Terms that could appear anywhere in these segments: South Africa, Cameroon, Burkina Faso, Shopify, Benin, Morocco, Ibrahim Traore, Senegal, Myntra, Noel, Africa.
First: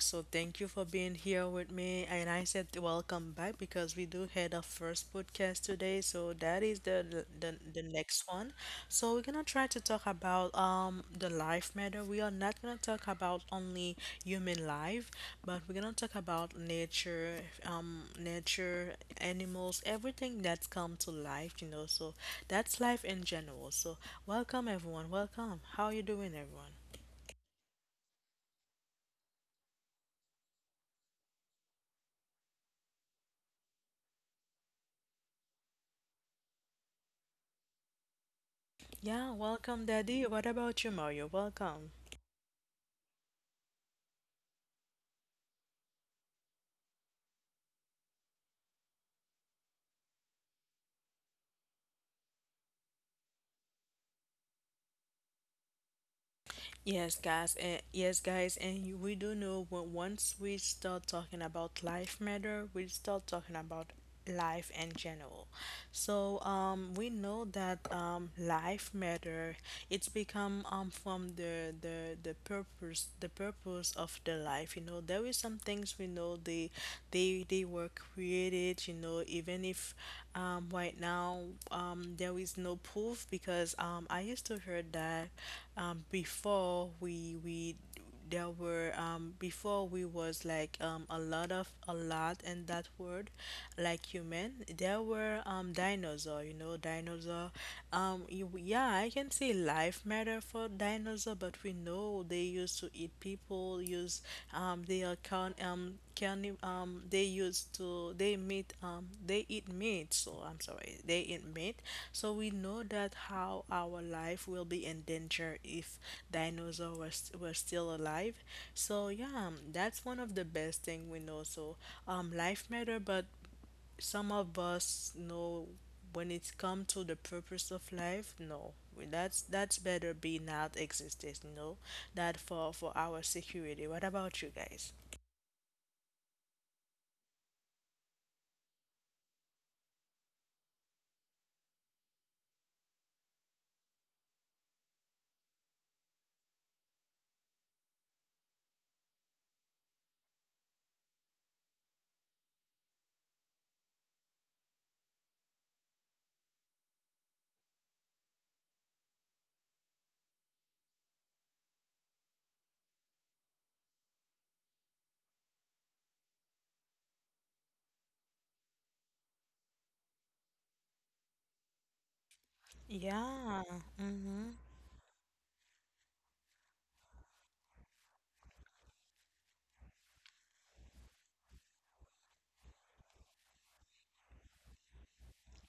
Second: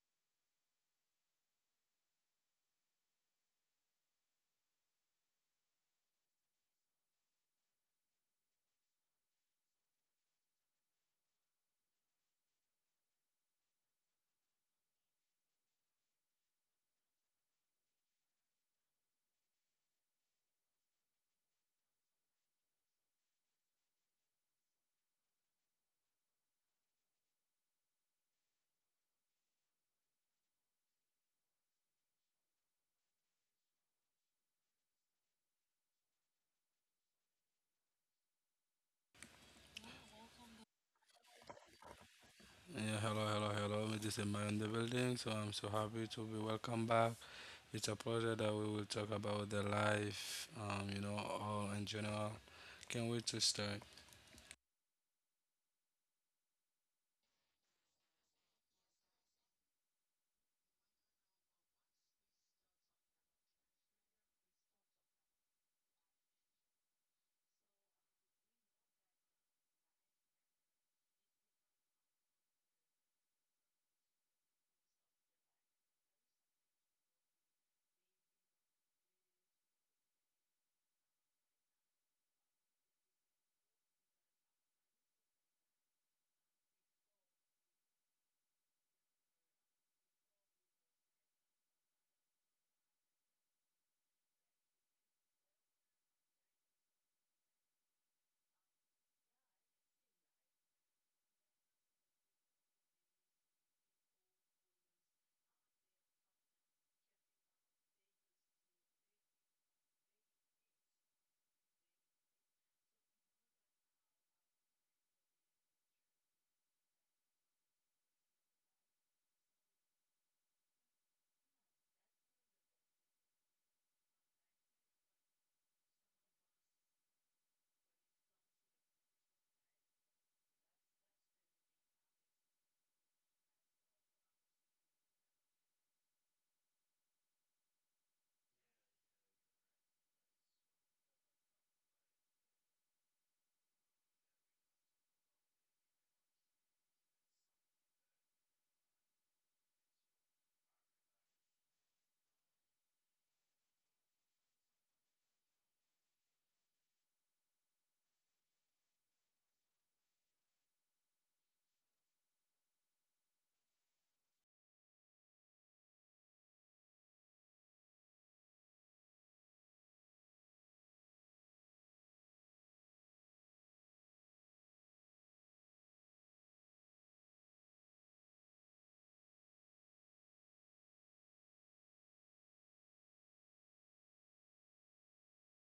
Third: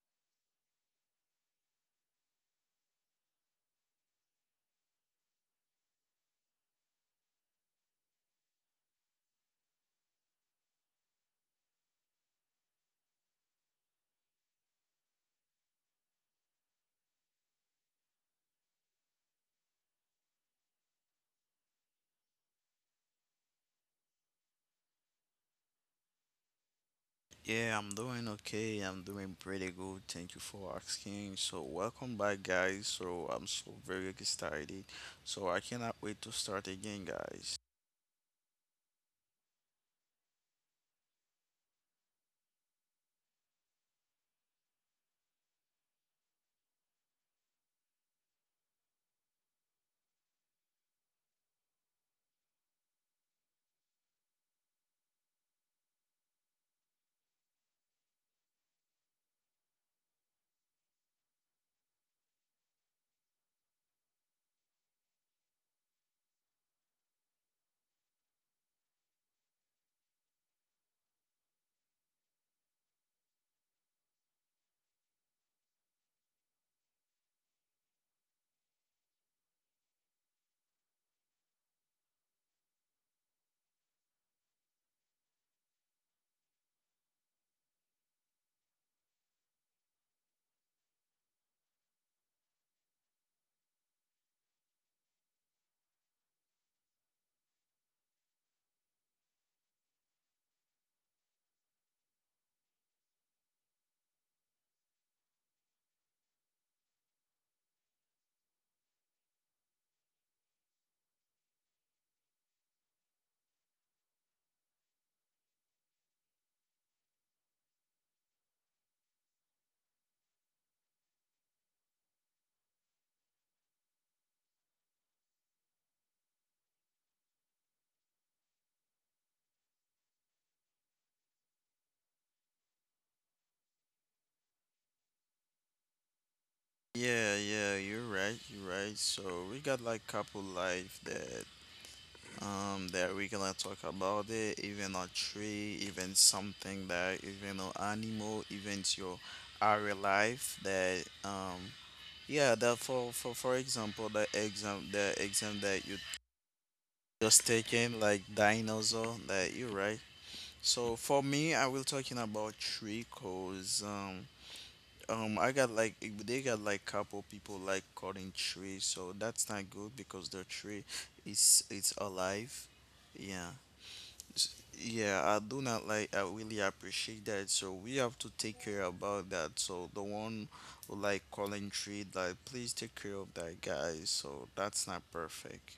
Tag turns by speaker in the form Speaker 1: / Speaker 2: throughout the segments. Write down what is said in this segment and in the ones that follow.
Speaker 1: So, thank you for being here with me. And I said welcome back because we do had our first podcast today. So, that is the next one. So, we're gonna try to talk about the life matter. We are not gonna talk about only human life, but we're gonna talk about nature, nature, animals, everything that's come to life. You know, so that's life in general. So, welcome, everyone. Welcome. How are you doing, everyone?
Speaker 2: Yeah, I'm doing okay. I'm doing pretty good. Thank you for asking. So, welcome back, guys. So, I'm so very excited. So, I cannot wait to start again, guys.
Speaker 1: Yeah, welcome, Daddy. What about you, Mario? Welcome.
Speaker 3: Yeah, hello, hello, hello. It is Emma in the building, so I'm so happy to be welcome back. It's a pleasure that we will talk about the life, all in general. Can't wait to start.
Speaker 1: Yes, guys, and we do know when once we start talking about life matter, we start talking about life in general. So, we know that life matter. It's become from the purpose of the life. You know, there is some things we know they were created. You know, even if right now, there is no proof, because I used to heard that before we there were, before we was like, a lot of a lot in that word, like human. There were, dinosaur, you know, dinosaur. Yeah, I can say life matter for dinosaur, but we know they used to eat people. Use they are count, can they used to they meat, they eat meat, so I'm sorry, they eat meat. So we know that how our life will be in danger if dinosaur were, still alive. So yeah, that's one of the best thing we know. So, life matter, but some of us know, when it come to the purpose of life, no, that's better be not existed, you know, that for our security. What about you guys?
Speaker 2: Yeah, yeah, you're right. You're right. So, we got like couple life that that we gonna talk about it, even a tree, even something that even an animal, even your our life that yeah that for example the exam that you just taking like dinosaur that you're right. So, for me, I will talking about tree cause I got like they got like couple people like cutting trees, so that's not good because the tree is it's alive. Yeah
Speaker 1: Yeah, mm-hmm.
Speaker 2: Yeah, I do not like I really appreciate that, so we have to take care about that, so the one who like calling tree, like please take care of that guy, so that's not perfect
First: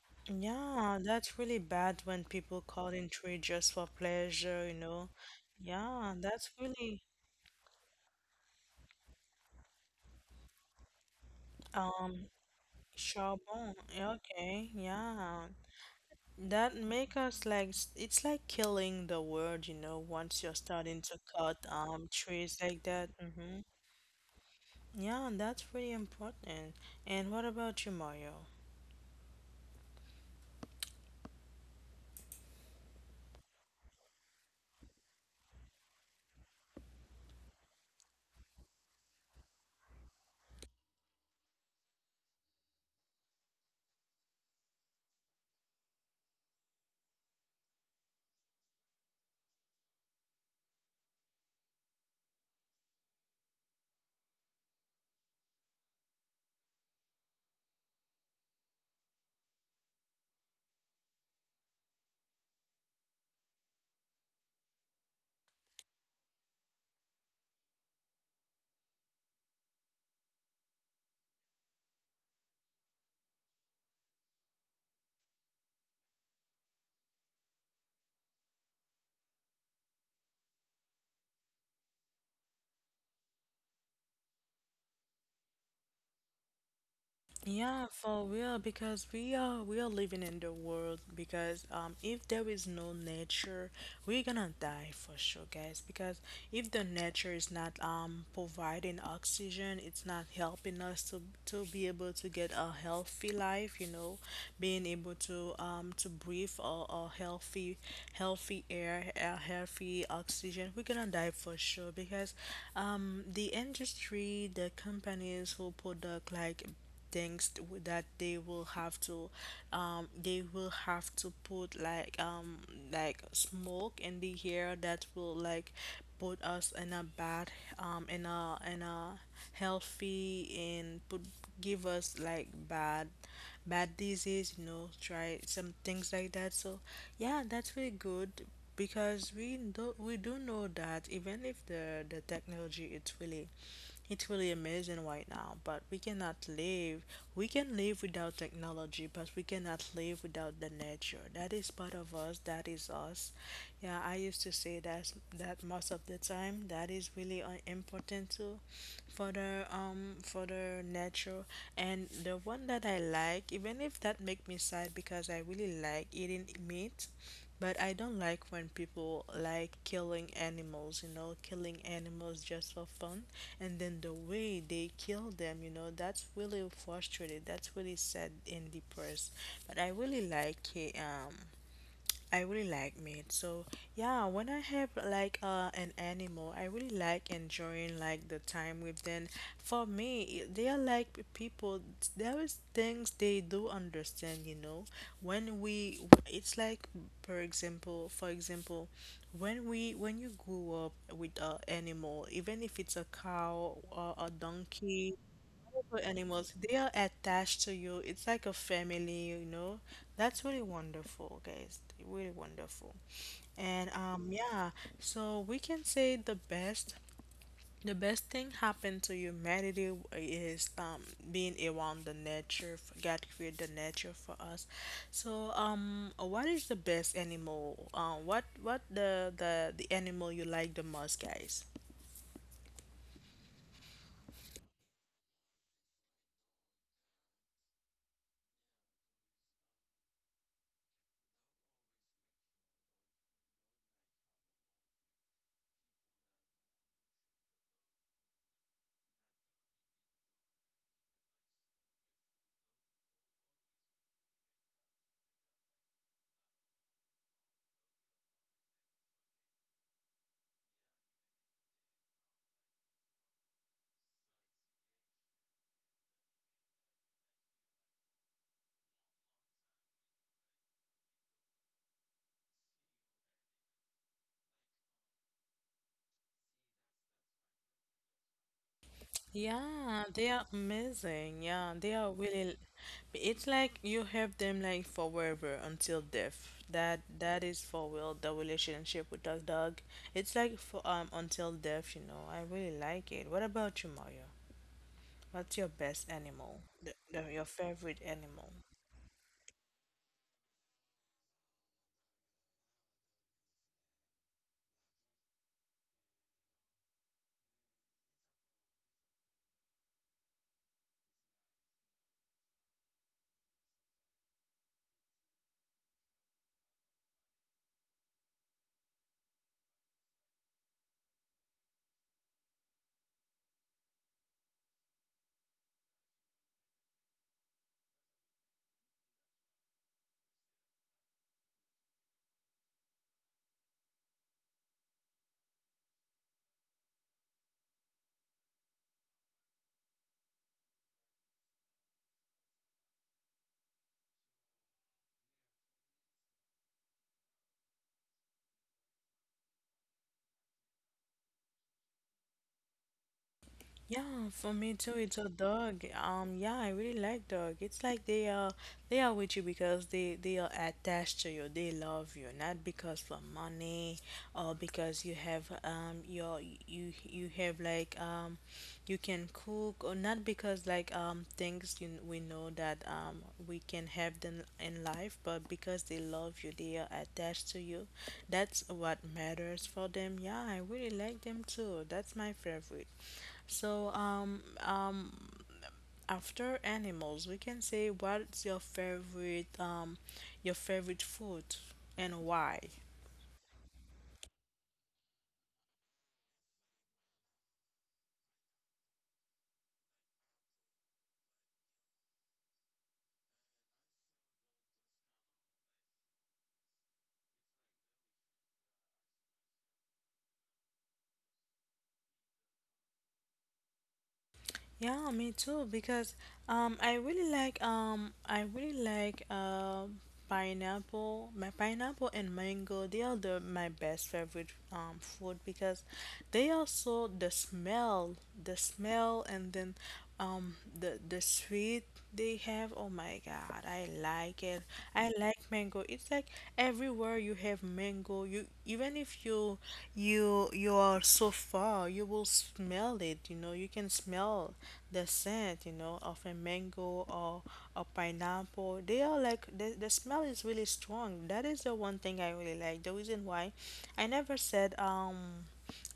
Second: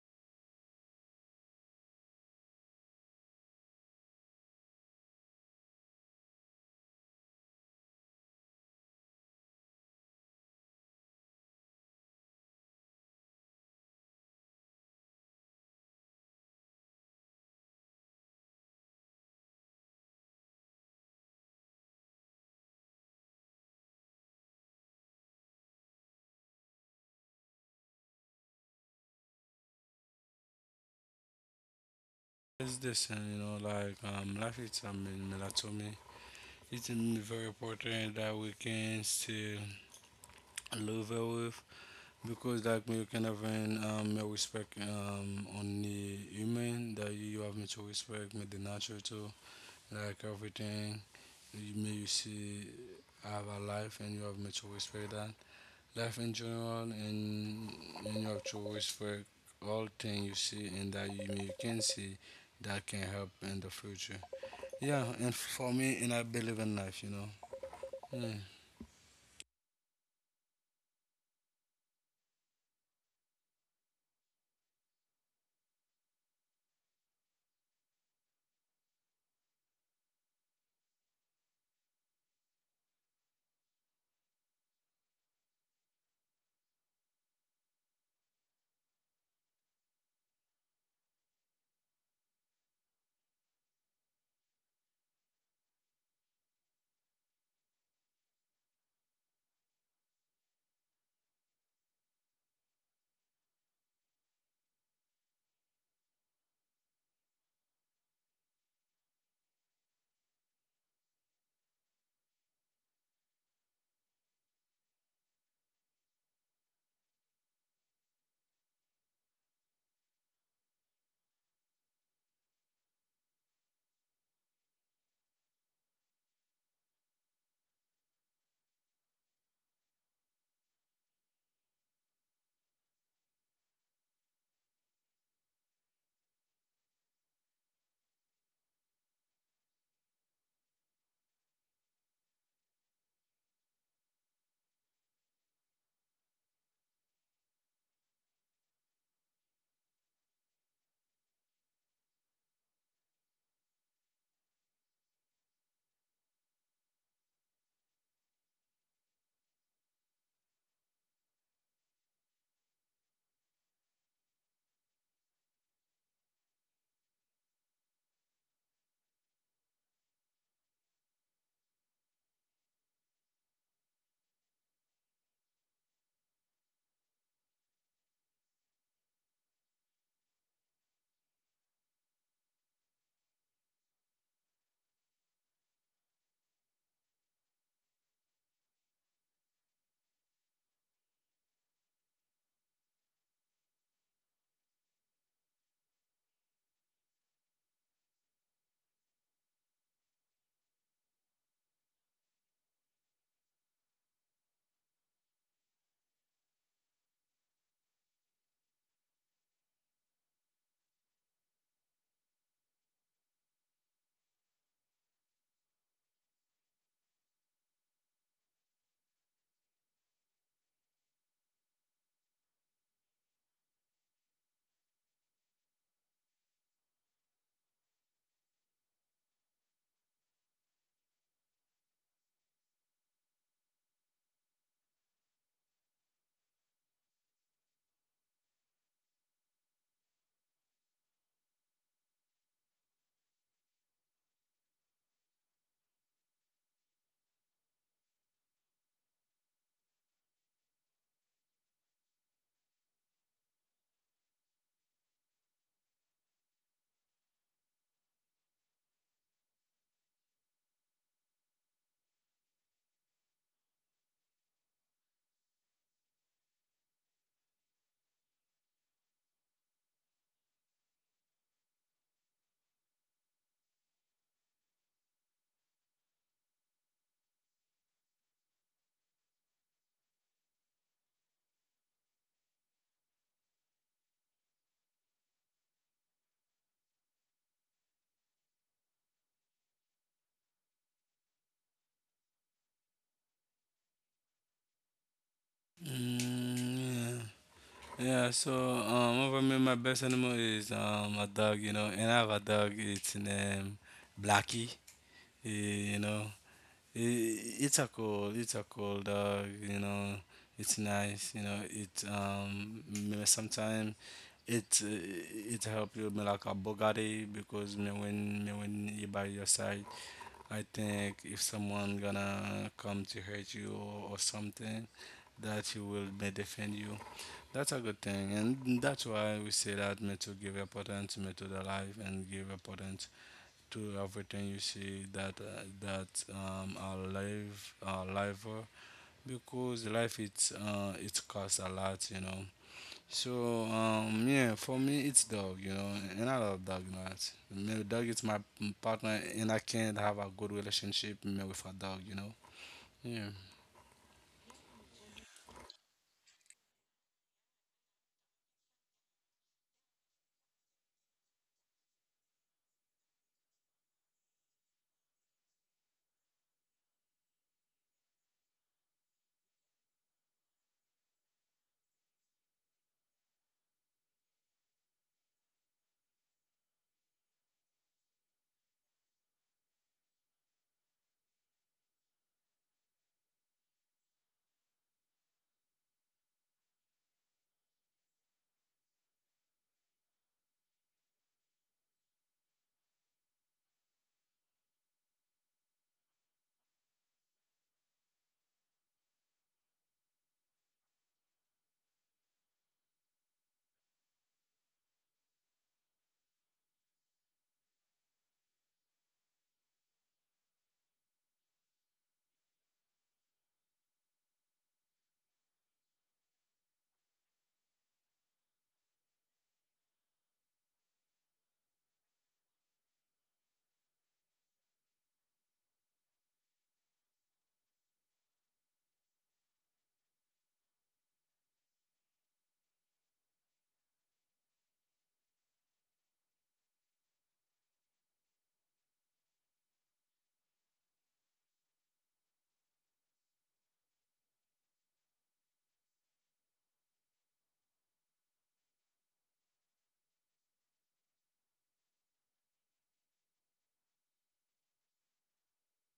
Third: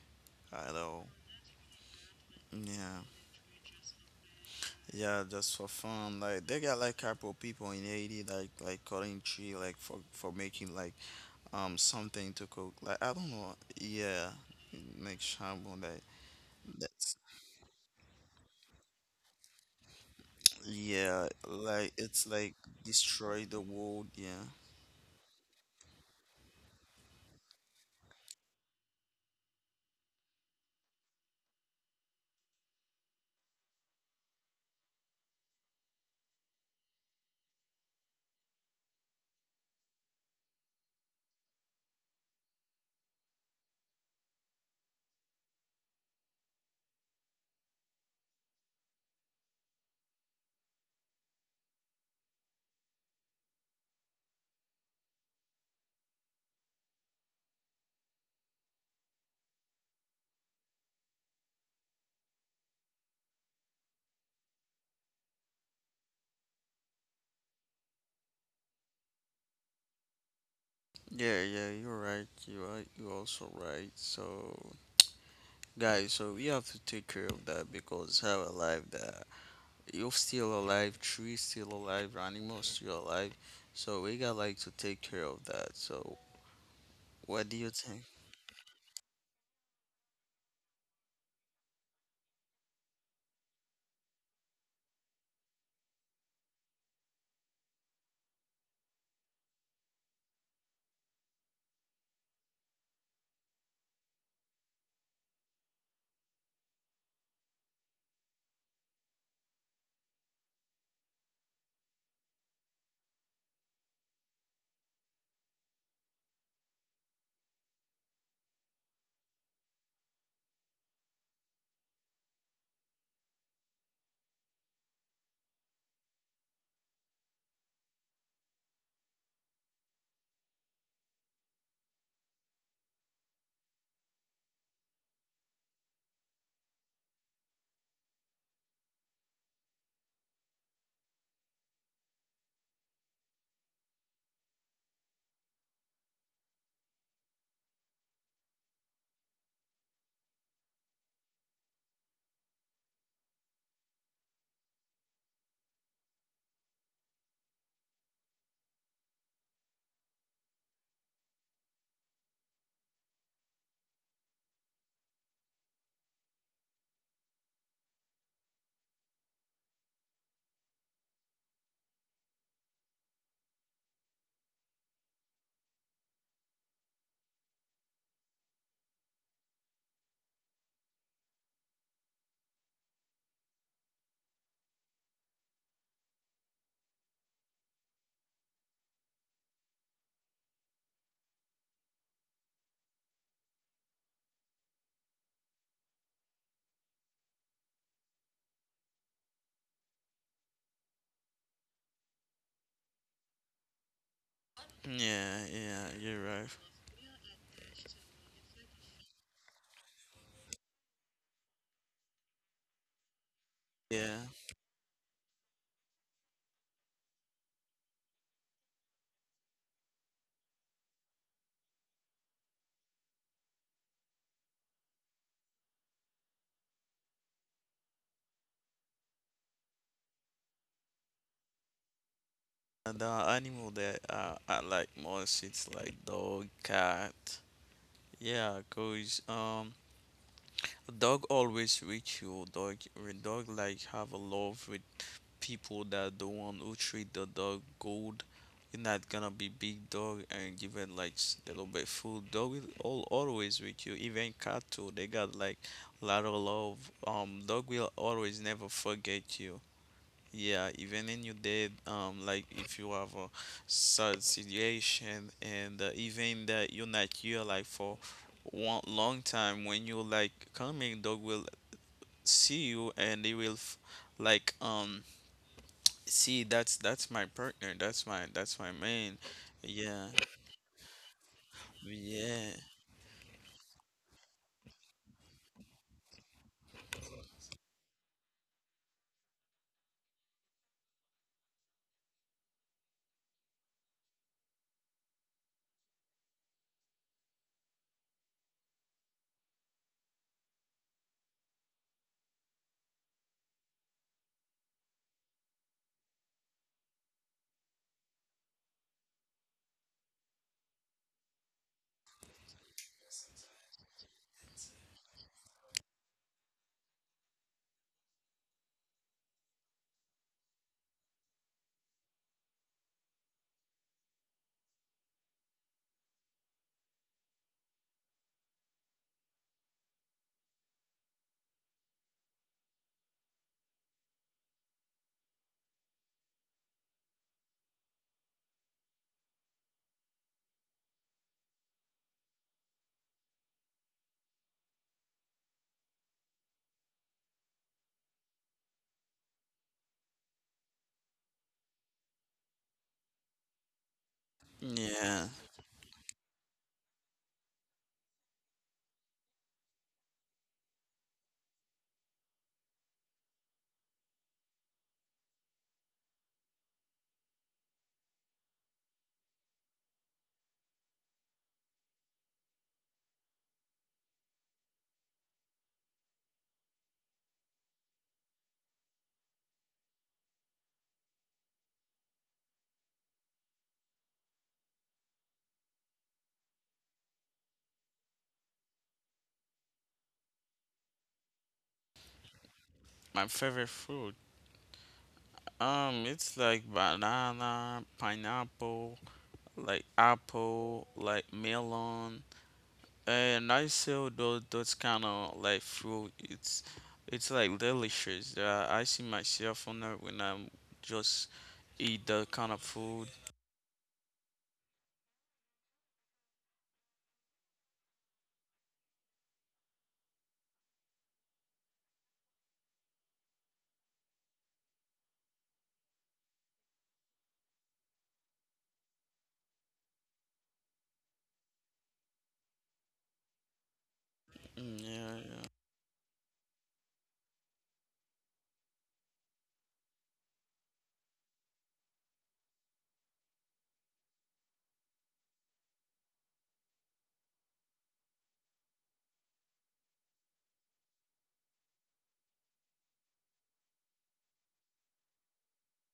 Speaker 2: at
Speaker 1: Yeah,
Speaker 2: all.
Speaker 1: that's really bad when people call
Speaker 2: Yeah
Speaker 1: in trade just for pleasure.
Speaker 2: Yeah, just for
Speaker 1: Yeah,
Speaker 2: fun. Like
Speaker 1: that's
Speaker 2: they got like
Speaker 1: really
Speaker 2: couple people in Haiti like cutting tree like for making like
Speaker 1: um
Speaker 2: something to cook. Like I don't know.
Speaker 1: charbon.
Speaker 2: Yeah,
Speaker 1: Okay,
Speaker 2: make
Speaker 1: yeah.
Speaker 2: shabu like
Speaker 1: That make
Speaker 2: that's
Speaker 1: us like it's like killing the world, once you're starting to
Speaker 2: yeah.
Speaker 1: cut
Speaker 2: Like it's
Speaker 1: trees
Speaker 2: like
Speaker 1: like that.
Speaker 2: destroy
Speaker 1: Mm-hmm.
Speaker 2: the world. Yeah.
Speaker 1: Yeah, that's really important. And what about you, Mario?
Speaker 3: It's this, and like life is in melatonin. It's very important that we can still live with, because like me, you can have an, a respect on the human that you have me to respect me the nature too, like everything you may you see. I have a life and you have much to for that life in general. And you have to for all thing you see, and that you may you can see that can help in the future. Yeah, and for me, and I believe in life, yeah.
Speaker 2: Yeah, yeah. You're right. You're right. You're also right. So, guys, so we have to take care of that because have a life that you're still alive. Tree still alive. Animals still alive. So, we got like to take care of that. So, what do you
Speaker 1: Yeah,
Speaker 2: think?
Speaker 1: for real, because we are living in the world, because if there is no nature, we're gonna die for sure, guys. Because if the nature is not providing oxygen, it's not helping us to be able to get a healthy life, being able to breathe a healthy air, a healthy oxygen, we're gonna die for sure, because the industry, the companies who product like things that they will have to, they will have to put like, like smoke in the air, that will like put us in a bad, in a healthy, and put, give us like bad disease, you know, try some things like that. So yeah, that's really good. Because we do know that, even if the technology it's really, it's really amazing right now, but we cannot live, we can live without technology, but we cannot live without the nature, that is part of us, that is us. Yeah, I used to say that, most of the time that is really, important too, for the, for the nature. And the one that I like, even if that make me sad because I really like eating meat, but I don't like when people like killing animals, killing animals just for fun. And then the way they kill them, that's really frustrated. That's really sad and depressed. But I really like it. I really like meat. So yeah, when I have like, an animal, I really like enjoying like the time with them. For me, they are like people. There is things they do understand. You know, when we, it's like, for example, when you grew up with a animal, even if it's a cow or a donkey.
Speaker 2: Yeah, yeah,
Speaker 1: Pet
Speaker 2: you're
Speaker 1: animals,
Speaker 2: right.
Speaker 1: they are attached to you. It's like a family. That's really wonderful, guys. Really wonderful. And
Speaker 2: Yeah,
Speaker 1: yeah, so we can say the best, thing happened to humanity is, being around the nature. God created the nature for us. So, what is the best animal? What the animal you like the most, guys?
Speaker 2: and the animal that I like most, it's like dog, cat. Yeah, cause a dog always with you. Dog, a dog like have a love with people that the one who treat the dog good. You're not gonna be big dog and give it like a little bit food. Dog will all always with you. Even cat too. They got like lot of love. Dog will always never forget you. Yeah, even in your dead, like if you have a sad situation and even that you're not here like for one long time, when you like coming, dog will see you and they will f like see that's my partner, that's my man.
Speaker 1: Yeah,
Speaker 2: Yeah,
Speaker 1: they are amazing. Yeah, they are really.
Speaker 2: yeah,
Speaker 1: It's like you have them like forever until death. That is for real. The relationship with dog. It's like for, until death. You know, I really like it. What about you, Mario? What's your best animal?
Speaker 3: Mm,
Speaker 1: Your favorite
Speaker 3: yeah. Yeah, so
Speaker 1: animal?
Speaker 3: over me my best animal is a dog, you know, and I have a dog. It's named Blackie. eh, you know. I. It's a cool dog, you know. It's nice, you know. It sometimes, it uh, it help you me like a Bugatti, because me when you by your side, I think if someone gonna come to hurt you, or something, that you will may defend you. That's a good thing, and that's why we say that me to give importance me to the life and give importance to everything you see, that are live are liver, because life it's it costs a lot, you know. So yeah, for me it's dog, you know, and I love dog a lot. Dog is my partner, and I can't have a good relationship me with a dog, you know. Yeah.
Speaker 1: Yeah, for me too, it's a
Speaker 2: yeah.
Speaker 1: dog. Yeah, I really like dog. It's like they are with you, because they are attached to you. They love you, not because for money, or because you have, your, you have like, you can cook or not, because like, things, we know that, we can have them in life, but because they love you, they are attached to you. That's what matters for them. Yeah, I really like them too. That's my favorite. So, after animals, we can say, what's your favorite food, and why?
Speaker 2: My favorite fruit, it's like banana, pineapple, like apple, like melon. And I sell those kind of like fruit. It's like delicious. I see myself on that when I'm just eat that kind of food.
Speaker 1: Yeah, me too, because, I really like, pineapple, my pineapple and mango, they are the my best favorite, food, because they also the smell, and then, the sweet they have, oh my god, I like it.
Speaker 2: Mm,
Speaker 1: I
Speaker 2: yeah,
Speaker 1: like
Speaker 2: yeah.
Speaker 1: mango. It's like everywhere you have mango you even if you are so far, you will smell it, you can smell the scent of a mango, or pineapple. They are like the smell is really strong. That is the one thing I really like. The reason why I never said,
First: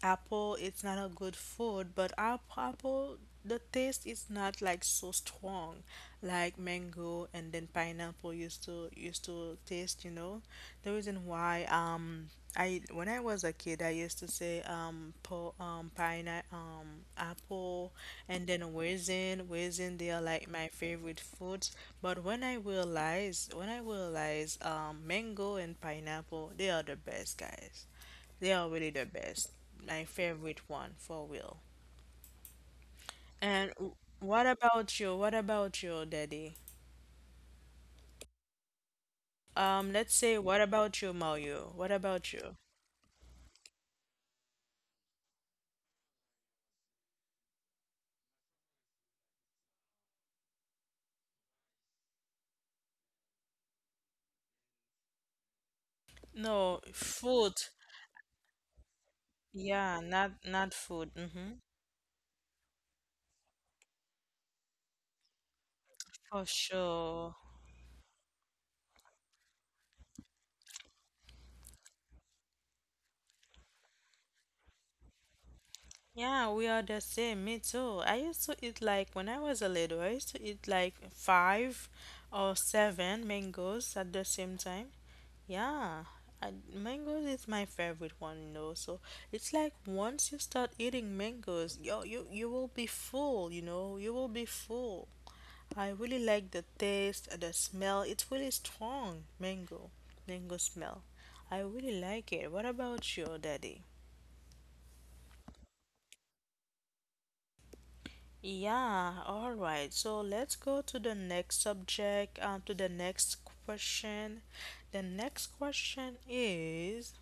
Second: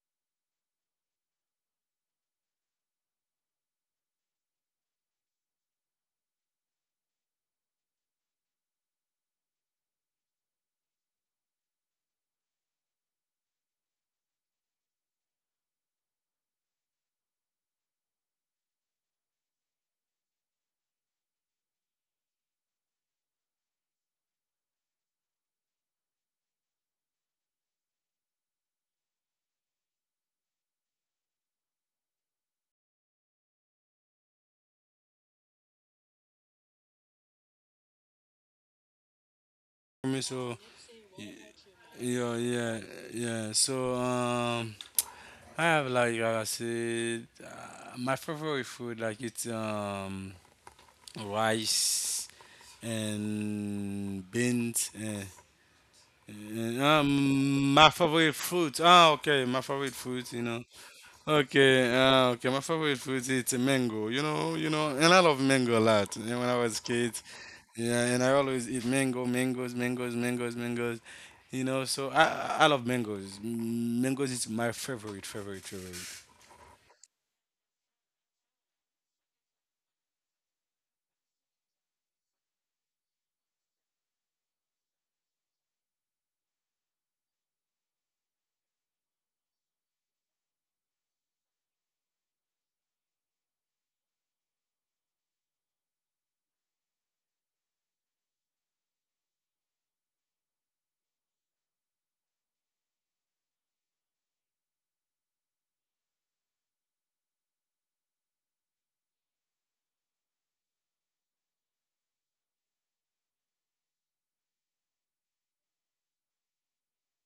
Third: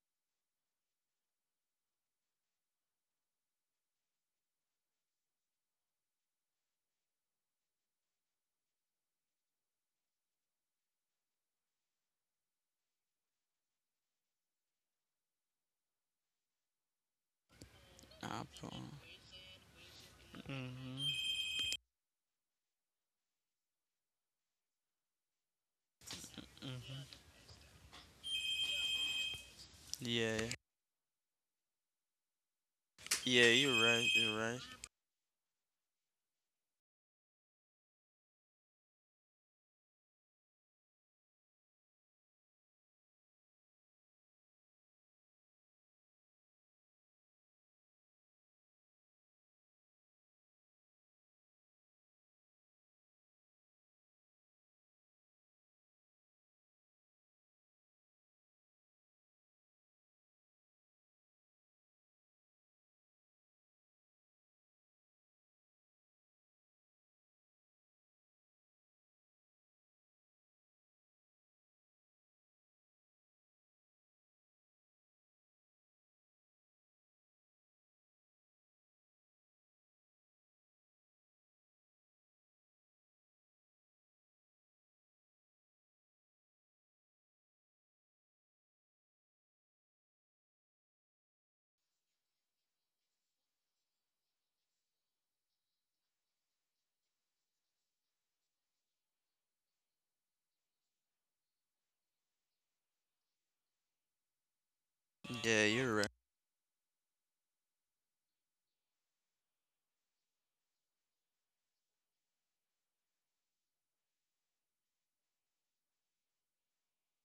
Speaker 1: apple it's not a good food, but apple, the taste is not like so strong like mango, and then pineapple used to taste. The reason why, I when I was a kid, I used to say, po pineapple, apple, and then
Speaker 2: Apple.
Speaker 1: raisin. Raisin, they are like my
Speaker 2: Hmm.
Speaker 1: favorite foods. But when I realize, mango and pineapple, they are the best, guys. They are really the best. My
Speaker 2: Yeah,
Speaker 1: favorite one, for real.
Speaker 2: yeah.
Speaker 1: And
Speaker 2: You're right. You're
Speaker 1: what
Speaker 2: right.
Speaker 1: about you? What about you, Daddy?
Speaker 3: For
Speaker 1: Let's
Speaker 3: me,
Speaker 1: say,
Speaker 3: so
Speaker 1: what about you,
Speaker 3: y-
Speaker 1: Mario? What
Speaker 3: yeah,
Speaker 1: about you?
Speaker 3: yeah, yeah. So I have, like I said, my favorite food like it's rice and beans.
Speaker 1: No, food.
Speaker 3: My favorite fruit. Ah, okay, my favorite
Speaker 1: Yeah,
Speaker 3: fruit. You
Speaker 1: not
Speaker 3: know.
Speaker 1: food. Mm-hmm.
Speaker 3: Okay. Okay, my favorite fruit is a mango. You know. You know. And I love mango a lot. You know, when
Speaker 1: For
Speaker 3: I was a kid.
Speaker 1: sure.
Speaker 3: Yeah. And I always eat mango, mangoes, mangoes, mangoes, mangoes. You know. So I love mangoes. Mm, mangoes is my favorite, favorite, favorite.
Speaker 1: Yeah, we are the same. Me too. I used to eat like, when I was a little, I used to eat like five or seven mangoes at the same time. Yeah, mangoes is my favorite one. So it's like once you start eating mangoes, yo, you will be full, you know. You will be full. I really like the taste, the smell. It's really strong, mango smell. I really like it. What about you, Daddy?
Speaker 2: Yeah, you're right.
Speaker 1: Yeah, all right. So let's go to the next subject, to the next question. The next question is,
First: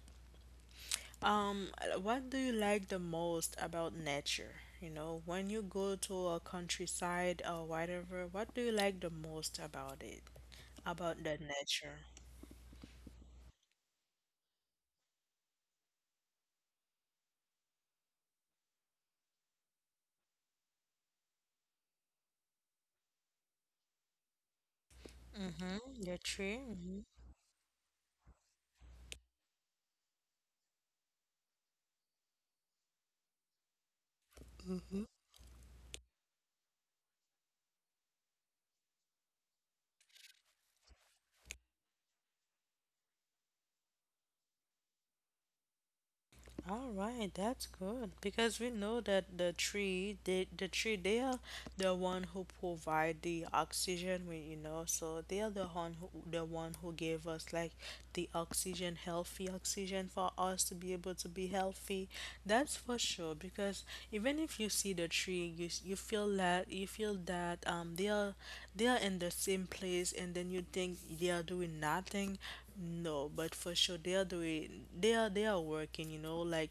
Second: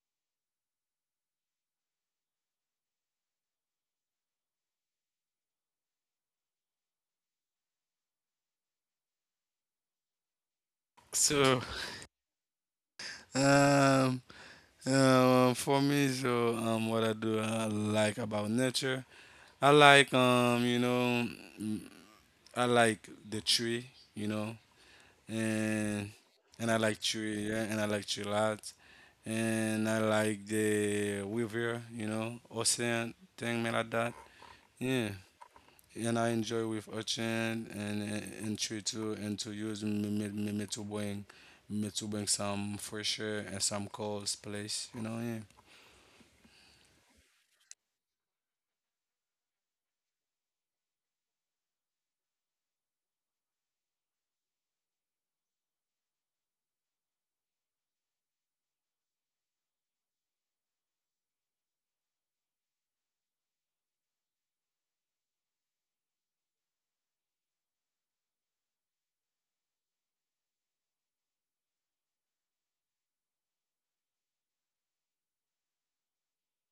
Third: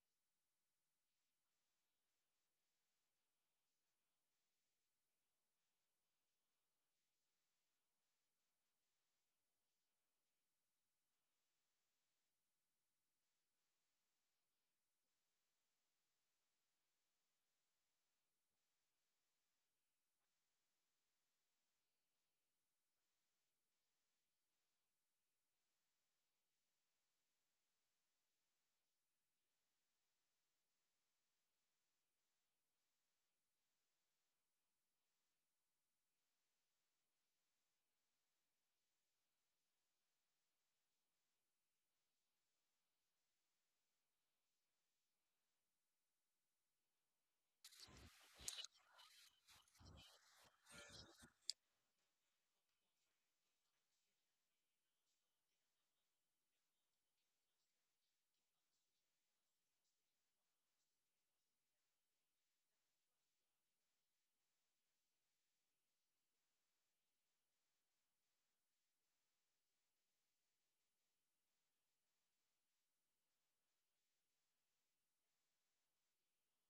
Speaker 1: um, what do you like the most about nature? You know, when you go to a countryside or whatever, what do you like the most about it? About the
Speaker 3: So,
Speaker 1: nature?
Speaker 3: um, for me, so what I do like about nature, I like, you know, mm, I like the tree, you know,
Speaker 1: Mm-hmm.
Speaker 3: and
Speaker 1: The
Speaker 3: and I like
Speaker 1: tree?
Speaker 3: tree, yeah, and I like tree a lot, and I like the river, you know, ocean thing me like that,
Speaker 1: Mm-hmm.
Speaker 3: yeah. And I enjoy with ocean and tree too, and to use me to bring some fresh air and some cold place, you know, yeah.
Speaker 1: All right, that's good, because we know that the tree, they are the one who provide the oxygen. We, you know, so they are the one who, gave us like the oxygen, healthy oxygen, for us to be able to be healthy. That's for sure, because even if you see the tree, you feel that, they are in the same place, and then you think they are doing nothing. No, but for sure they are doing they are working, you know, like,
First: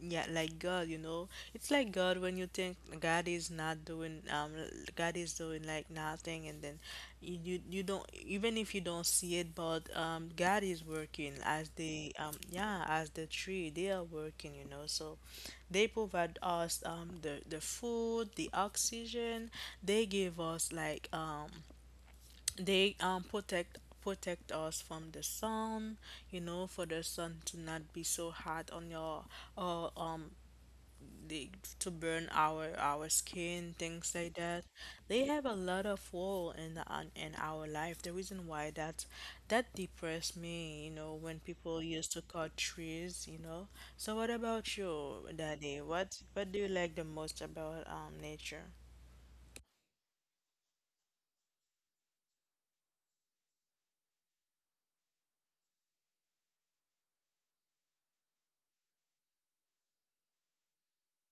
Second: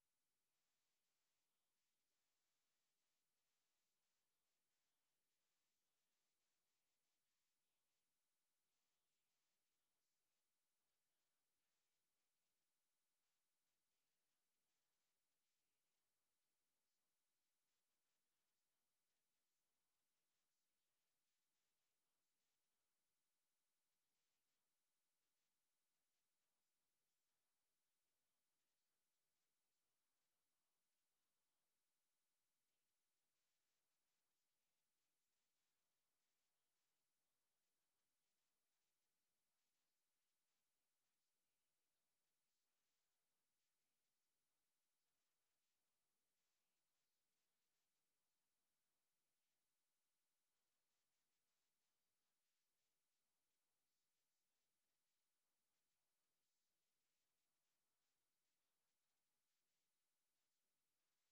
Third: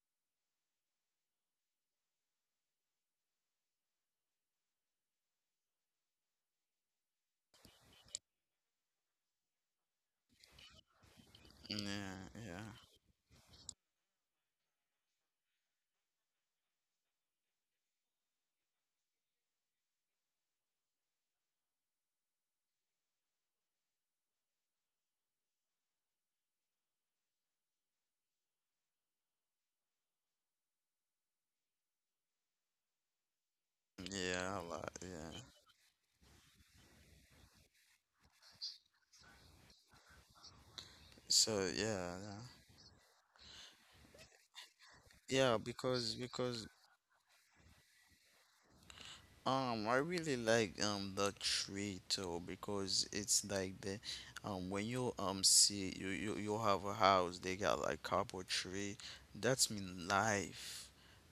Speaker 1: yeah, like God. It's like God, when you think God is not doing, God is doing like nothing, and then you don't, even if you don't see it, but, God is working, as the
Speaker 2: Yeah,
Speaker 1: um
Speaker 2: yeah,
Speaker 1: yeah, as the tree, they are working. So they provide us, the food, the oxygen. They give us like, they, protect us from the sun, for the sun to not be so hot on your, or, the to burn our skin, things like
Speaker 2: yeah. A
Speaker 1: that.
Speaker 2: lot.
Speaker 1: They
Speaker 2: Yeah.
Speaker 1: have a lot of role in in our life. The reason why that depressed me when
Speaker 2: So,
Speaker 1: people used
Speaker 2: yeah,
Speaker 1: to cut trees. So what about you,
Speaker 2: yeah, yeah.
Speaker 1: Daddy?
Speaker 2: Because
Speaker 1: What do
Speaker 2: because
Speaker 1: you like the most about, nature?
Speaker 2: Um, I really like the tree too because it's like the when you see you have a house, they got like couple tree. That's mean life.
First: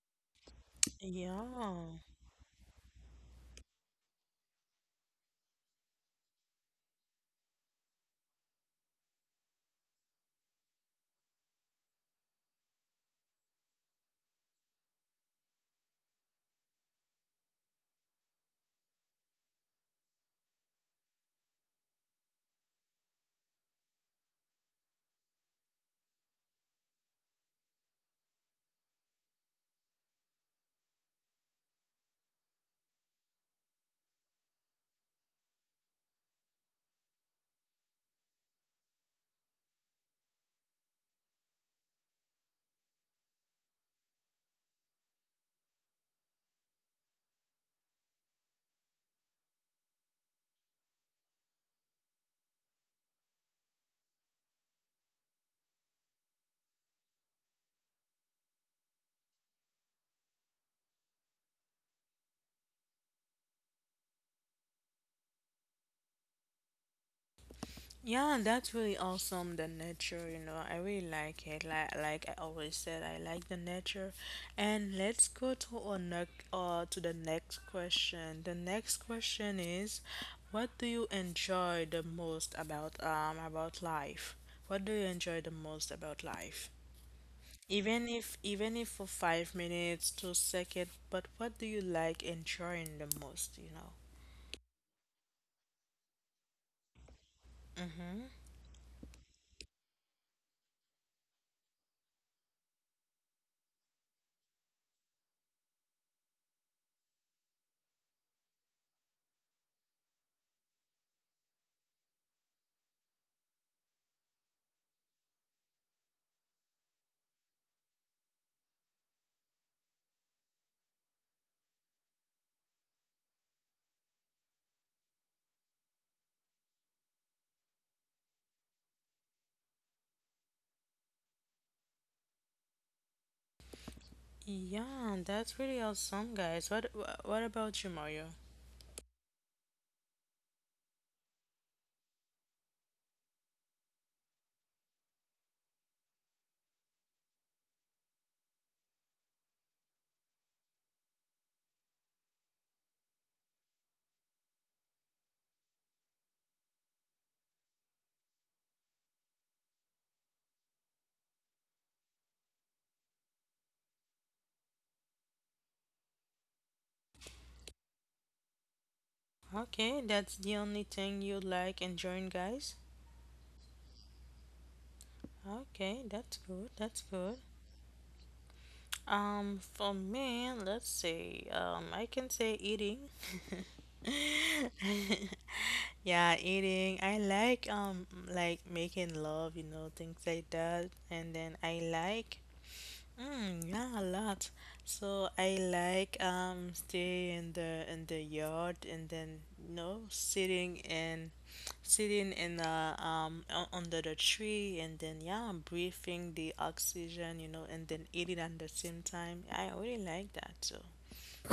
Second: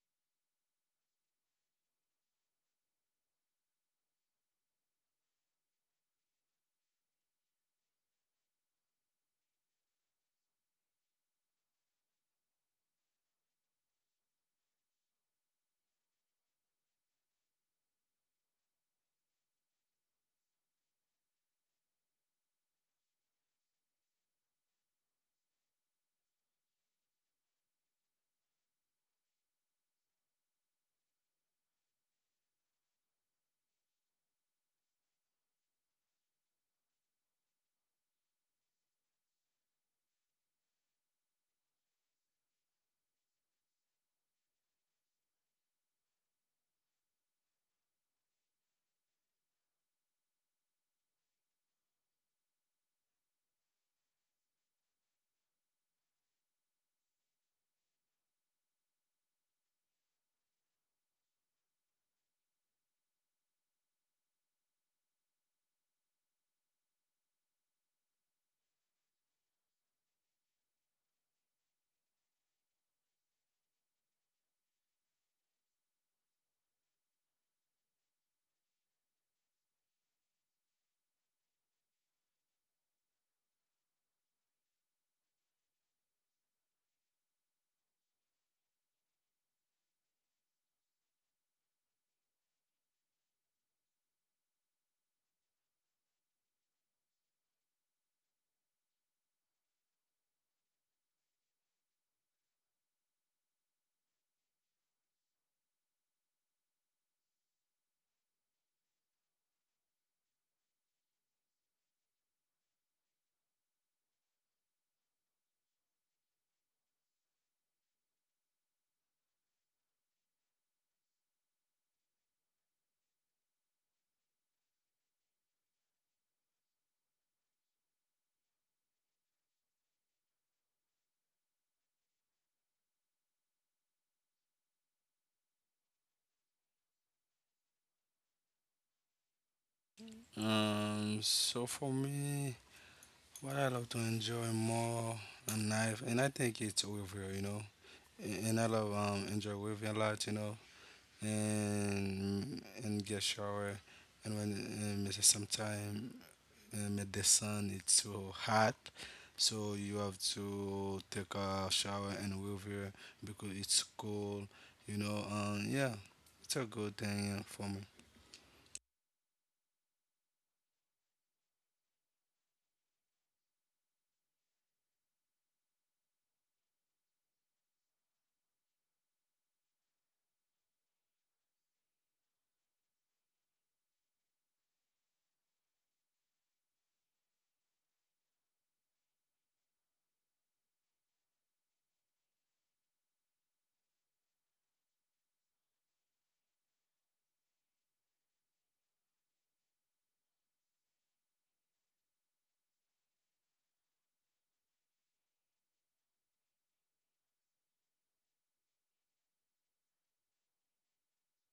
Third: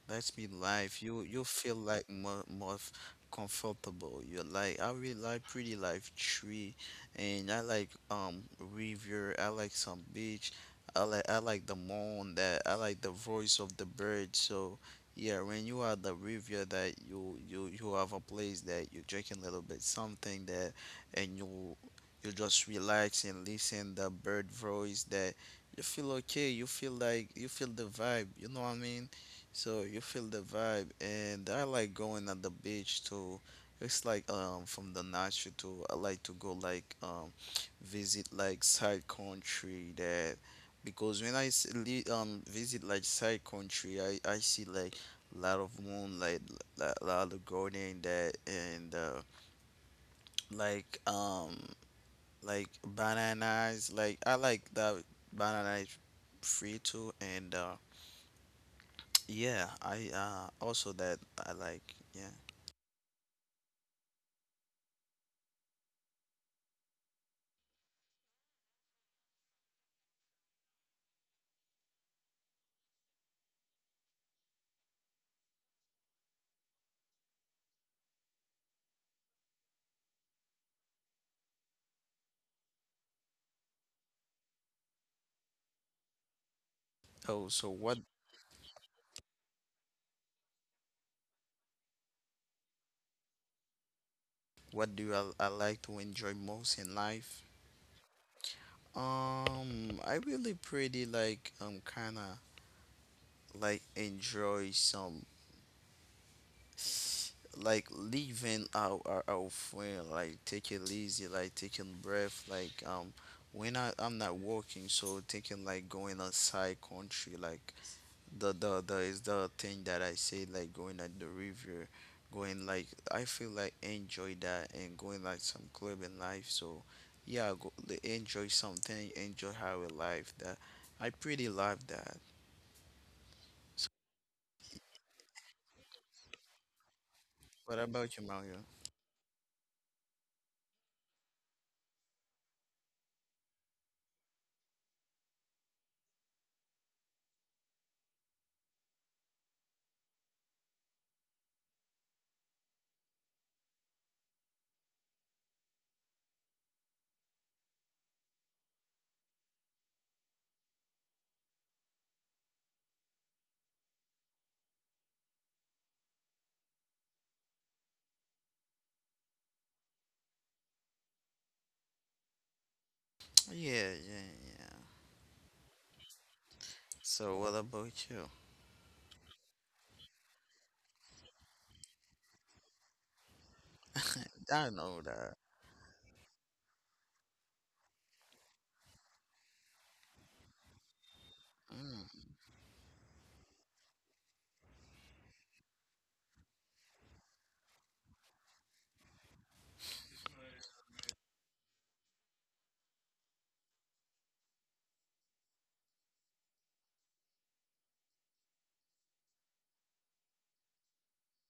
Speaker 2: You feel
Speaker 1: Yeah.
Speaker 2: like more comfortable, you like, I really like pretty life tree. And I like river. I like some beach. I like the moon that I like the voice of the bird so. Yeah, when you are the river that you have a place that you drinking a little bit something that and you just relax and listen the bird voice that you feel okay, you feel the vibe, you know what I mean? So, you feel the vibe and I like going at the beach too. It's like from the nature too. I like to go like visit like side country that because when I visit like side country, I see like lot of moonlight, a lot of gardening that, and like um, like bananas. Like I like that banana is free too, and yeah, I also that I like yeah.
Speaker 1: Yeah, that's really awesome. The nature, you know, I really like it. Like I always said, I like the nature. And let's go to our next, to the next question. The next question is, what do you enjoy the most about life? What do you enjoy the most about life?
Speaker 2: Oh, so
Speaker 1: Even if for 5 minutes, 2 seconds, but what do you like enjoying the most? You know.
Speaker 2: what do I like to enjoy most in life?
Speaker 1: Mm-hmm.
Speaker 2: I really pretty like kind of like enjoy some like leaving our friend like taking lazy, like taking breath like when I'm not working so thinking like going outside country like the is the thing that I say like going at the river going like I feel like enjoy that and going like some club in life. So, yeah, go, enjoy something, enjoy how we life that I pretty love that. So,
Speaker 1: Yeah, that's really awesome, guys. What what
Speaker 2: what
Speaker 1: about you,
Speaker 2: about you,
Speaker 1: Mario?
Speaker 2: Mario?
Speaker 3: So for me. What I love to enjoy more in life, and I think it's over, you know. And I love enjoy with a lot, you know, and get shower, and it's sometime, the sun it's so hot, so you have to take a shower and with, because it's cold, you know. Yeah, it's a good thing, for me.
Speaker 1: Okay, that's the only thing you like and join, guys.
Speaker 2: Yeah, yeah, yeah.
Speaker 1: Okay, that's good. That's good.
Speaker 2: So, what about you?
Speaker 1: For me, let's see. I can say eating.
Speaker 2: I know that.
Speaker 1: Yeah, eating. I like making love, you know, things like that. And then I
Speaker 2: Mm,
Speaker 1: like Mm, yeah, a lot. So I like stay in the yard and then you know sitting in the under the tree and then yeah breathing the oxygen, you know, and then eating at the same time. I really like that too.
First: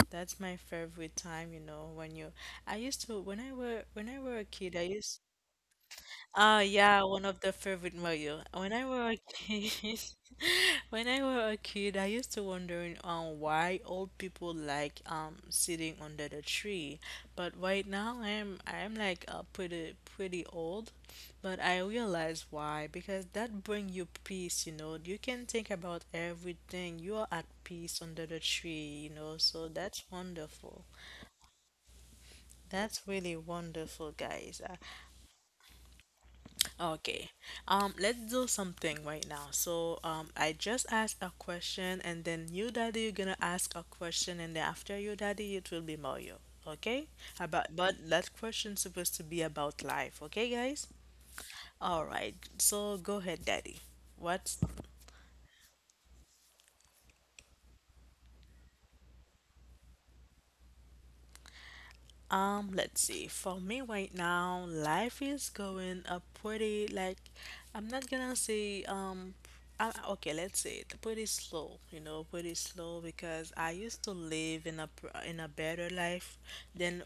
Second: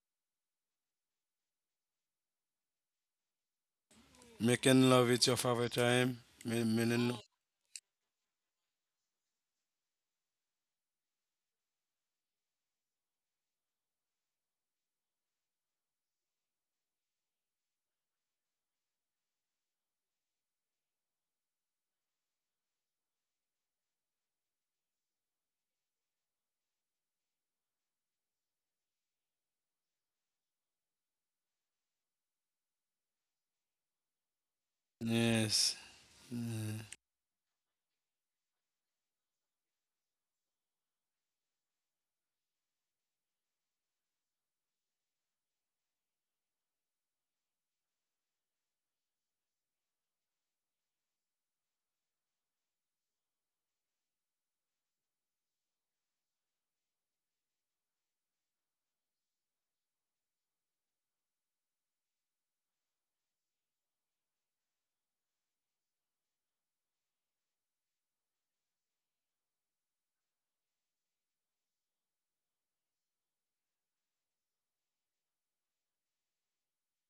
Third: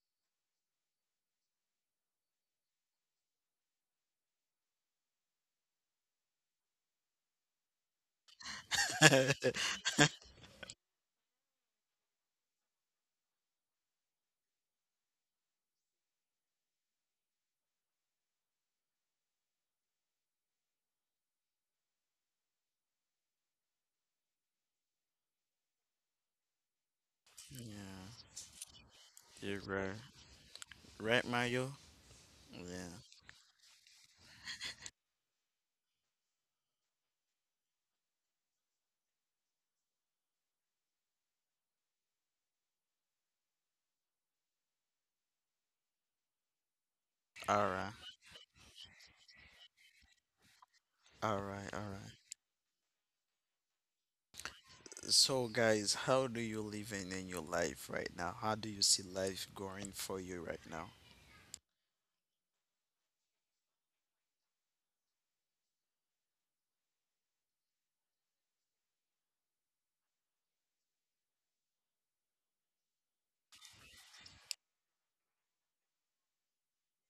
Speaker 1: That's my favorite time, you know, when you I used to when I were a kid I
Speaker 3: Making love
Speaker 1: used.
Speaker 3: it's your favorite time,
Speaker 1: Ah
Speaker 3: me,
Speaker 1: yeah,
Speaker 3: me,
Speaker 1: one of the favorite Mario. When I were a kid, when I were a kid, I used to wondering why old people sitting under the tree. But right now I'm like pretty old, but I realize why because that bring you peace. You know, you can think about everything. You are at
Speaker 2: yeah,
Speaker 1: peace under the tree. You know,
Speaker 2: you're
Speaker 1: so
Speaker 2: right.
Speaker 1: that's wonderful.
Speaker 2: Right, Mayo? Yeah.
Speaker 1: That's really wonderful, guys.
Speaker 3: yes. Yes.
Speaker 1: Okay. Let's do something right now. So, I just asked a question, and then you, Daddy, you're gonna ask a question, and then after you, Daddy, it will be Mario. Okay?
Speaker 2: All
Speaker 1: About
Speaker 2: right.
Speaker 1: but that question's supposed to be about life. Okay, guys?
Speaker 2: All right. All
Speaker 1: All
Speaker 2: right.
Speaker 1: right. So go ahead, Daddy. What's.
Speaker 2: So, guys, how do you live in your life right now? How do you see life going for you right now?
Speaker 1: Let's see. For me right now, life is going a pretty like I'm not gonna say I, okay, let's say it pretty slow, you know, pretty slow because I used to live in a in a better life than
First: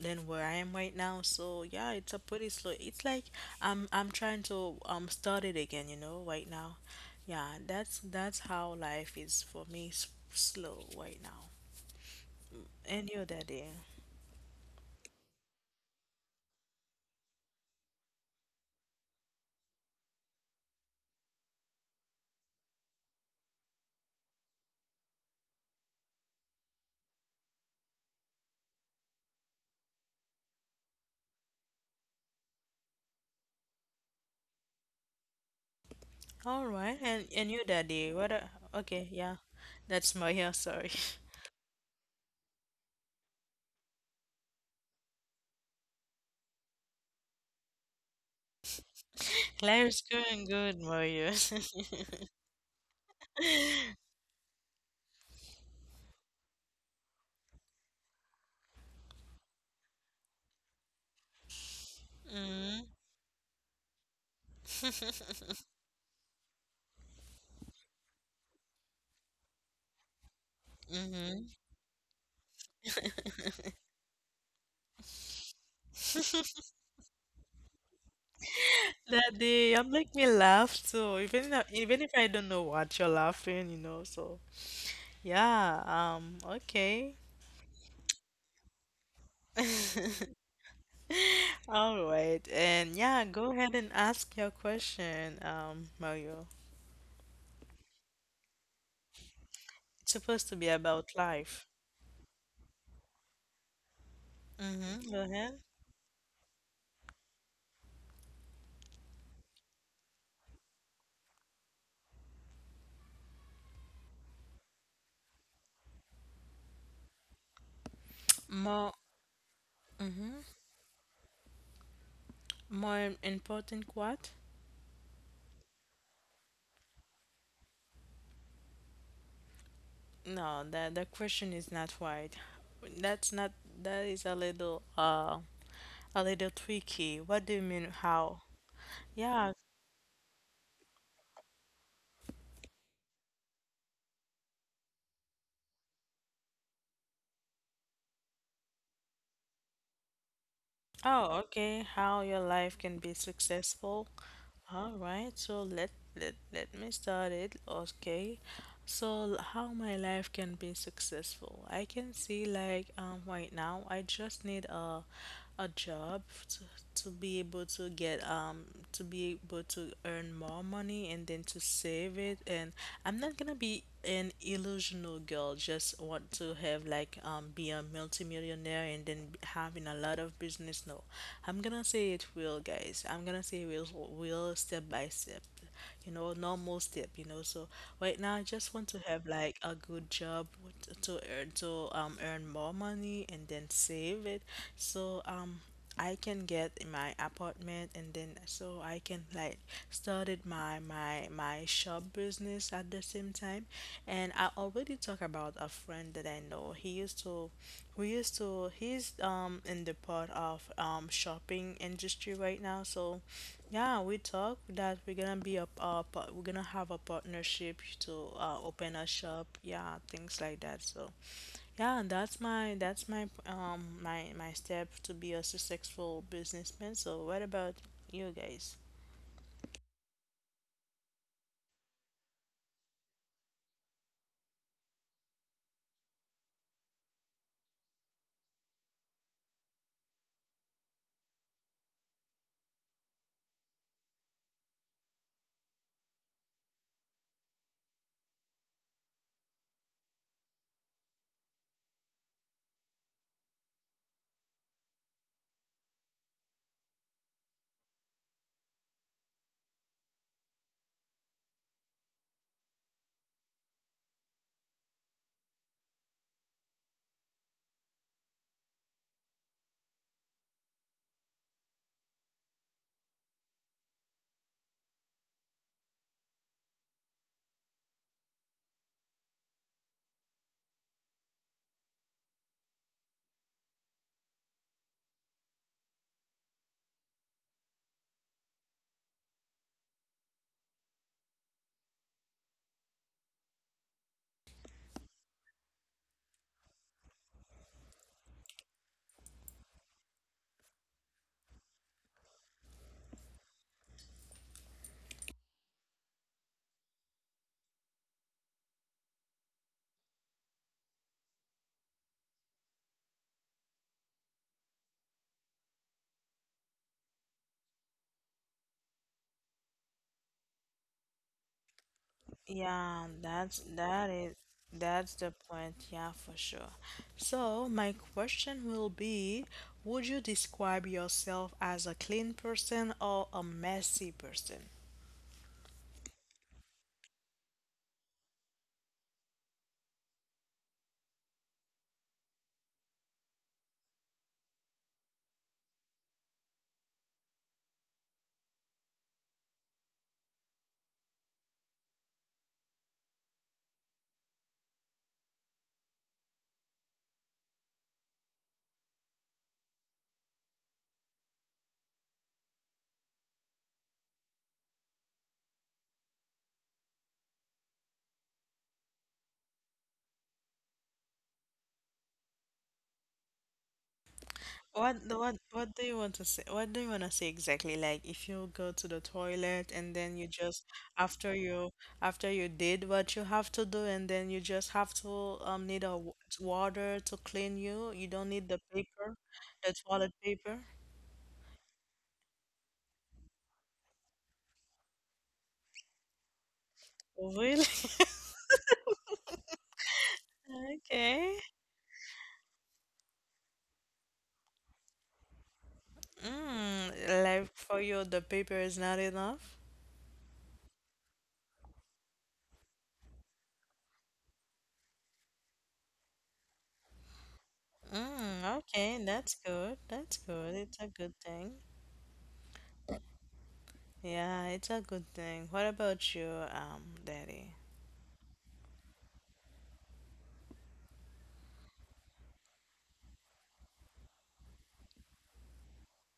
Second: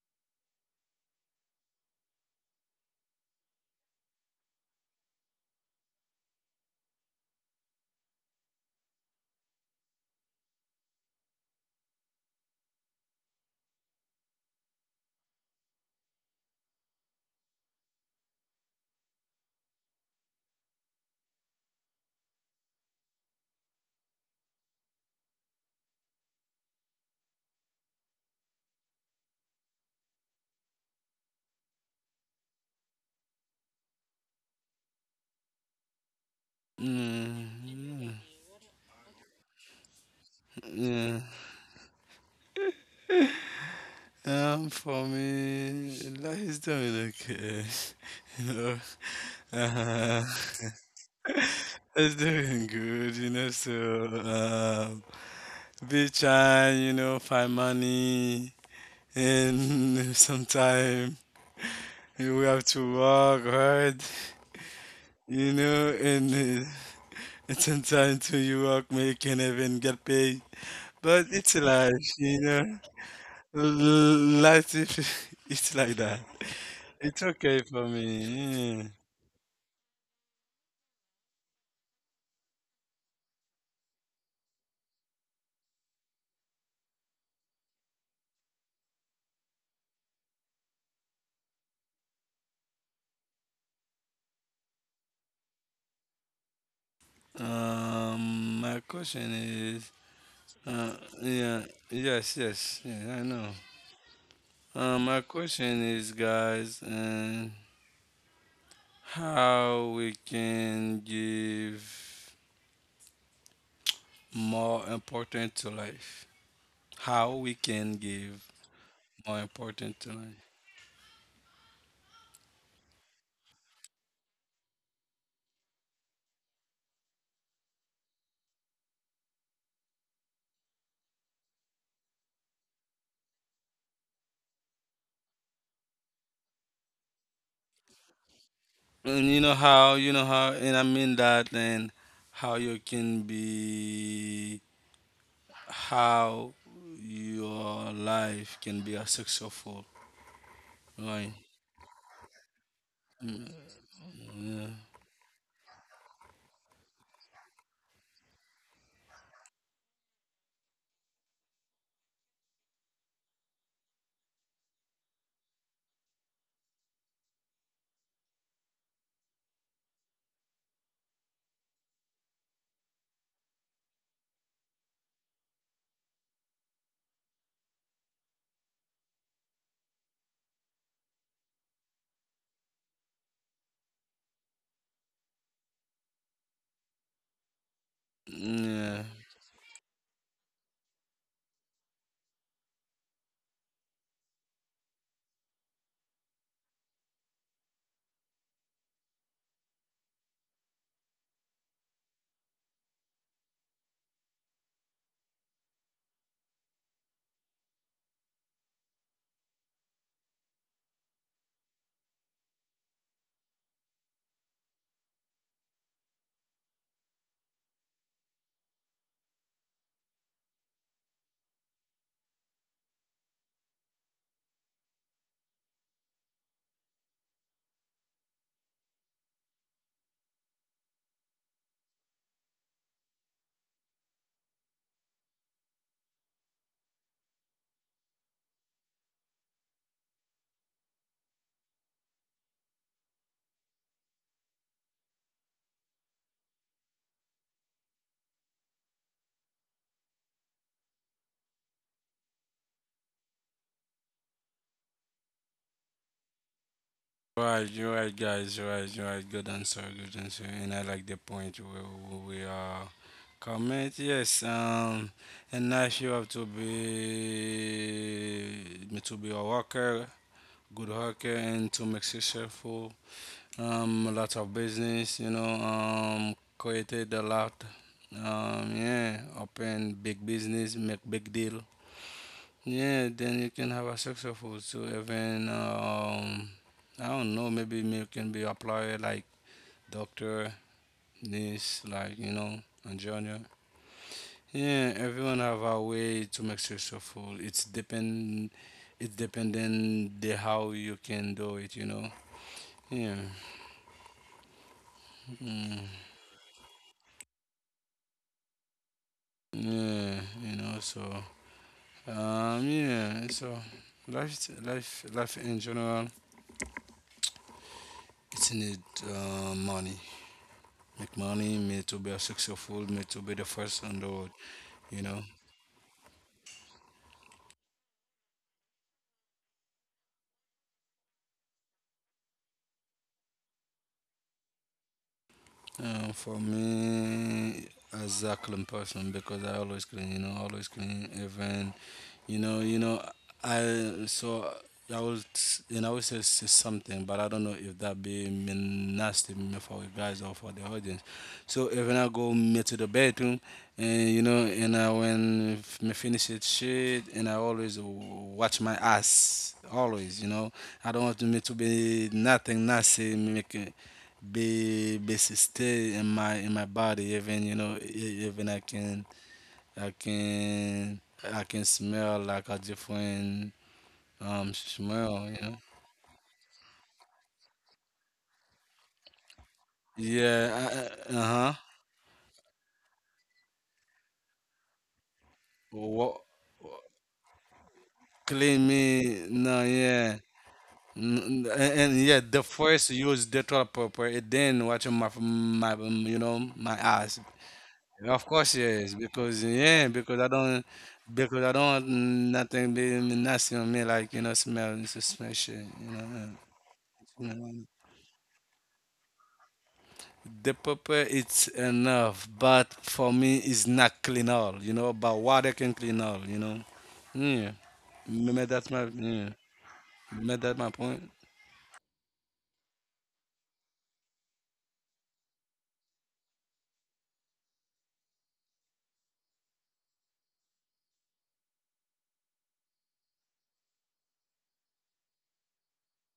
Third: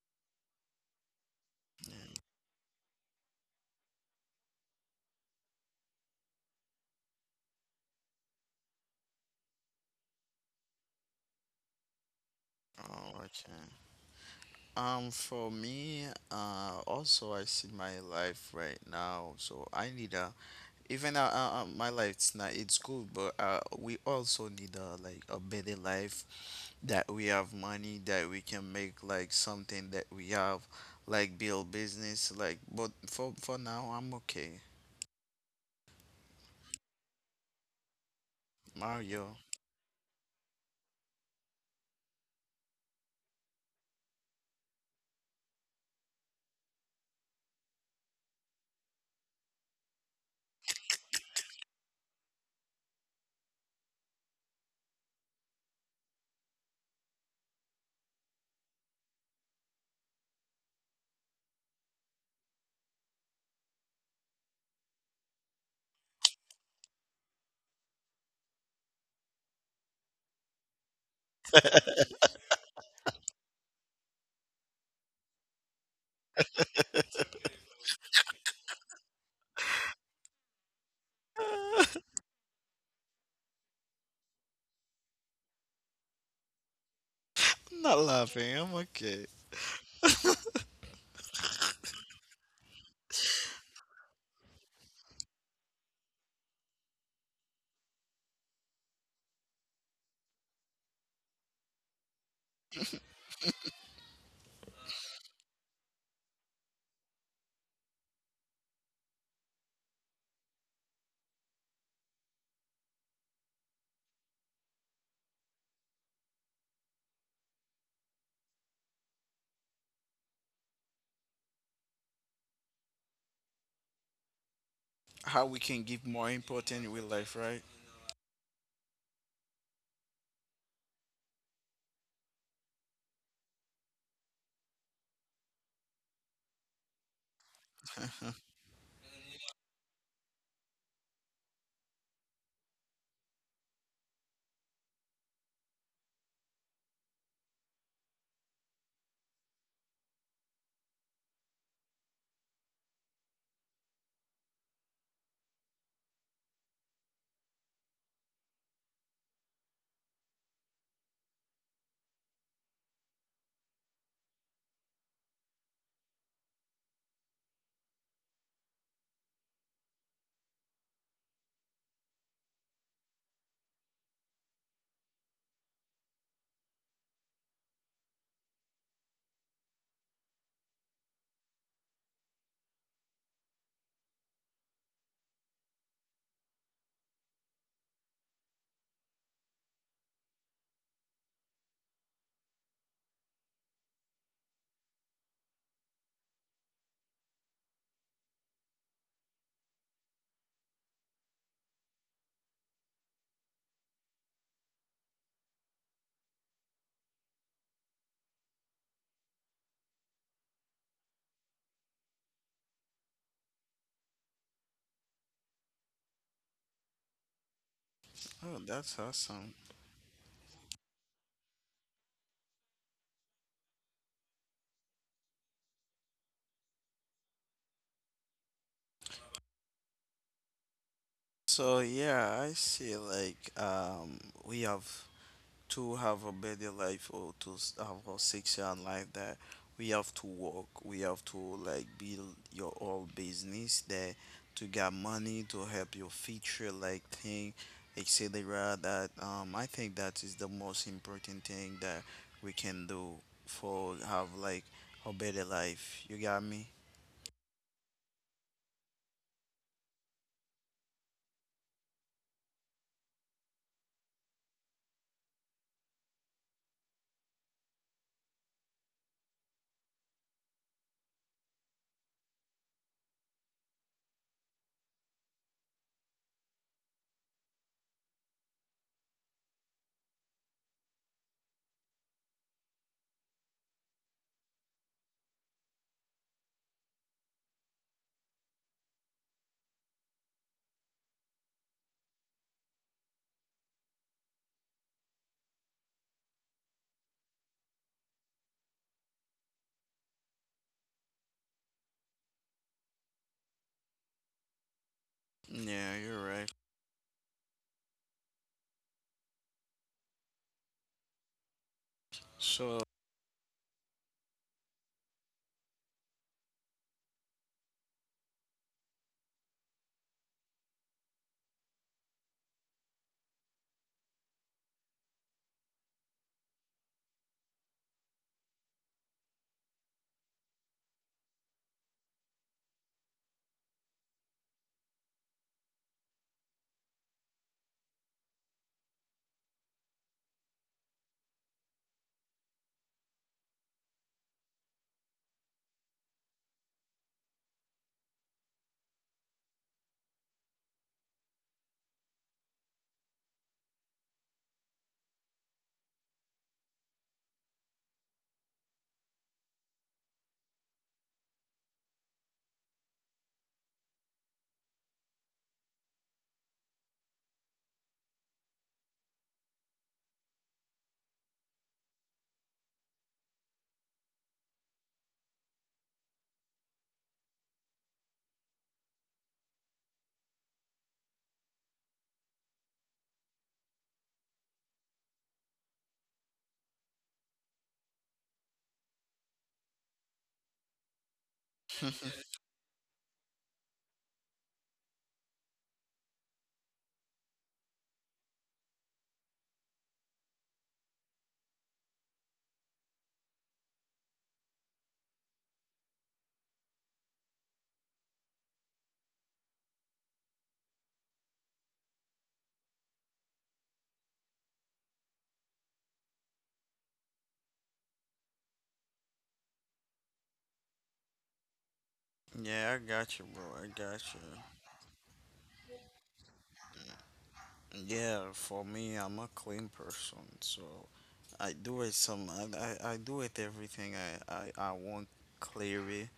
Speaker 1: than where I am right now. So yeah, it's a pretty slow. It's like I'm trying to start it again, you know, right now. Yeah, that's how life is for me. Slow right now. Any
Speaker 2: Oh,
Speaker 1: other
Speaker 2: okay.
Speaker 1: day.
Speaker 2: For me, also I see my life right now, so I need a even my life's not it's good, but we also need a like a better life that we have money that we can make like something that we have like build business like but for now I'm okay.
Speaker 1: All right, and your daddy,
Speaker 3: Mm,
Speaker 1: what a, okay,
Speaker 2: Mario.
Speaker 1: yeah. That's Mario, sorry.
Speaker 3: yeah. For me, life is doing okay. You know,
Speaker 1: Life's
Speaker 3: uh,
Speaker 1: going good, Mario.
Speaker 3: it's doing good. You know, so be trying. You know, find money, and sometime you have to work hard. You know, and it's sometimes to you work, may you can even get paid. But
Speaker 1: Mm-hmm.
Speaker 3: it's life. You know, life. It's like that. It's okay for me.
Speaker 1: Daddy, you make me laugh too. Even if, even if I don't know what you're laughing, you know, so yeah, okay.
Speaker 2: Not laughing, I'm okay.
Speaker 1: All right, and yeah, go ahead and ask your question, Mario.
Speaker 3: Yeah. My question is,
Speaker 1: It's supposed to be
Speaker 3: uh,
Speaker 1: about
Speaker 3: yeah,
Speaker 1: life.
Speaker 3: yes, yes, yeah, I know.
Speaker 1: Mm-hmm,
Speaker 3: My
Speaker 1: go ahead.
Speaker 3: question is, guys, and how we can give more important to life? How we can give
Speaker 1: More
Speaker 3: more important to life?
Speaker 1: More important what?
Speaker 2: How we can give more important with life, right?
Speaker 1: No, the question is not right. That's not that is a little tricky. What do you mean how?
Speaker 3: And
Speaker 1: Yeah.
Speaker 3: you know how, and I mean that, and how you can be how your life can be a successful, right?
Speaker 1: Oh, okay. How your life can be successful. All right. So let let me start it. Okay. So, how my life can be successful? I can see right now I just need a job to, to be able to get to be able to earn more money and then to save it and I'm not gonna be an illusional girl just want to have be a multimillionaire and then having a lot of business no. I'm gonna say it real, guys, I'm gonna say it real, real step by step, you know, normal step, you know. So right now I just want to
Speaker 3: Yeah,
Speaker 1: have like a good job to earn more money and then save it. So I can get my apartment and then so I can like started my shop business at the same time and I already talked about a friend that I know he used to we used to he's in the part of shopping industry right now so yeah, we talk that we're gonna be a we're gonna have a partnership to
Speaker 2: Oh,
Speaker 1: open
Speaker 2: that's
Speaker 1: a shop,
Speaker 2: awesome.
Speaker 1: yeah, things like that. So yeah, and that's my step to be a successful businessman. So what about you guys?
Speaker 2: So, yeah, I see like we have to have a better life or to have a section like that. We have to work, we have to like build your own business that to get money to help your future like thing, etc., that I think that is the most important thing that we can do for have like a better life, you got me?
Speaker 3: right, you're right, guys, you're right, you're right. Good answer, good answer. And I like the point where we are comment. Yes, and life you have to be a worker, good worker, and to make successful. A lot of business, you know, created a lot. Yeah, open big business, make big deal. Yeah, then you can have a successful. So even, I don't know, maybe may can be applied like doctor, nurse, like you know, and junior. Yeah, everyone have a way to make successful. It's dependent, the how you can do it. You know. Yeah. Mm,
Speaker 2: Yeah, you're right.
Speaker 3: yeah. You know. So.
Speaker 2: So.
Speaker 3: Yeah. So, life in general, it's need, money. Make money, me to be a successful, me
Speaker 1: Yeah,
Speaker 3: to be the
Speaker 1: that's
Speaker 3: first on the
Speaker 1: that
Speaker 3: road,
Speaker 1: is
Speaker 3: you
Speaker 1: that's
Speaker 3: know.
Speaker 1: the point. Yeah, for sure. So my question will be, would you describe yourself as a clean person or a messy person?
Speaker 3: For me, as a clean person, because I always clean, you know, always clean, even. You know, you know, I so I will, you know, I will say something, but I don't know if that be mean nasty me for you guys or for the audience. So even I go me to the bedroom, and you know, and me finish it shit, and I always watch my ass always. You know, I don't want me to be nothing nasty make. Be stay in my body, even, you know, even I can I can smell like a different
Speaker 1: What
Speaker 3: smell, you know.
Speaker 1: what do you want to say? What do you want to say exactly? Like if you go to the toilet and then you just
Speaker 3: Yeah, uh
Speaker 1: after
Speaker 3: huh.
Speaker 1: you after you did what you have to do and then you just have to need a
Speaker 3: What
Speaker 1: water to clean you. You don't need the
Speaker 3: clean
Speaker 1: paper,
Speaker 3: me? No,
Speaker 1: the toilet
Speaker 3: yeah.
Speaker 1: paper.
Speaker 3: And, yeah, the first use dental proper, it then watching my my my eyes.
Speaker 1: Really?
Speaker 3: Of course, yes, because yeah,
Speaker 1: Okay.
Speaker 3: because I don't nothing be nothing on me, like, you know, smell it's a smell shit, you know.
Speaker 1: Mm, like
Speaker 3: Yeah.
Speaker 1: for you, the paper is not enough.
Speaker 3: The paper it's enough, but for me it's not clean all, you know. But water can clean all, you know. Yeah,
Speaker 1: Mm,
Speaker 3: maybe that's my
Speaker 1: okay,
Speaker 3: yeah,
Speaker 1: that's good. That's
Speaker 3: maybe
Speaker 1: good.
Speaker 3: that's my
Speaker 1: It's a
Speaker 3: point.
Speaker 1: good thing.
Speaker 2: Yeah, I got you, bro, I got you.
Speaker 1: Yeah, it's a good thing. What about you, Daddy?
Speaker 2: Yeah, for me, I'm a clean person. So, I do it some. I do it everything I want clearly,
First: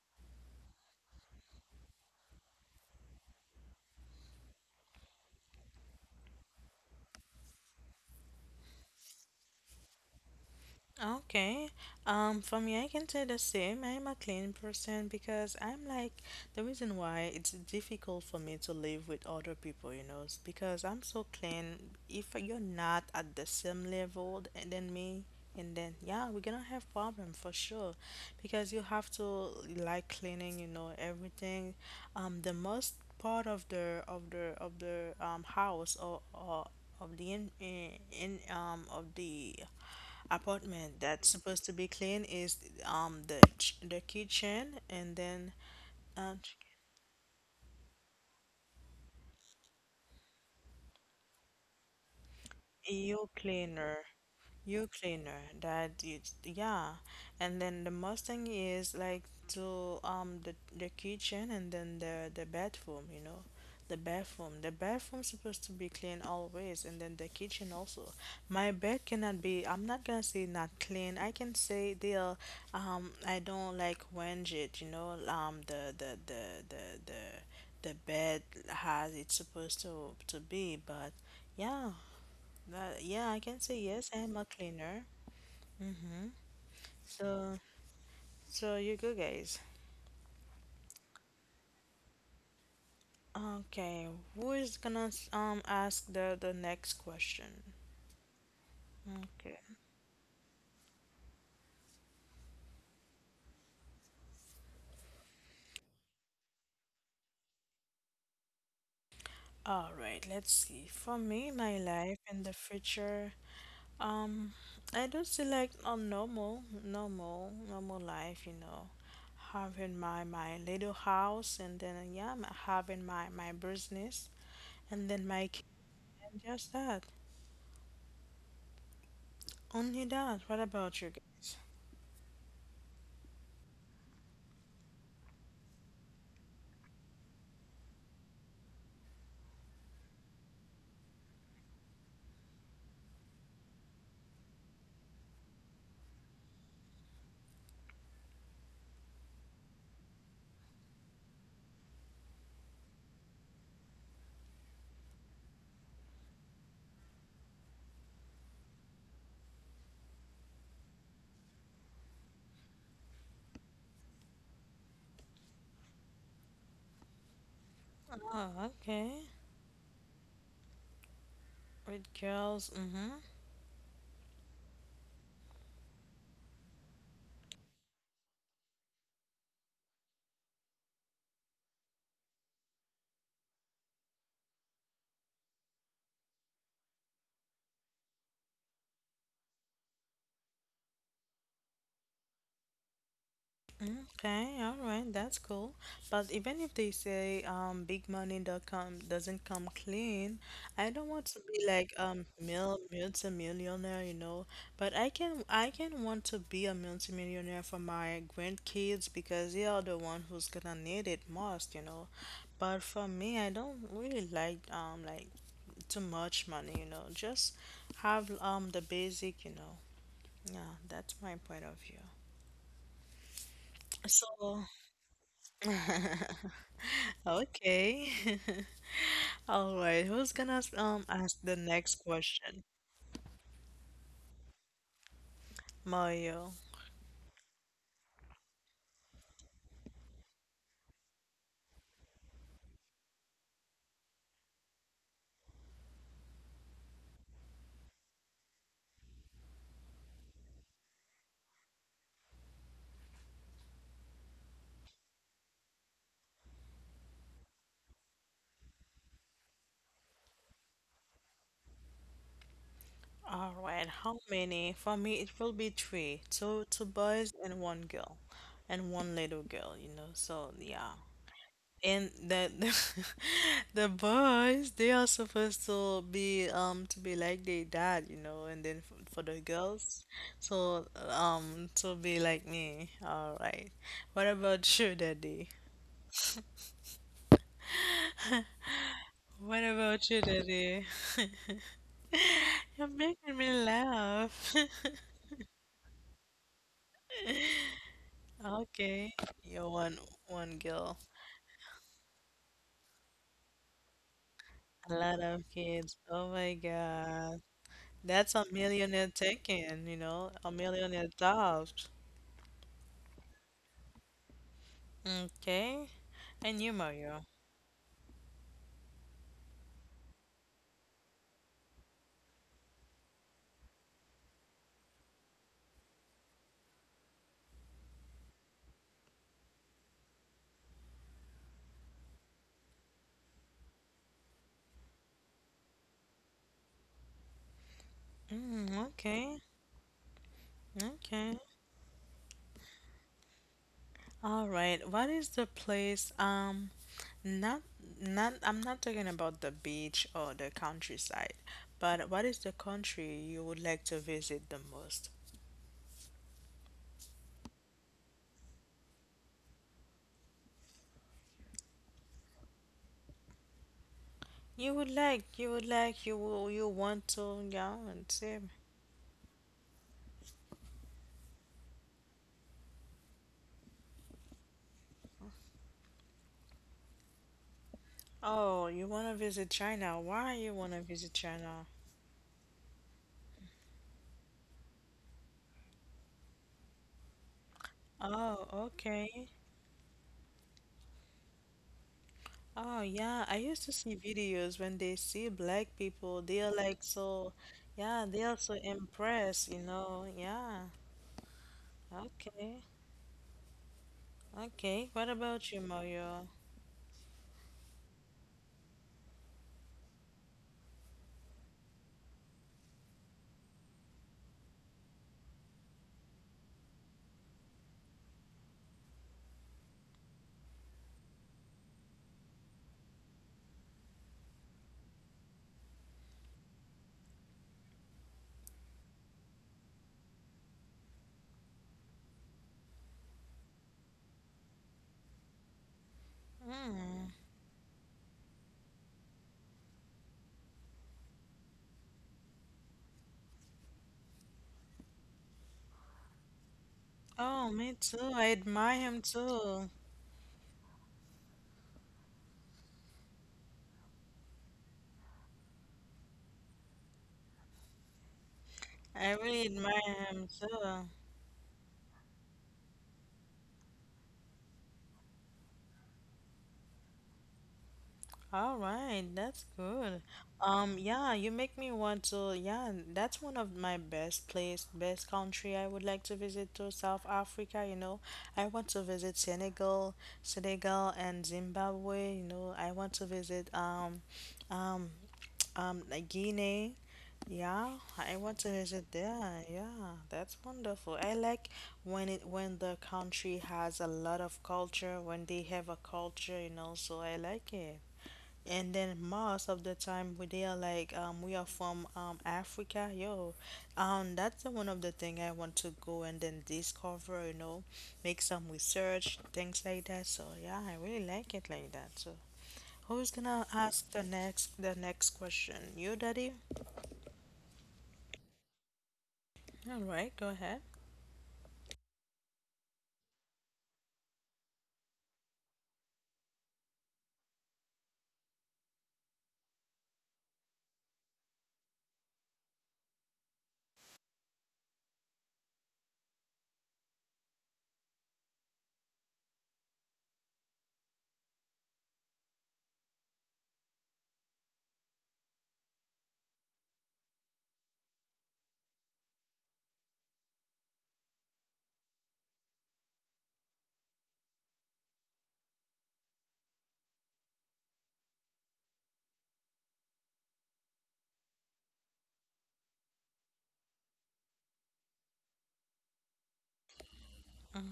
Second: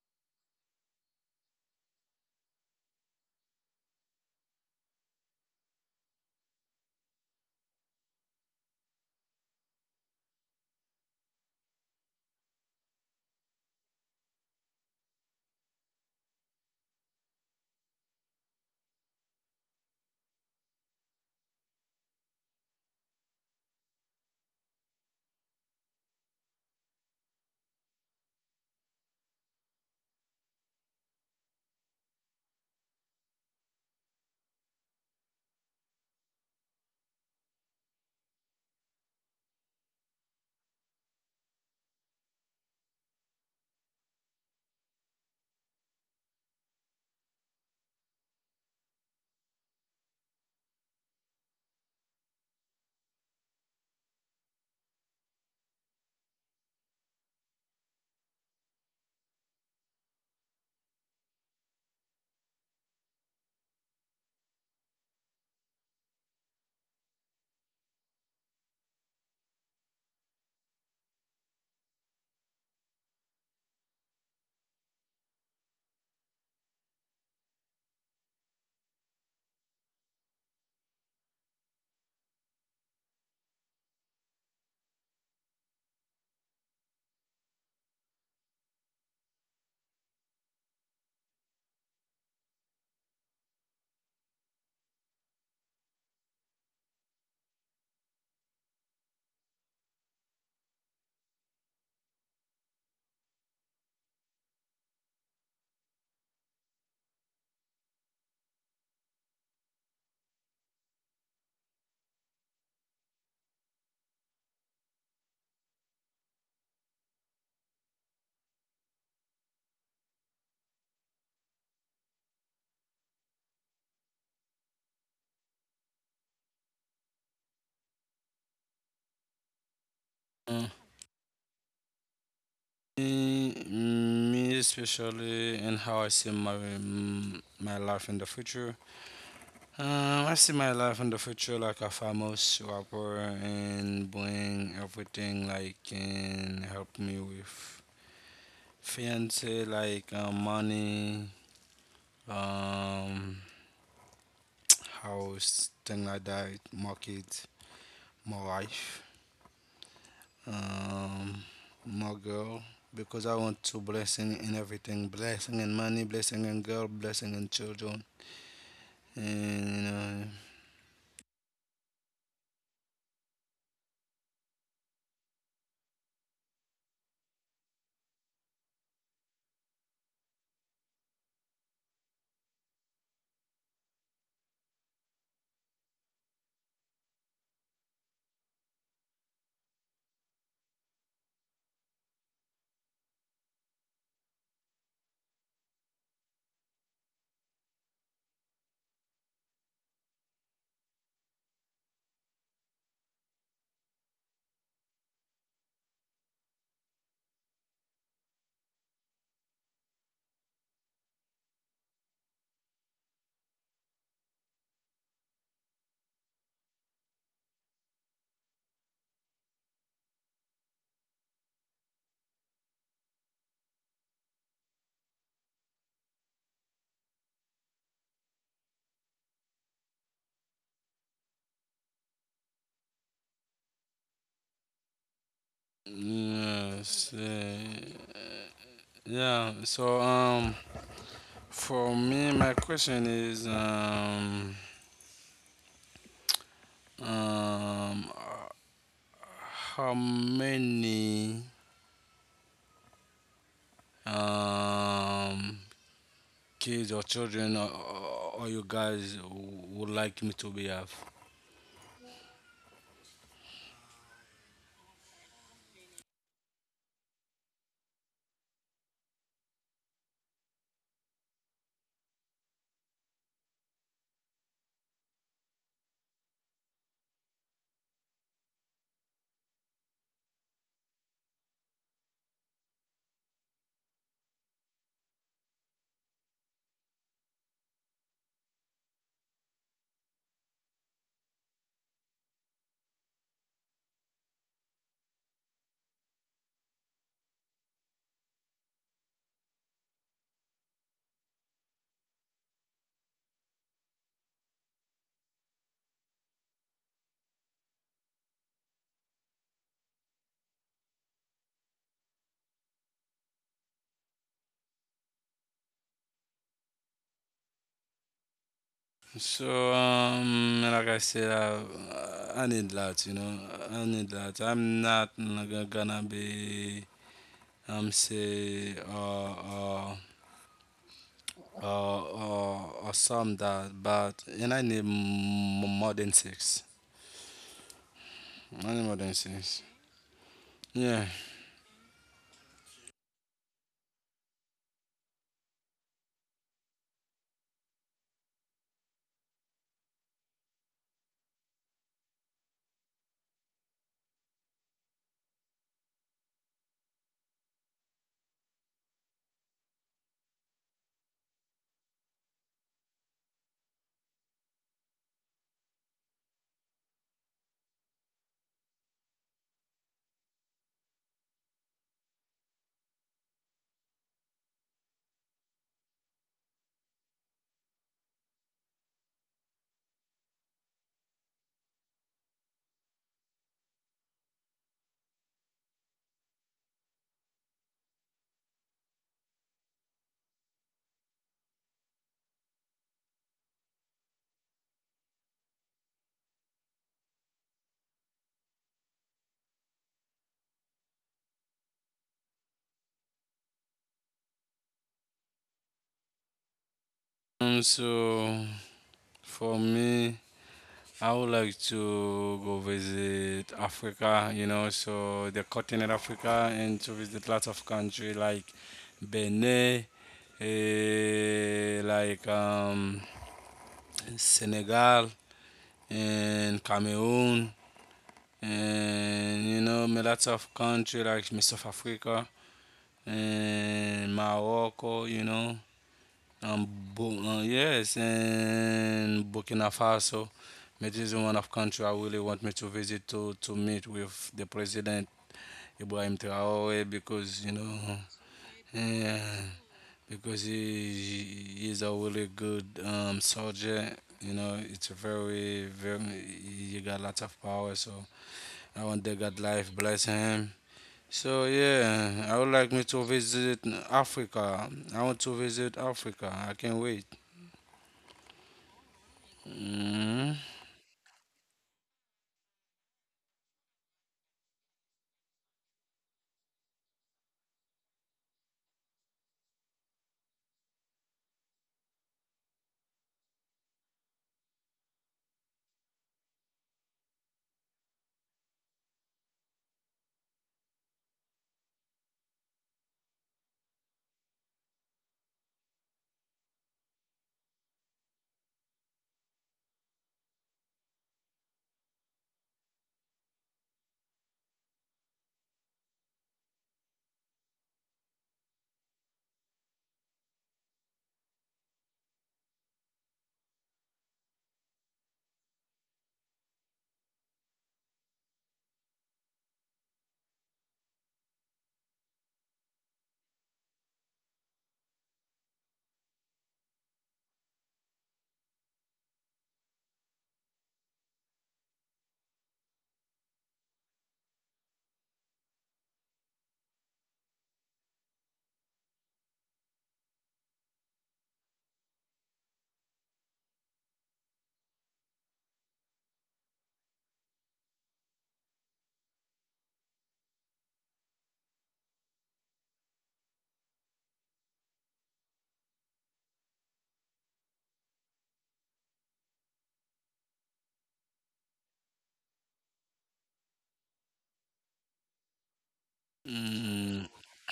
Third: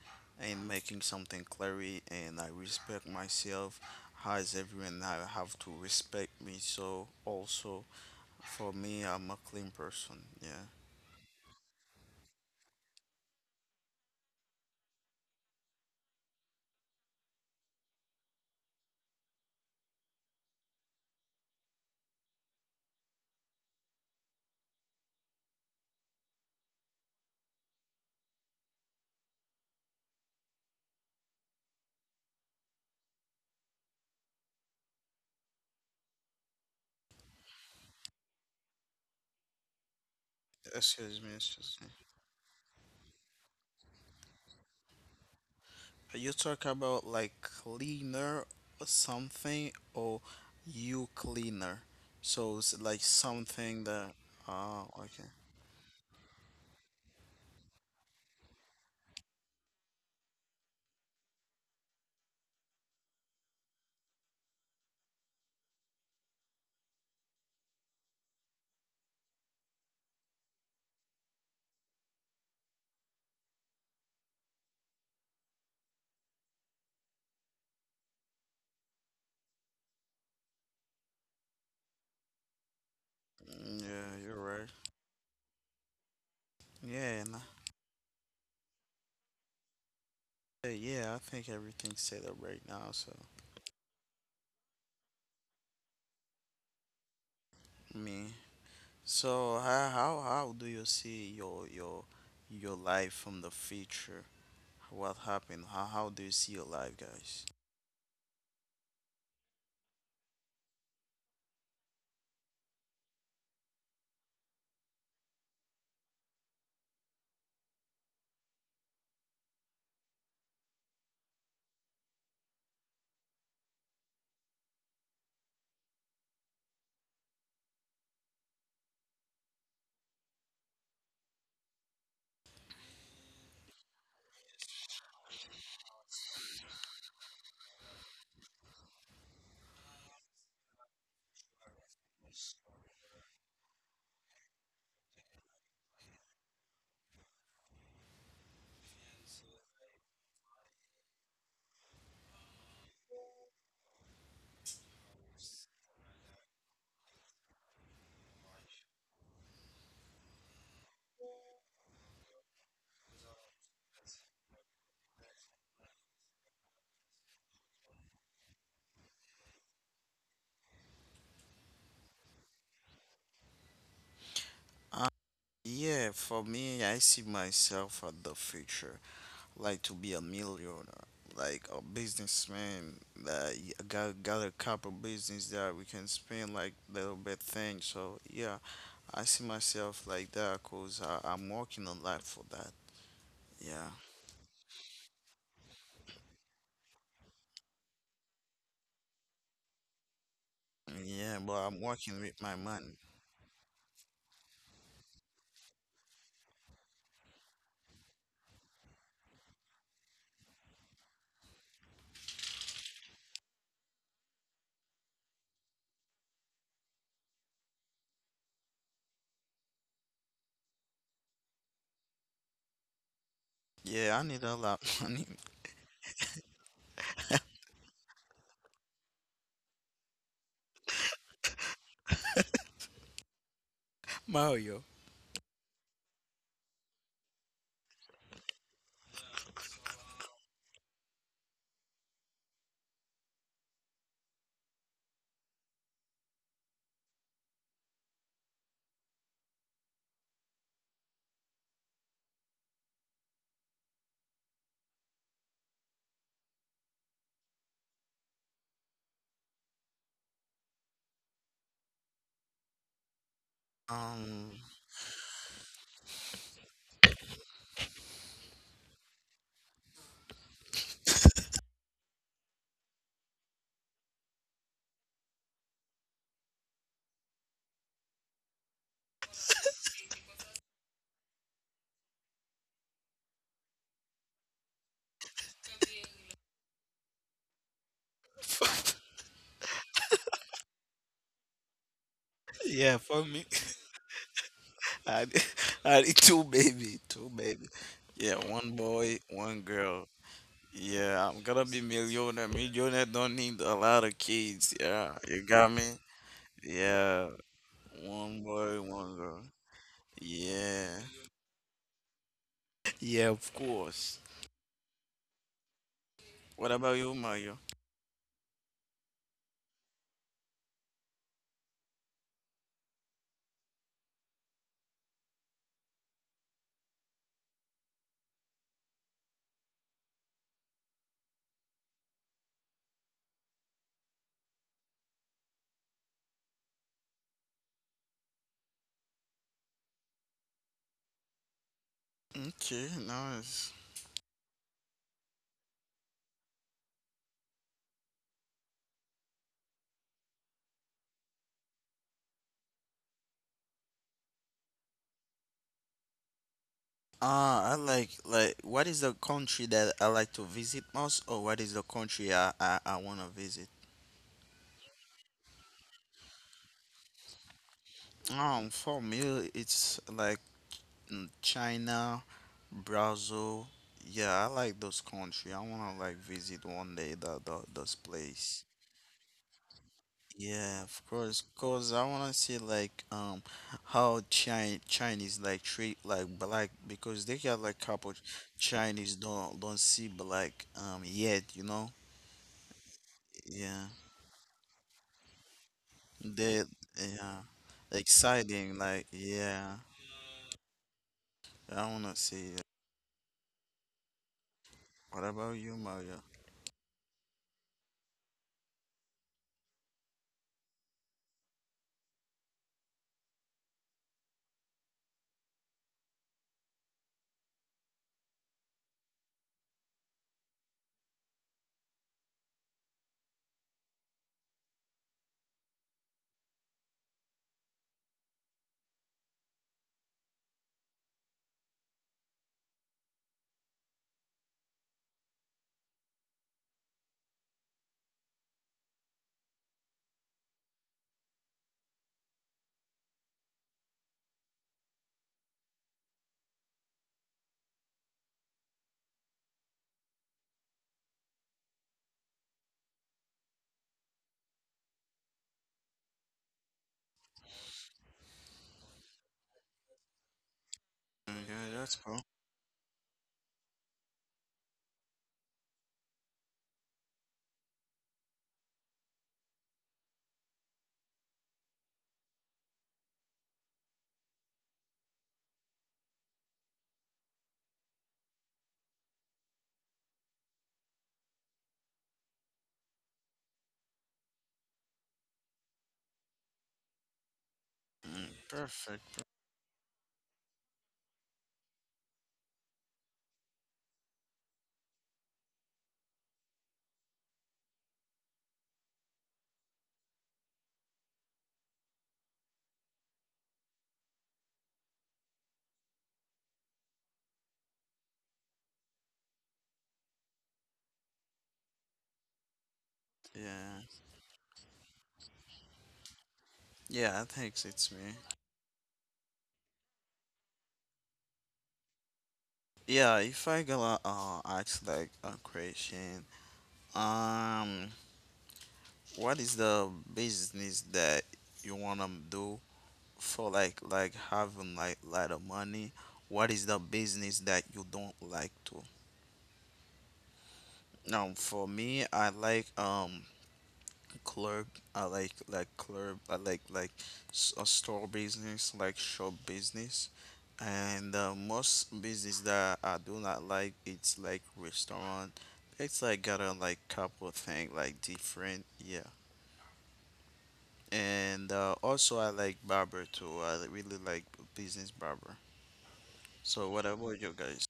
Speaker 2: and making something clearly, and I respect myself. As everyone, I have to respect me. So, also, for me, I'm a clean person. Yeah.
Speaker 1: Okay. For me, I can say the same. I'm a clean person because I'm like the reason why it's difficult for me to live with other people, you know, is because I'm so clean. If you're not at the same level than me, and then yeah, we're gonna have problem for sure, because you have to like cleaning, you know, everything. The most part of the house or of the in of the apartment
Speaker 2: Excuse
Speaker 1: that's
Speaker 2: me.
Speaker 1: supposed to
Speaker 2: Excuse
Speaker 1: be
Speaker 2: me.
Speaker 1: clean is the the kitchen and then
Speaker 2: You
Speaker 1: um.
Speaker 2: talk about like cleaner or something, or you cleaner. So, it's like
Speaker 1: You
Speaker 2: something
Speaker 1: cleaner.
Speaker 2: that. Ah,
Speaker 1: You
Speaker 2: okay.
Speaker 1: cleaner. That is, yeah. And then the Mustang is like to the kitchen and then the bathroom, you know. The bathroom. The bathroom supposed to be clean always and then the kitchen also. My bed cannot be I'm not gonna say not clean. I can say they are I don't like wenge it, you know, um the bed has it's supposed to be but yeah that, yeah, I can say
Speaker 2: Mm,
Speaker 1: yes,
Speaker 2: yeah,
Speaker 1: I am
Speaker 2: you're
Speaker 1: a
Speaker 2: right.
Speaker 1: cleaner. Hmm.
Speaker 2: Yeah, and I,
Speaker 1: So, so you go, guys.
Speaker 2: yeah, yeah, I think everything's set up right now. So,
Speaker 1: Okay, who is gonna ask the next question?
Speaker 2: me,
Speaker 1: Okay.
Speaker 2: so how do you see your life from the future? What happened? How do you see your life, guys?
Speaker 1: All right, let's see. For me, my life in the future, um, I do select a normal life, you know, having my little house and then yeah, having my business and then my kid, and just that. Only that. What
Speaker 3: Uh,
Speaker 1: about you guys?
Speaker 3: me especially, and how I see my life in the future. I see my life in the future like a famous rapper and bring everything like can help me with fiance like, money. Um, House, thing like that, market, more wife, um, more girl. Because I want to blessing in everything, blessing in money, blessing in girl, blessing in children,
Speaker 1: Ah, okay.
Speaker 3: and
Speaker 1: With girls, mm-hmm.
Speaker 2: Uh, yeah, for me, I see myself at the future. Like to be a millionaire, like a businessman that got a couple business that we can spend like little bit thing. So, yeah, I see myself like that cause I'm working a lot for that. Yeah,
Speaker 1: Okay, all right, that's cool. But even if they say big money.com doesn't come clean, I don't want to
Speaker 2: yeah, but
Speaker 1: be
Speaker 2: I'm
Speaker 1: like
Speaker 2: working with my
Speaker 1: mil
Speaker 2: money.
Speaker 1: multi-millionaire, you know. But I can want to be a multi-millionaire for my grandkids because they are the one who's gonna need it most, you know. But for me, I don't really like too much money, you know. Just have the basic, you know. Yeah, that's my point of view.
Speaker 2: Yeah, I need a
Speaker 1: So,
Speaker 2: lot of money.
Speaker 1: okay. All right, who's gonna ask the next question?
Speaker 2: Mario.
Speaker 3: uh,
Speaker 1: Mario.
Speaker 3: yes, yeah. So for me, my question is, um, how many um kids or children, or you guys would like me to be have.
Speaker 1: All right, how
Speaker 2: Um,
Speaker 1: many? For me, it will be three. Two boys and one girl, and one little girl, you know. So, yeah. And that the boys they are supposed to be like their dad, you know, and then for the girls so to be like me. All right, what about you, daddy? What about you, daddy? You're
Speaker 2: yeah, for
Speaker 1: making me
Speaker 2: me.
Speaker 1: laugh.
Speaker 2: I need, I need two baby, two baby. Yeah, one
Speaker 1: Okay,
Speaker 2: boy,
Speaker 1: you're
Speaker 2: one
Speaker 1: one
Speaker 2: girl.
Speaker 1: one girl.
Speaker 2: Yeah, I'm gonna be millionaire. Millionaire don't need a lot of kids.
Speaker 1: A lot
Speaker 2: Yeah,
Speaker 1: of
Speaker 2: you got me?
Speaker 1: kids, oh my
Speaker 2: Yeah,
Speaker 1: god. That's a
Speaker 2: one boy,
Speaker 1: millionaire
Speaker 2: one girl.
Speaker 1: taking, you know, a
Speaker 2: Yeah.
Speaker 1: millionaire doubt.
Speaker 2: Yeah, of course.
Speaker 1: Okay. And you,
Speaker 2: What about you,
Speaker 1: Mario.
Speaker 2: Mario?
Speaker 3: So, like I said, I need that, you know, I need that. I'm not gonna be, say, uh, uh, or some that, but, and I need more than six.
Speaker 1: Mm,
Speaker 3: I need more than
Speaker 1: okay.
Speaker 3: six. Yeah.
Speaker 1: Okay.
Speaker 2: Okay, nice.
Speaker 1: All right. What is the place? Not not I'm not talking about the beach or the countryside, but what is the country you would like to visit the most?
Speaker 2: Ah, I like what is the country that I like to visit most, or what is the country I wanna visit?
Speaker 1: You would like, you would like, you will, you want to, go and see.
Speaker 2: For me, it's like China, Brazil. Yeah, I like those country. I wanna like visit one day that those place.
Speaker 1: Oh, you want to visit China. Why you want to
Speaker 2: Yeah, of
Speaker 1: visit
Speaker 2: course,
Speaker 1: China?
Speaker 2: cause I wanna see like how Chinese like treat like black because they got like couple
Speaker 1: Oh,
Speaker 2: Chinese
Speaker 1: okay.
Speaker 2: don't see black yet, you know?
Speaker 1: Oh yeah, I used to
Speaker 2: Yeah,
Speaker 1: see videos when they see black people, they are
Speaker 2: they,
Speaker 1: like so,
Speaker 2: yeah,
Speaker 1: yeah, they are so
Speaker 2: exciting like
Speaker 1: impressed, you
Speaker 2: yeah.
Speaker 1: know. Yeah.
Speaker 2: I wanna see.
Speaker 1: Okay. Okay. What
Speaker 2: What
Speaker 1: about
Speaker 2: about
Speaker 1: you,
Speaker 2: you, Mario?
Speaker 1: Mario?
Speaker 3: So, for me, I would like to go visit Africa, you know, so the continent Africa, and to visit lots of country like Benin, like, Senegal and Cameroon, and you know me lots of country like South Africa and Morocco, you know. Um,
Speaker 1: Mm.
Speaker 3: Yes, and Burkina Faso. It is one of country I really want me to visit, to meet with the president Ibrahim Traore,
Speaker 1: Oh,
Speaker 3: because you
Speaker 1: me
Speaker 3: know,
Speaker 1: too. I admire him
Speaker 3: yeah,
Speaker 1: too.
Speaker 3: because he is a really good soldier. You know, it's very very, he got lots of power. So I
Speaker 1: I
Speaker 3: want the
Speaker 1: really
Speaker 3: God life
Speaker 1: admire
Speaker 3: bless
Speaker 1: him
Speaker 3: him.
Speaker 1: too.
Speaker 3: So
Speaker 2: Okay, that's cool.
Speaker 3: yeah, I would like me to visit Africa. I want to visit Africa. I can't wait.
Speaker 1: All right, that's good.
Speaker 3: Mm,
Speaker 1: Yeah, you make me want to. Yeah, that's one of my best place, best country I would like to visit to South Africa, you know. I want to visit Senegal, Senegal and Zimbabwe, you know. I want to visit um like Guinea. Yeah, I
Speaker 2: Mm,
Speaker 1: want to visit
Speaker 2: perfect.
Speaker 1: there. Yeah, that's wonderful. I like when it when the country has a lot of culture, when they have a culture, you know, so I like it. And then most of the time we they are like we are from Africa, yo. That's the one of the thing I want to go and then discover, you know, make some research, things like that. So yeah, I really like it like that. So who's gonna
Speaker 2: Yeah.
Speaker 1: ask the next question? You, Daddy?
Speaker 2: Yeah, I think it's me.
Speaker 1: All right, go ahead.
Speaker 2: Yeah, if I gonna ask like a question, um, what is the business that you wanna do for like having like lot of money? What is the business that you don't like to? Now, for me, I like club. I like club. I like a store business like shop business. And most business that I do not like, it's like restaurant. It's like got a like couple thing like different, yeah. And also I like barber too, I really like business barber. So, what about
Speaker 3: mm.
Speaker 2: you guys?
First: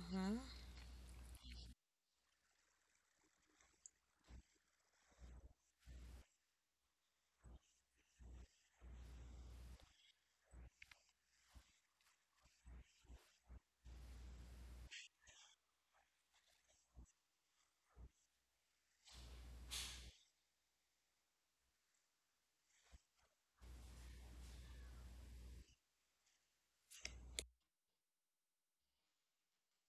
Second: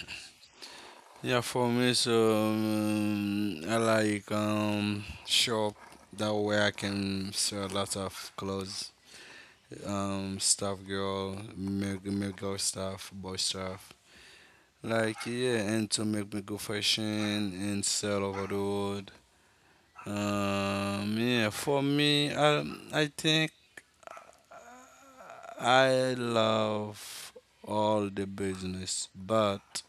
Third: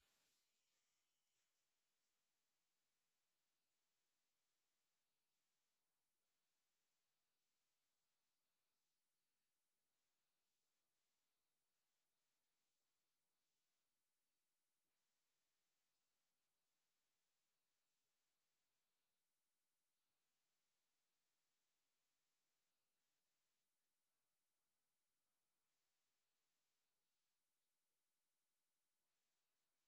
Speaker 3: Yeah, for me, so I like shop. That way I can sell a lot of clothes, stuff, girl, make girl stuff, boy stuff. Like yeah, and to make me go fashion and sell over the world. Yeah, for me, I think I love all the business, but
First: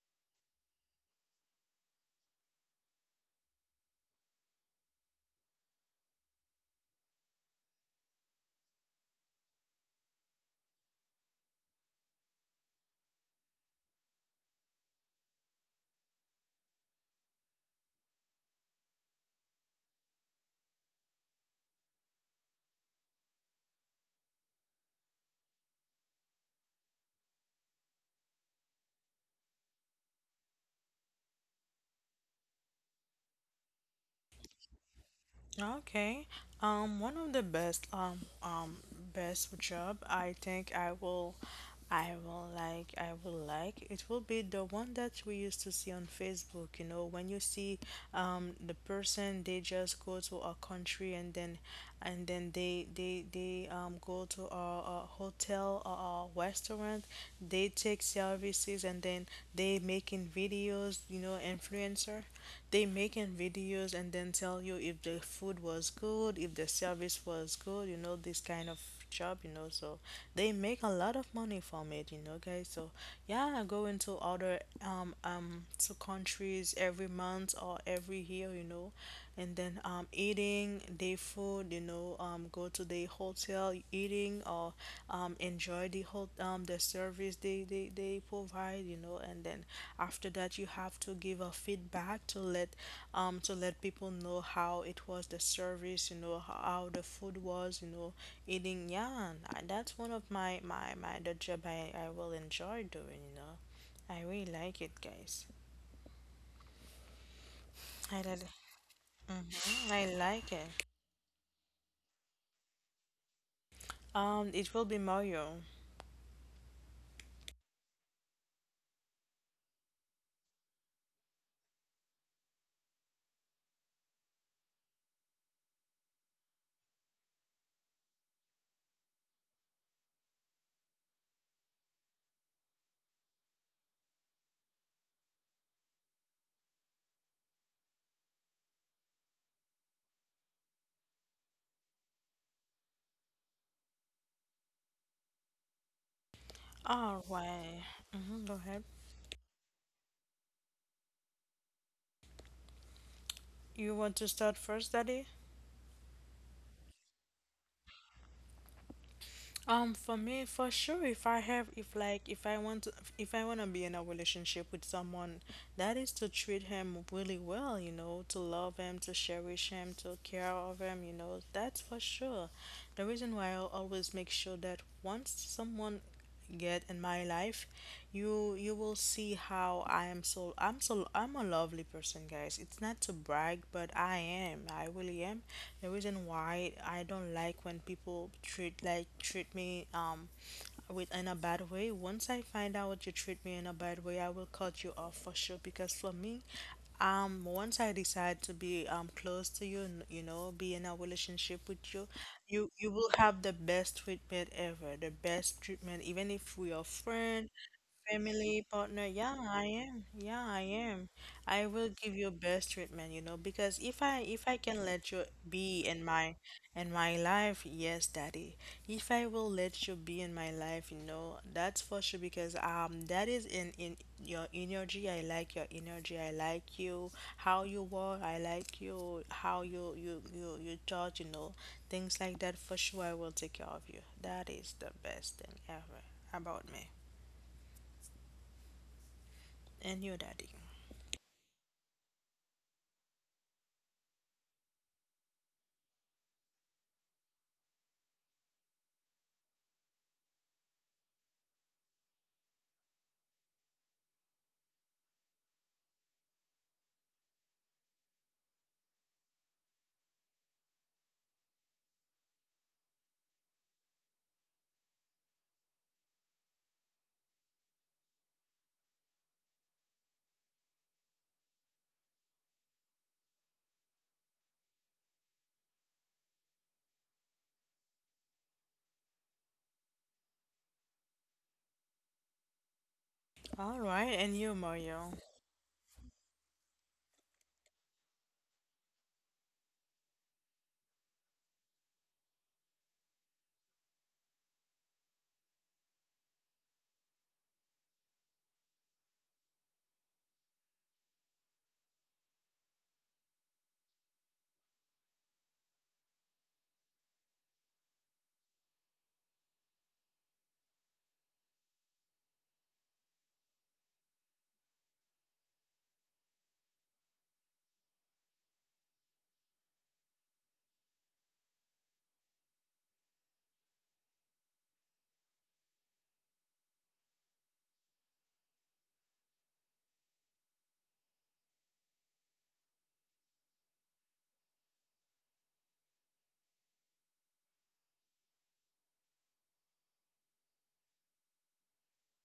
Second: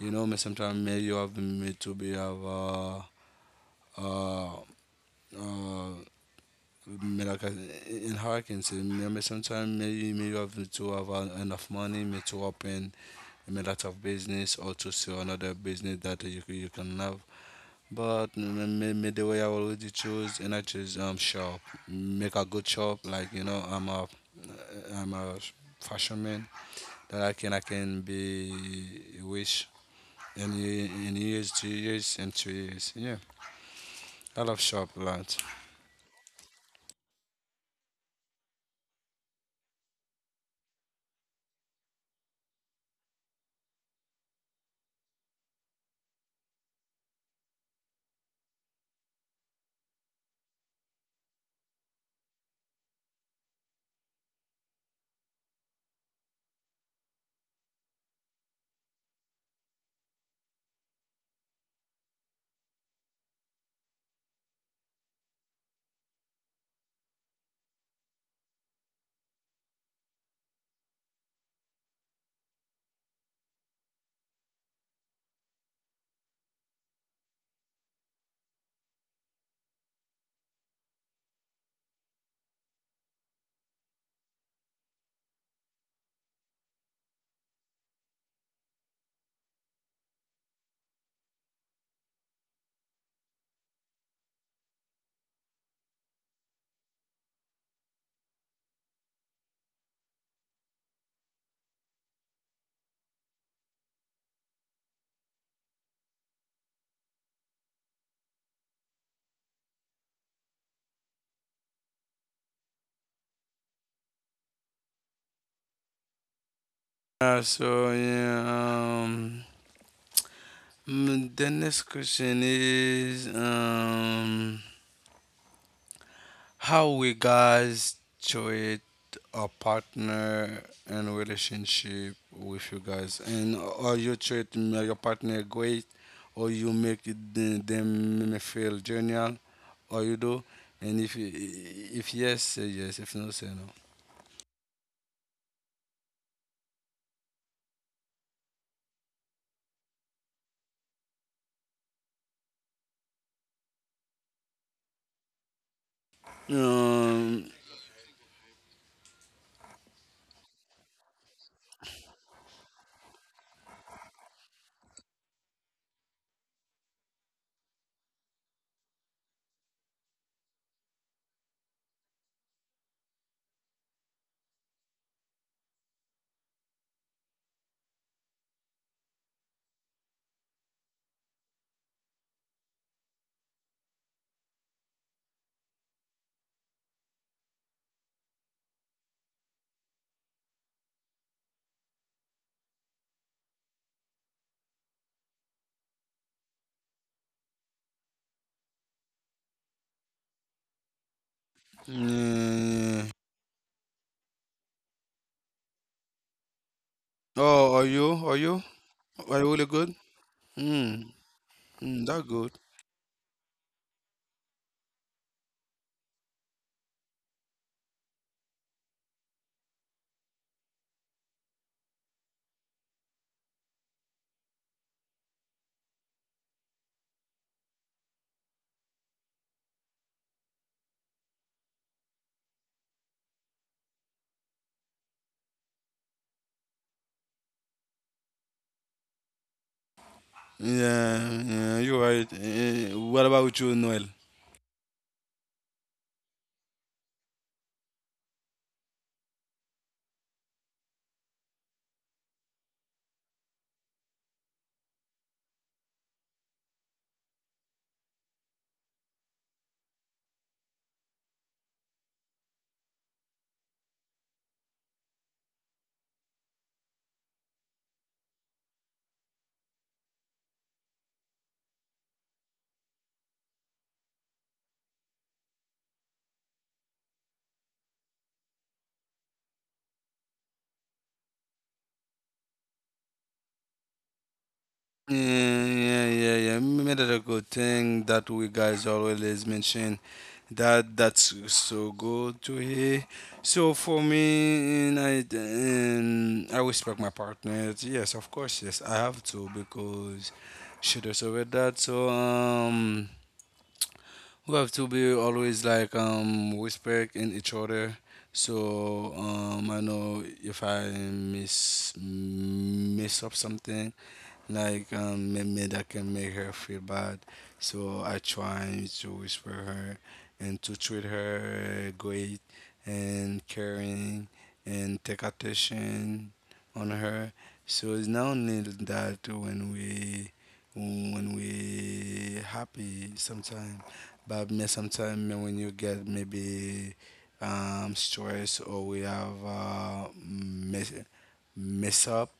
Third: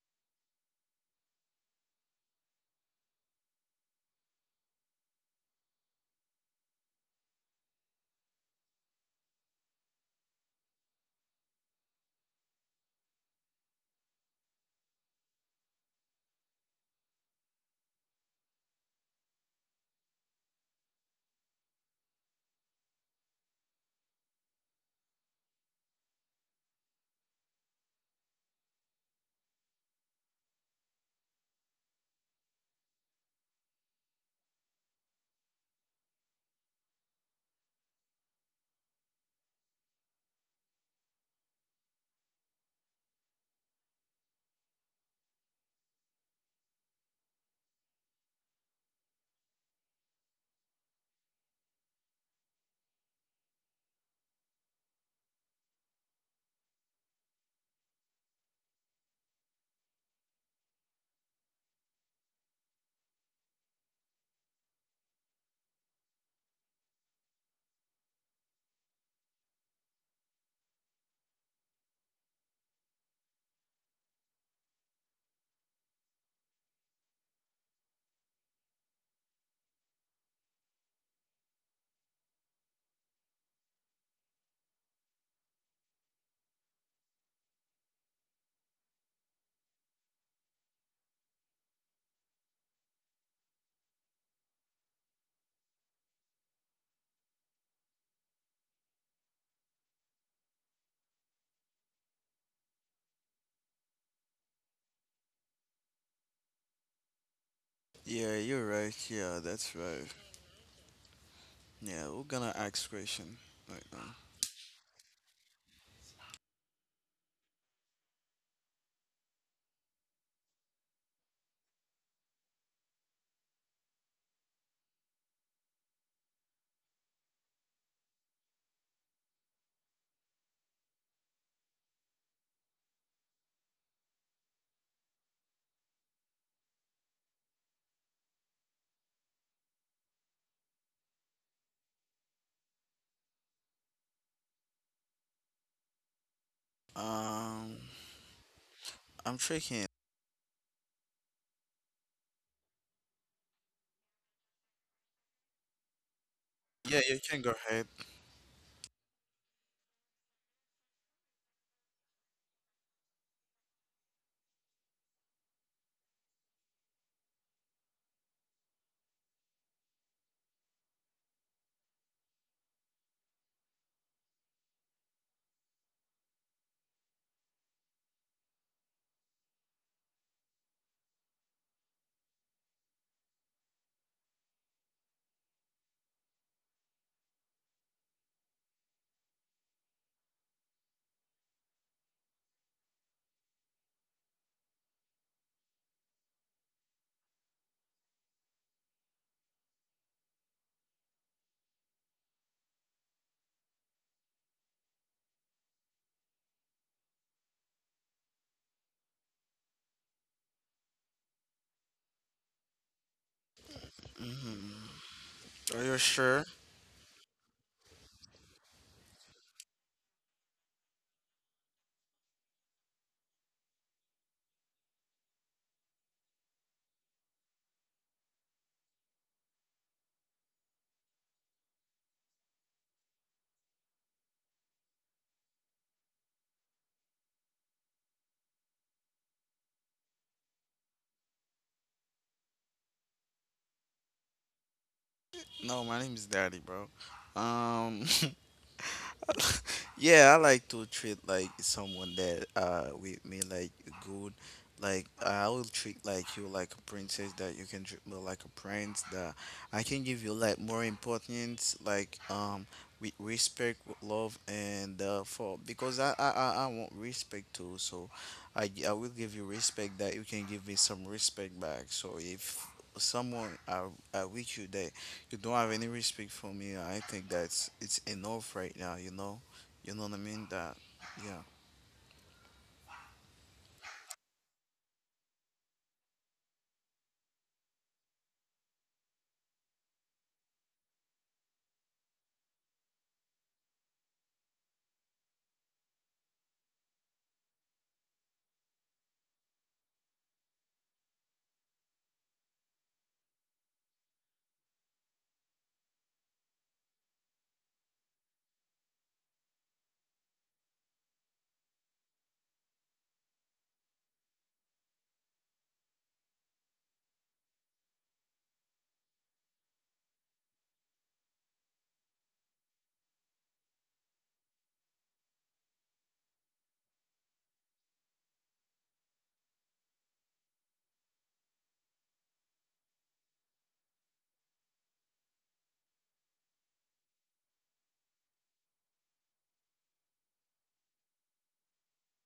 Speaker 3: you know, me sometimes me you have me to be have, uh uh me like, in hurricanes. Me sometimes me me you have to have enough money me to open me lot of business, or to see another business that you can have. But me the way I already choose, and I choose shop. Make a good shop, like you know, I'm a fashion man, that I can be wish in, in years, 2 years, and 2 years. Yeah, I love shop a lot.
Speaker 1: Okay. One of the best best job I think I will like it will be the one that we used to see on Facebook, you know, when you see the person, they just go to a country and then they go to a hotel or a restaurant, they take services, and then they making videos, you know, influencer, they making videos and then tell you if the food was good, if the service was good, you know, this kind of job, you know. So they make a lot of money from it, you know, guys. So yeah, I go into other to countries every month or every year, you know, and then eating day food, you know, go to the hotel eating or enjoy the whole the service they provide, you know, and then after that you have to give a feedback to let people know how it was the service, you know, how, the food was, you know, eating. Yeah, and that's one of my the job I will enjoy doing, you know. I really like it, guys. I
Speaker 2: Yeah,
Speaker 1: like,
Speaker 2: you're right. Yeah, that's
Speaker 1: hmm,
Speaker 2: right.
Speaker 1: I like it.
Speaker 2: Yeah, we're gonna ask question right now.
Speaker 1: It will be Mario.
Speaker 3: So yeah, mm, the next question is, how we guys treat a partner and relationship with you guys, and or you treat your partner great, or you make it them feel genial, or you do, and if if yes, say yes, if no, say
Speaker 1: All
Speaker 2: um
Speaker 1: right. Mm-hmm, go ahead.
Speaker 2: I'm thinking.
Speaker 1: You want to start first, Daddy?
Speaker 3: no.
Speaker 2: Yeah, you can go ahead.
Speaker 1: For me, for sure, if I have, if like, if I want to, if I want to be in a relationship with someone, that is to treat him really well, you know, to love him, to cherish him, to care of him, you know, that's for sure. The reason why I always make sure that once someone get in my life, you will see how I am. So I'm a lovely person, guys. It's not to brag, but I am. I really am. The reason why I don't like when people treat me with in a bad way, once I find out you treat me in a bad way, I will cut you off for sure, because for me, once I decide to be close to you and, you know, be in a relationship with you, you
Speaker 3: Mm.
Speaker 1: will have the best treatment ever, the best treatment even if we are friends.
Speaker 3: Oh, are you? Are you?
Speaker 1: Family partner,
Speaker 3: Are
Speaker 1: yeah,
Speaker 3: you really
Speaker 1: I
Speaker 3: good?
Speaker 1: am. Yeah, I
Speaker 3: Mm.
Speaker 1: am. I will
Speaker 3: Mm, that
Speaker 1: give you
Speaker 3: good.
Speaker 1: best treatment, you know, because if I can
Speaker 2: Mhm.
Speaker 1: let you be
Speaker 2: Are you sure?
Speaker 1: in my life, yes, daddy. If I will let you be in my life, you know, that's for sure because that is in your energy. I like your energy. I like you, how you were. I like you, how you talk, you know, things like that. For sure, I will take care of you. That is the best thing ever about me and your daddy.
Speaker 3: Yeah, yeah, you're right. What about you, Noel?
Speaker 2: No, my name is Daddy, bro. Um, Yeah, I like to treat like someone that with me like good. Like I will treat like you like a princess that you can treat me like a prince, that I can give you like more importance like with respect, with love. And for because I want respect too. So, I I will give you respect that you can give me some respect back. So, if someone are with you that you don't have any respect for me, I think that's it's enough right now. You know what I mean? That, yeah.
Speaker 1: All right, and you, Mario.
Speaker 3: Yeah, yeah, yeah. Yeah. Maybe that's a good thing that we guys always mention. That's so good to hear. So for me, and I respect my partner. Yes, of course, yes, I have to because she deserved that. We have to be always like respect in each other. So I know if I miss up something, like maybe that can make her feel bad. So I try to whisper her and to treat her great and caring and take attention on her. So it's not only that when we happy sometimes, but me sometimes when you get maybe stress or we have mess, mess up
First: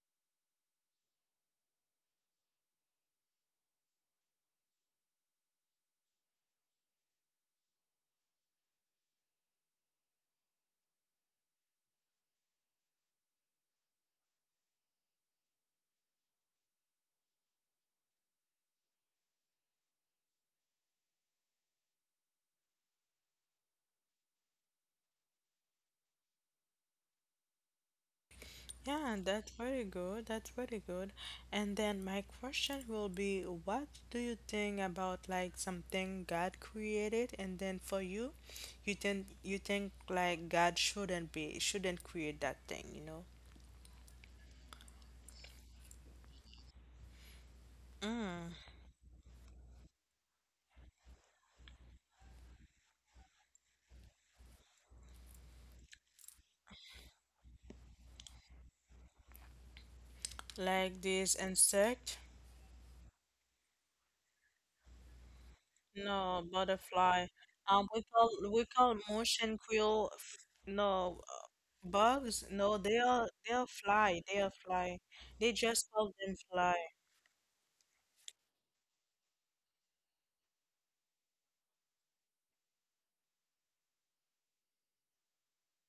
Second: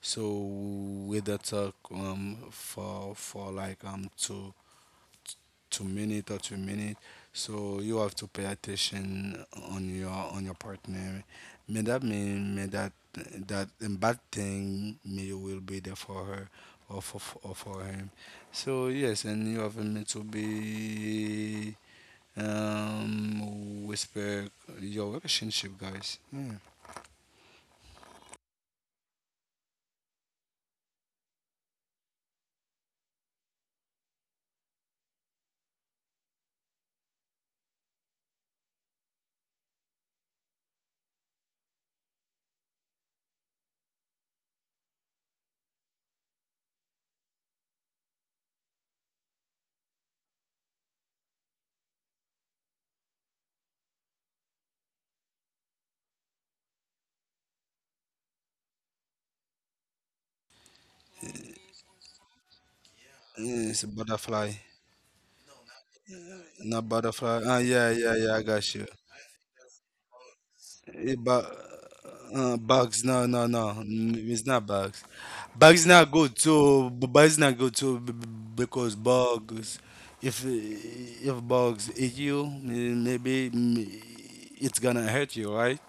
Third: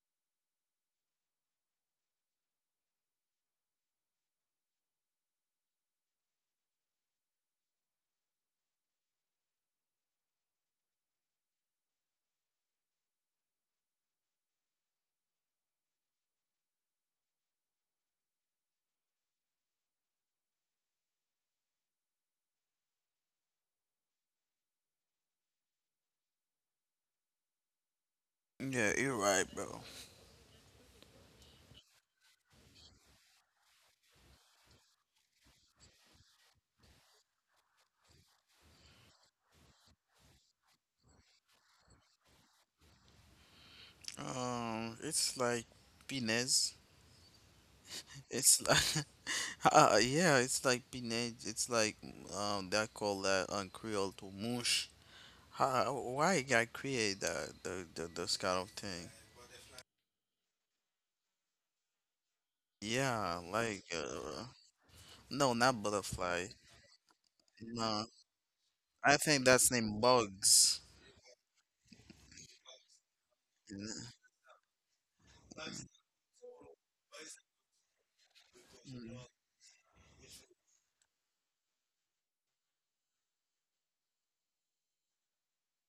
Speaker 3: so with the talk for like 2 two minute or 2 minute. So you have to pay attention on your partner. May that mean may that that a bad thing may you will be there for her or for him. So yes, and you have need to be whisper your relationship, guys. Yeah.
Speaker 2: Yeah,
Speaker 1: Yeah,
Speaker 2: you're right,
Speaker 1: that's
Speaker 2: bro.
Speaker 1: very good. That's very good. And then my question will be, what do you think about like something God created, and then for you, you think like God shouldn't create that thing, you know?
Speaker 2: It's like Pinez.
Speaker 1: Mm.
Speaker 2: It's like, yeah, it's like Pinez. It's like they call that on Creole to mush. How, why God create that the this kind of thing?
Speaker 1: Like this insect?
Speaker 2: Yeah,
Speaker 3: It's
Speaker 2: like
Speaker 3: a butterfly,
Speaker 2: no, not butterfly.
Speaker 1: No,
Speaker 3: not
Speaker 1: butterfly.
Speaker 3: butterfly. Ah, yeah,
Speaker 1: We
Speaker 2: No,
Speaker 3: yeah, yeah. I
Speaker 1: call
Speaker 3: got you.
Speaker 2: I think
Speaker 1: motion
Speaker 2: that's named
Speaker 1: quill.
Speaker 2: bugs.
Speaker 1: No,
Speaker 3: But
Speaker 1: bugs. No, they
Speaker 3: bugs,
Speaker 1: are fly. They
Speaker 3: it's
Speaker 1: are
Speaker 3: not
Speaker 1: fly.
Speaker 3: bugs.
Speaker 1: They
Speaker 3: Bugs
Speaker 1: just
Speaker 3: not
Speaker 1: call
Speaker 3: good
Speaker 1: them fly.
Speaker 3: too. Bugs not good too because bugs, if if bugs eat you, maybe it's gonna hurt you, right?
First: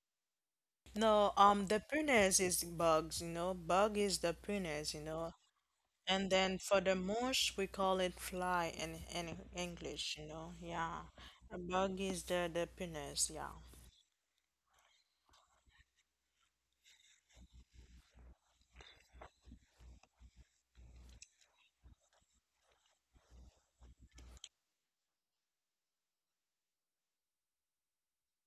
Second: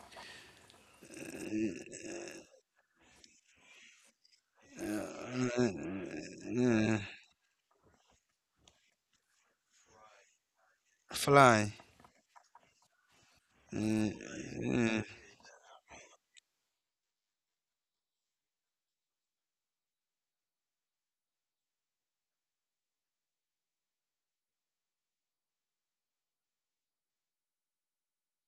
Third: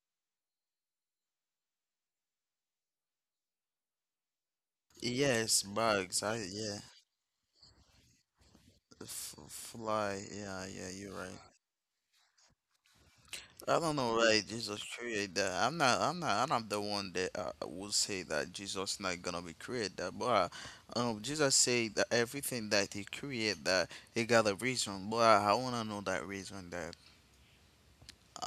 Speaker 1: No, the pruners is bugs, you know. Bug is the pruners, you know.
Speaker 2: Yes, bugs.
Speaker 1: And
Speaker 2: I
Speaker 1: then
Speaker 2: yeah,
Speaker 1: for the
Speaker 3: Uh,
Speaker 1: mouse, we call it fly
Speaker 2: F
Speaker 1: in English, you
Speaker 2: fly.
Speaker 1: know.
Speaker 2: Yeah, yeah,
Speaker 1: Yeah.
Speaker 2: you're right.
Speaker 1: A
Speaker 3: fly.
Speaker 1: bug is the pruners, yeah.
Speaker 2: I don't
Speaker 3: Uh,
Speaker 2: know why Jesus
Speaker 3: uh,
Speaker 2: created that. I'm not. I'm not. I'm not the one that would say that Jesus not gonna be created that. But Jesus said that everything that he created that he got a reason. But I wanna know that reason. That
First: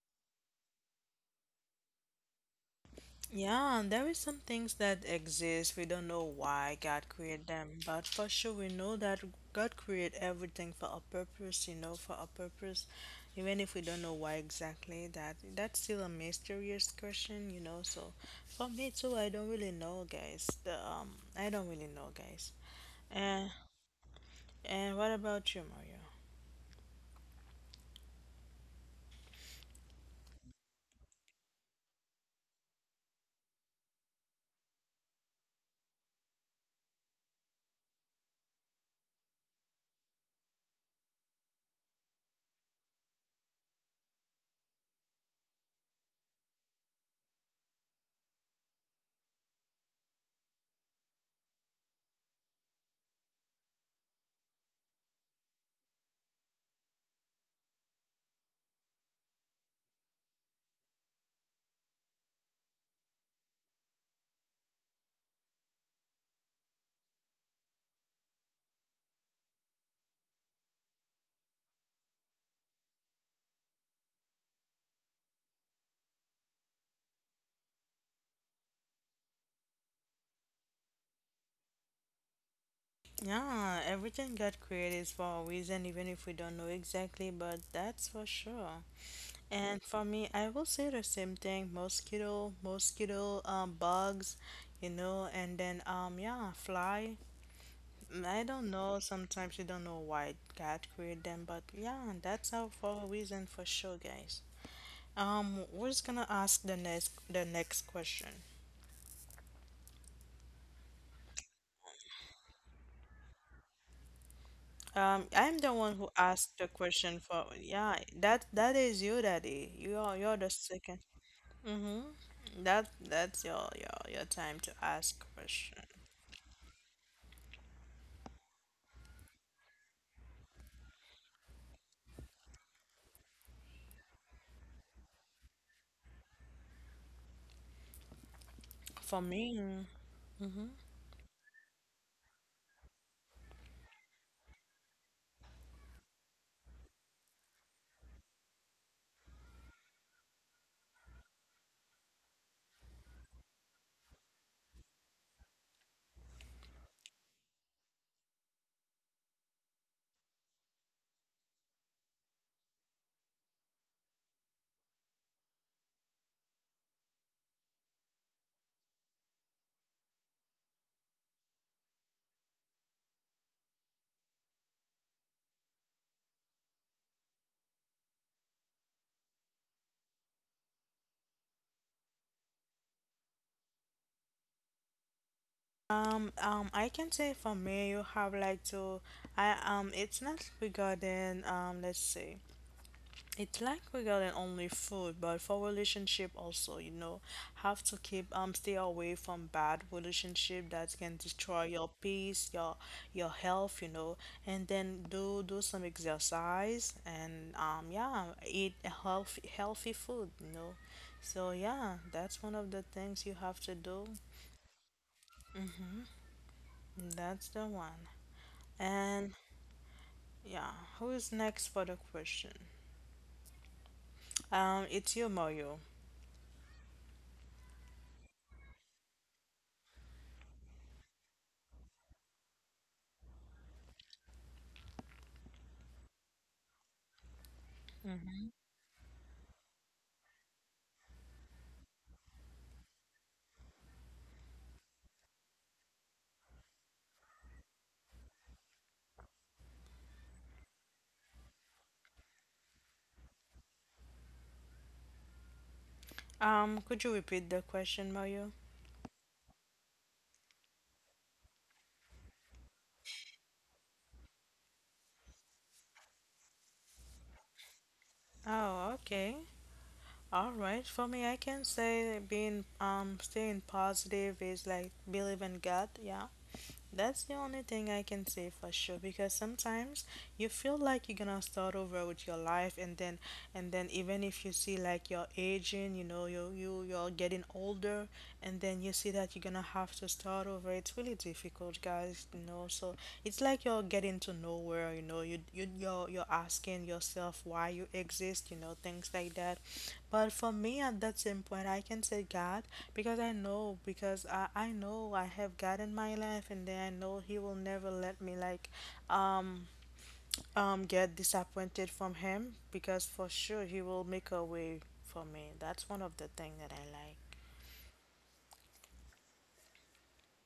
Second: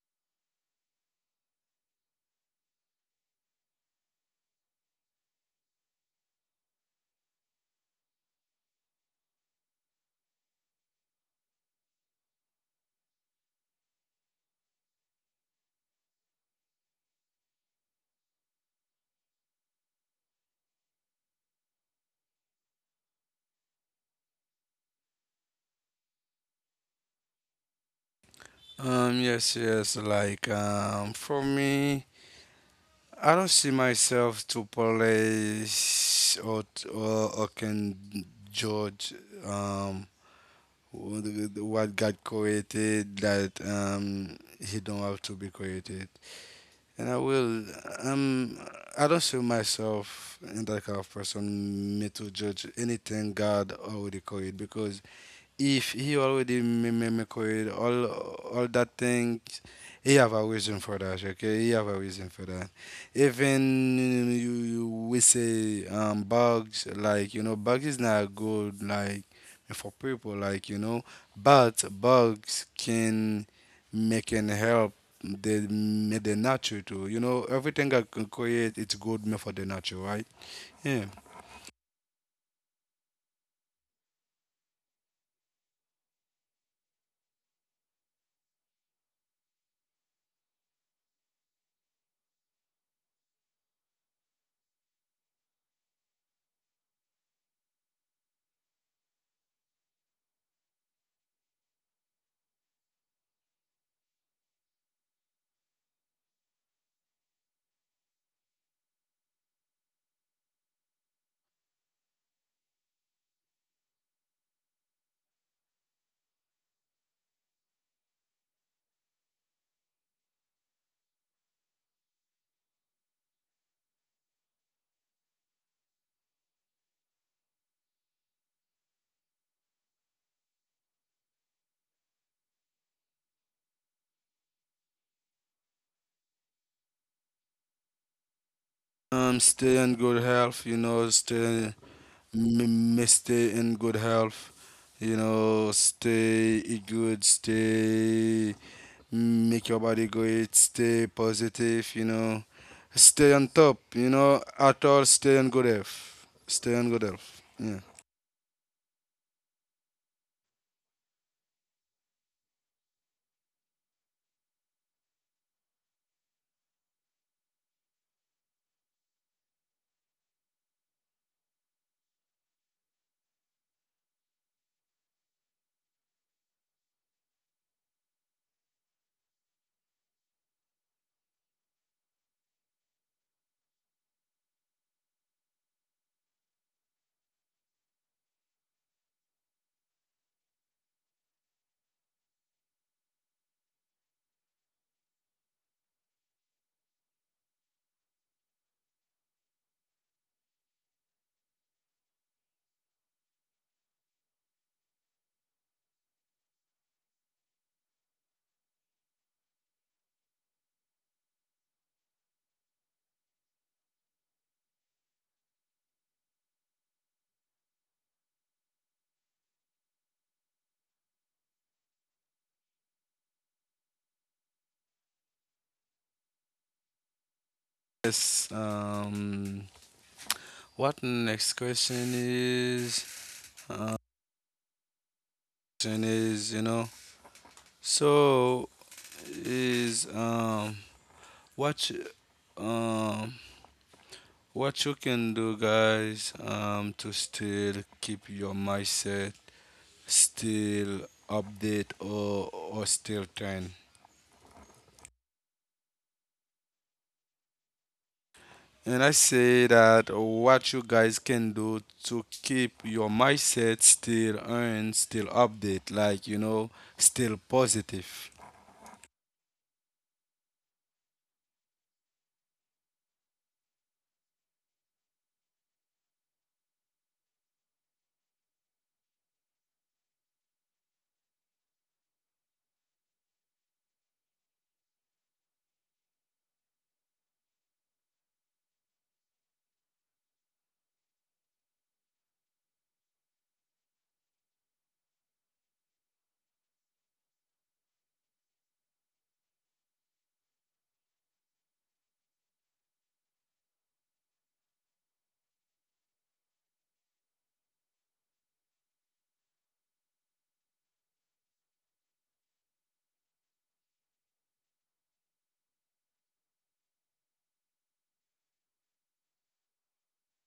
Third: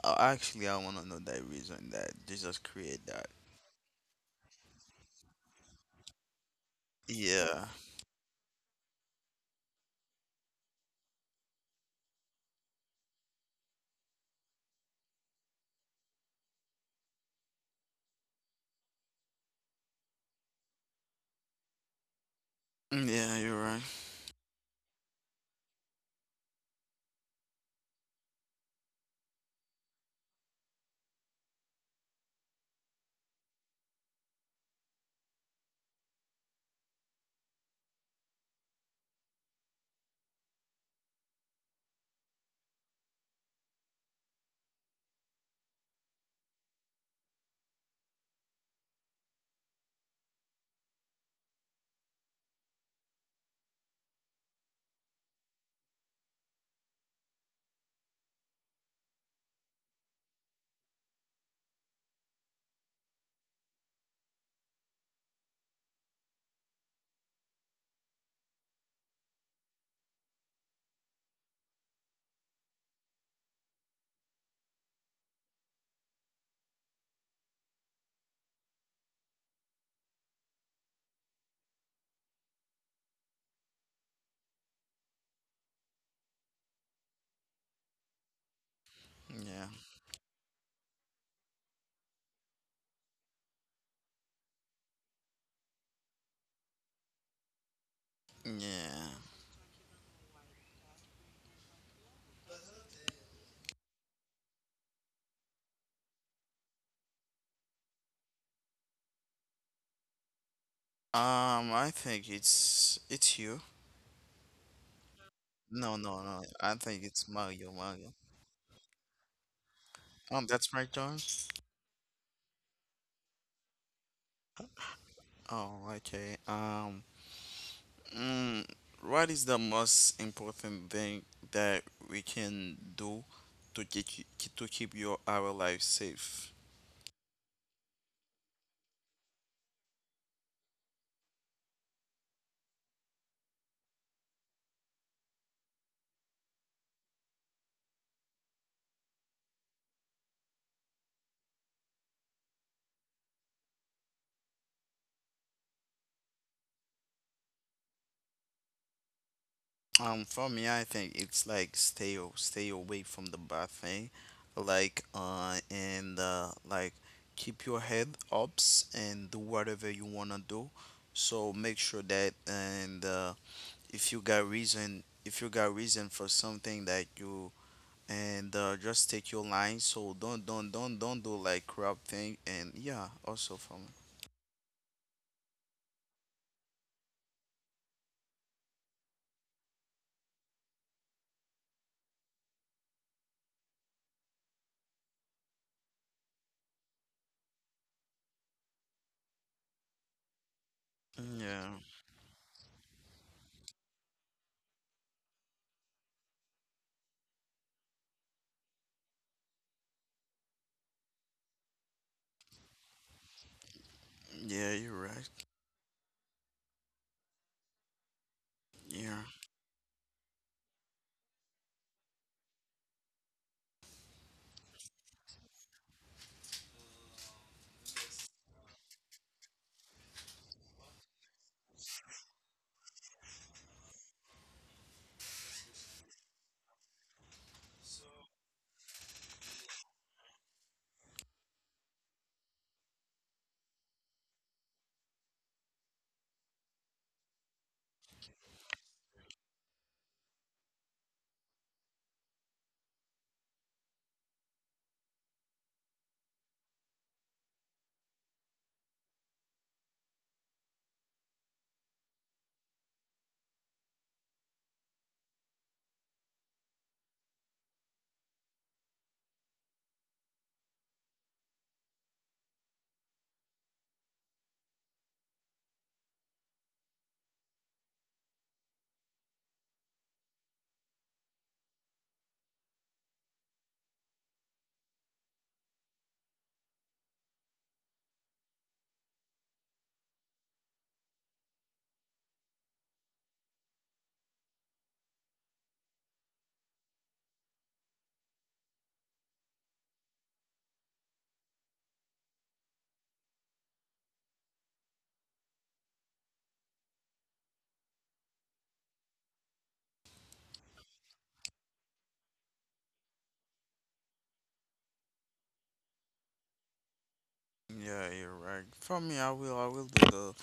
Speaker 2: actually I wanna know that reason that Jesus created that.
Speaker 1: Yeah, and there is some things that exist. We don't know why God created
Speaker 2: Yeah.
Speaker 1: them, but for sure we know that God created everything for a purpose, you know, for a purpose. Even if we don't know why exactly, that that's still a mysterious question, you know. So for me too, I don't really know, guys. The, um, I don't really know, guys.
Speaker 2: Yeah,
Speaker 1: And
Speaker 2: you're right.
Speaker 1: what about you, Mario?
Speaker 3: yes, yes. Like for me. I don't see myself to police or or can judge um what what God created that he don't have to be created. And I will um I don't see myself in that kind of person me to judge anything God already created because if he already mimicked all that things, he have a reason for that. Okay, he have a reason for that. Even you, you we say bugs like you know bugs is not good like for people like you know, but bugs can make and help the the nature too. You know everything I can create it's good for the nature, right? Yeah,
Speaker 1: Yeah, everything God created is for a reason, even if we don't know exactly, but that's for sure.
Speaker 2: Yeah.
Speaker 1: And for me, I will say the same thing. Mosquito, bugs, you know, and then yeah, fly. Mm, I don't know.
Speaker 2: Yeah.
Speaker 1: Sometimes you don't know why God created them, but yeah, that's all for a reason for sure, guys. We're just gonna ask the next question.
Speaker 2: I think it's you.
Speaker 1: I'm the one
Speaker 2: No,
Speaker 1: who
Speaker 2: no, no.
Speaker 1: asked the
Speaker 2: I think
Speaker 1: question
Speaker 2: it's
Speaker 1: for,
Speaker 2: Mario.
Speaker 1: yeah.
Speaker 2: Mario.
Speaker 1: That that is you, Daddy. You're the
Speaker 2: That's my
Speaker 1: second.
Speaker 2: turn.
Speaker 1: Mm-hmm. That that's your time to ask question.
Speaker 2: Oh, okay. Mm, what is the most important thing that we can do to keep to keep your our life safe?
Speaker 1: For me.
Speaker 3: stay in good health, you know, m- stay in good health, you know, stay eat good, stay make your body great, stay positive, you know, stay on top, you know, at all, stay on good health, stay on good health, yeah.
Speaker 2: For me, I think it's like stay away from the bad thing, like and like keep your head ups and do whatever you wanna do. So make sure that and if you got reason for something that you and just take your line. So don't do like crap thing. And yeah, also for
Speaker 1: I can say for me, you have like to, I it's not regarding let's say, it's like regarding only food, but for relationship also, you know, have to keep stay away from bad relationship that can
Speaker 2: me.
Speaker 1: destroy
Speaker 2: Yeah,
Speaker 1: your peace, your health, you know, and then do some exercise and yeah, eat healthy food, you know, so yeah, that's one of the things you have to do.
Speaker 2: yeah, you're right.
Speaker 1: That's the one.
Speaker 2: Yeah,
Speaker 1: And yeah, who's next for the question? It's you, Mario.
Speaker 3: Yes, what next uh, question is, you know, so is, what, um, what you can do, guys, to still keep your mindset still update or still trend.
Speaker 1: Could you repeat the question, Mario?
Speaker 3: And I say that what you guys can do to keep your mindset still and still update, like you know, still positive.
Speaker 1: Oh, okay. All right. For me, I can say being staying positive is like believe in God. Yeah. That's the only thing I can say for sure because sometimes you feel like you're gonna start over with your life, and then even if you see like you're aging, you know, you you're getting older, and then you see that you're gonna have to start over, it's really difficult, guys, you know. So it's like you're getting to nowhere, you know, you're you're asking yourself why you exist, you know, things like that. But for me at that same point, I can say God, because I know, because I know I have God in my life, and then I know he will never let me like um get disappointed from him because for sure he will make a way for me. That's one of the things that I like.
Speaker 2: yeah, you're right. For me, I will do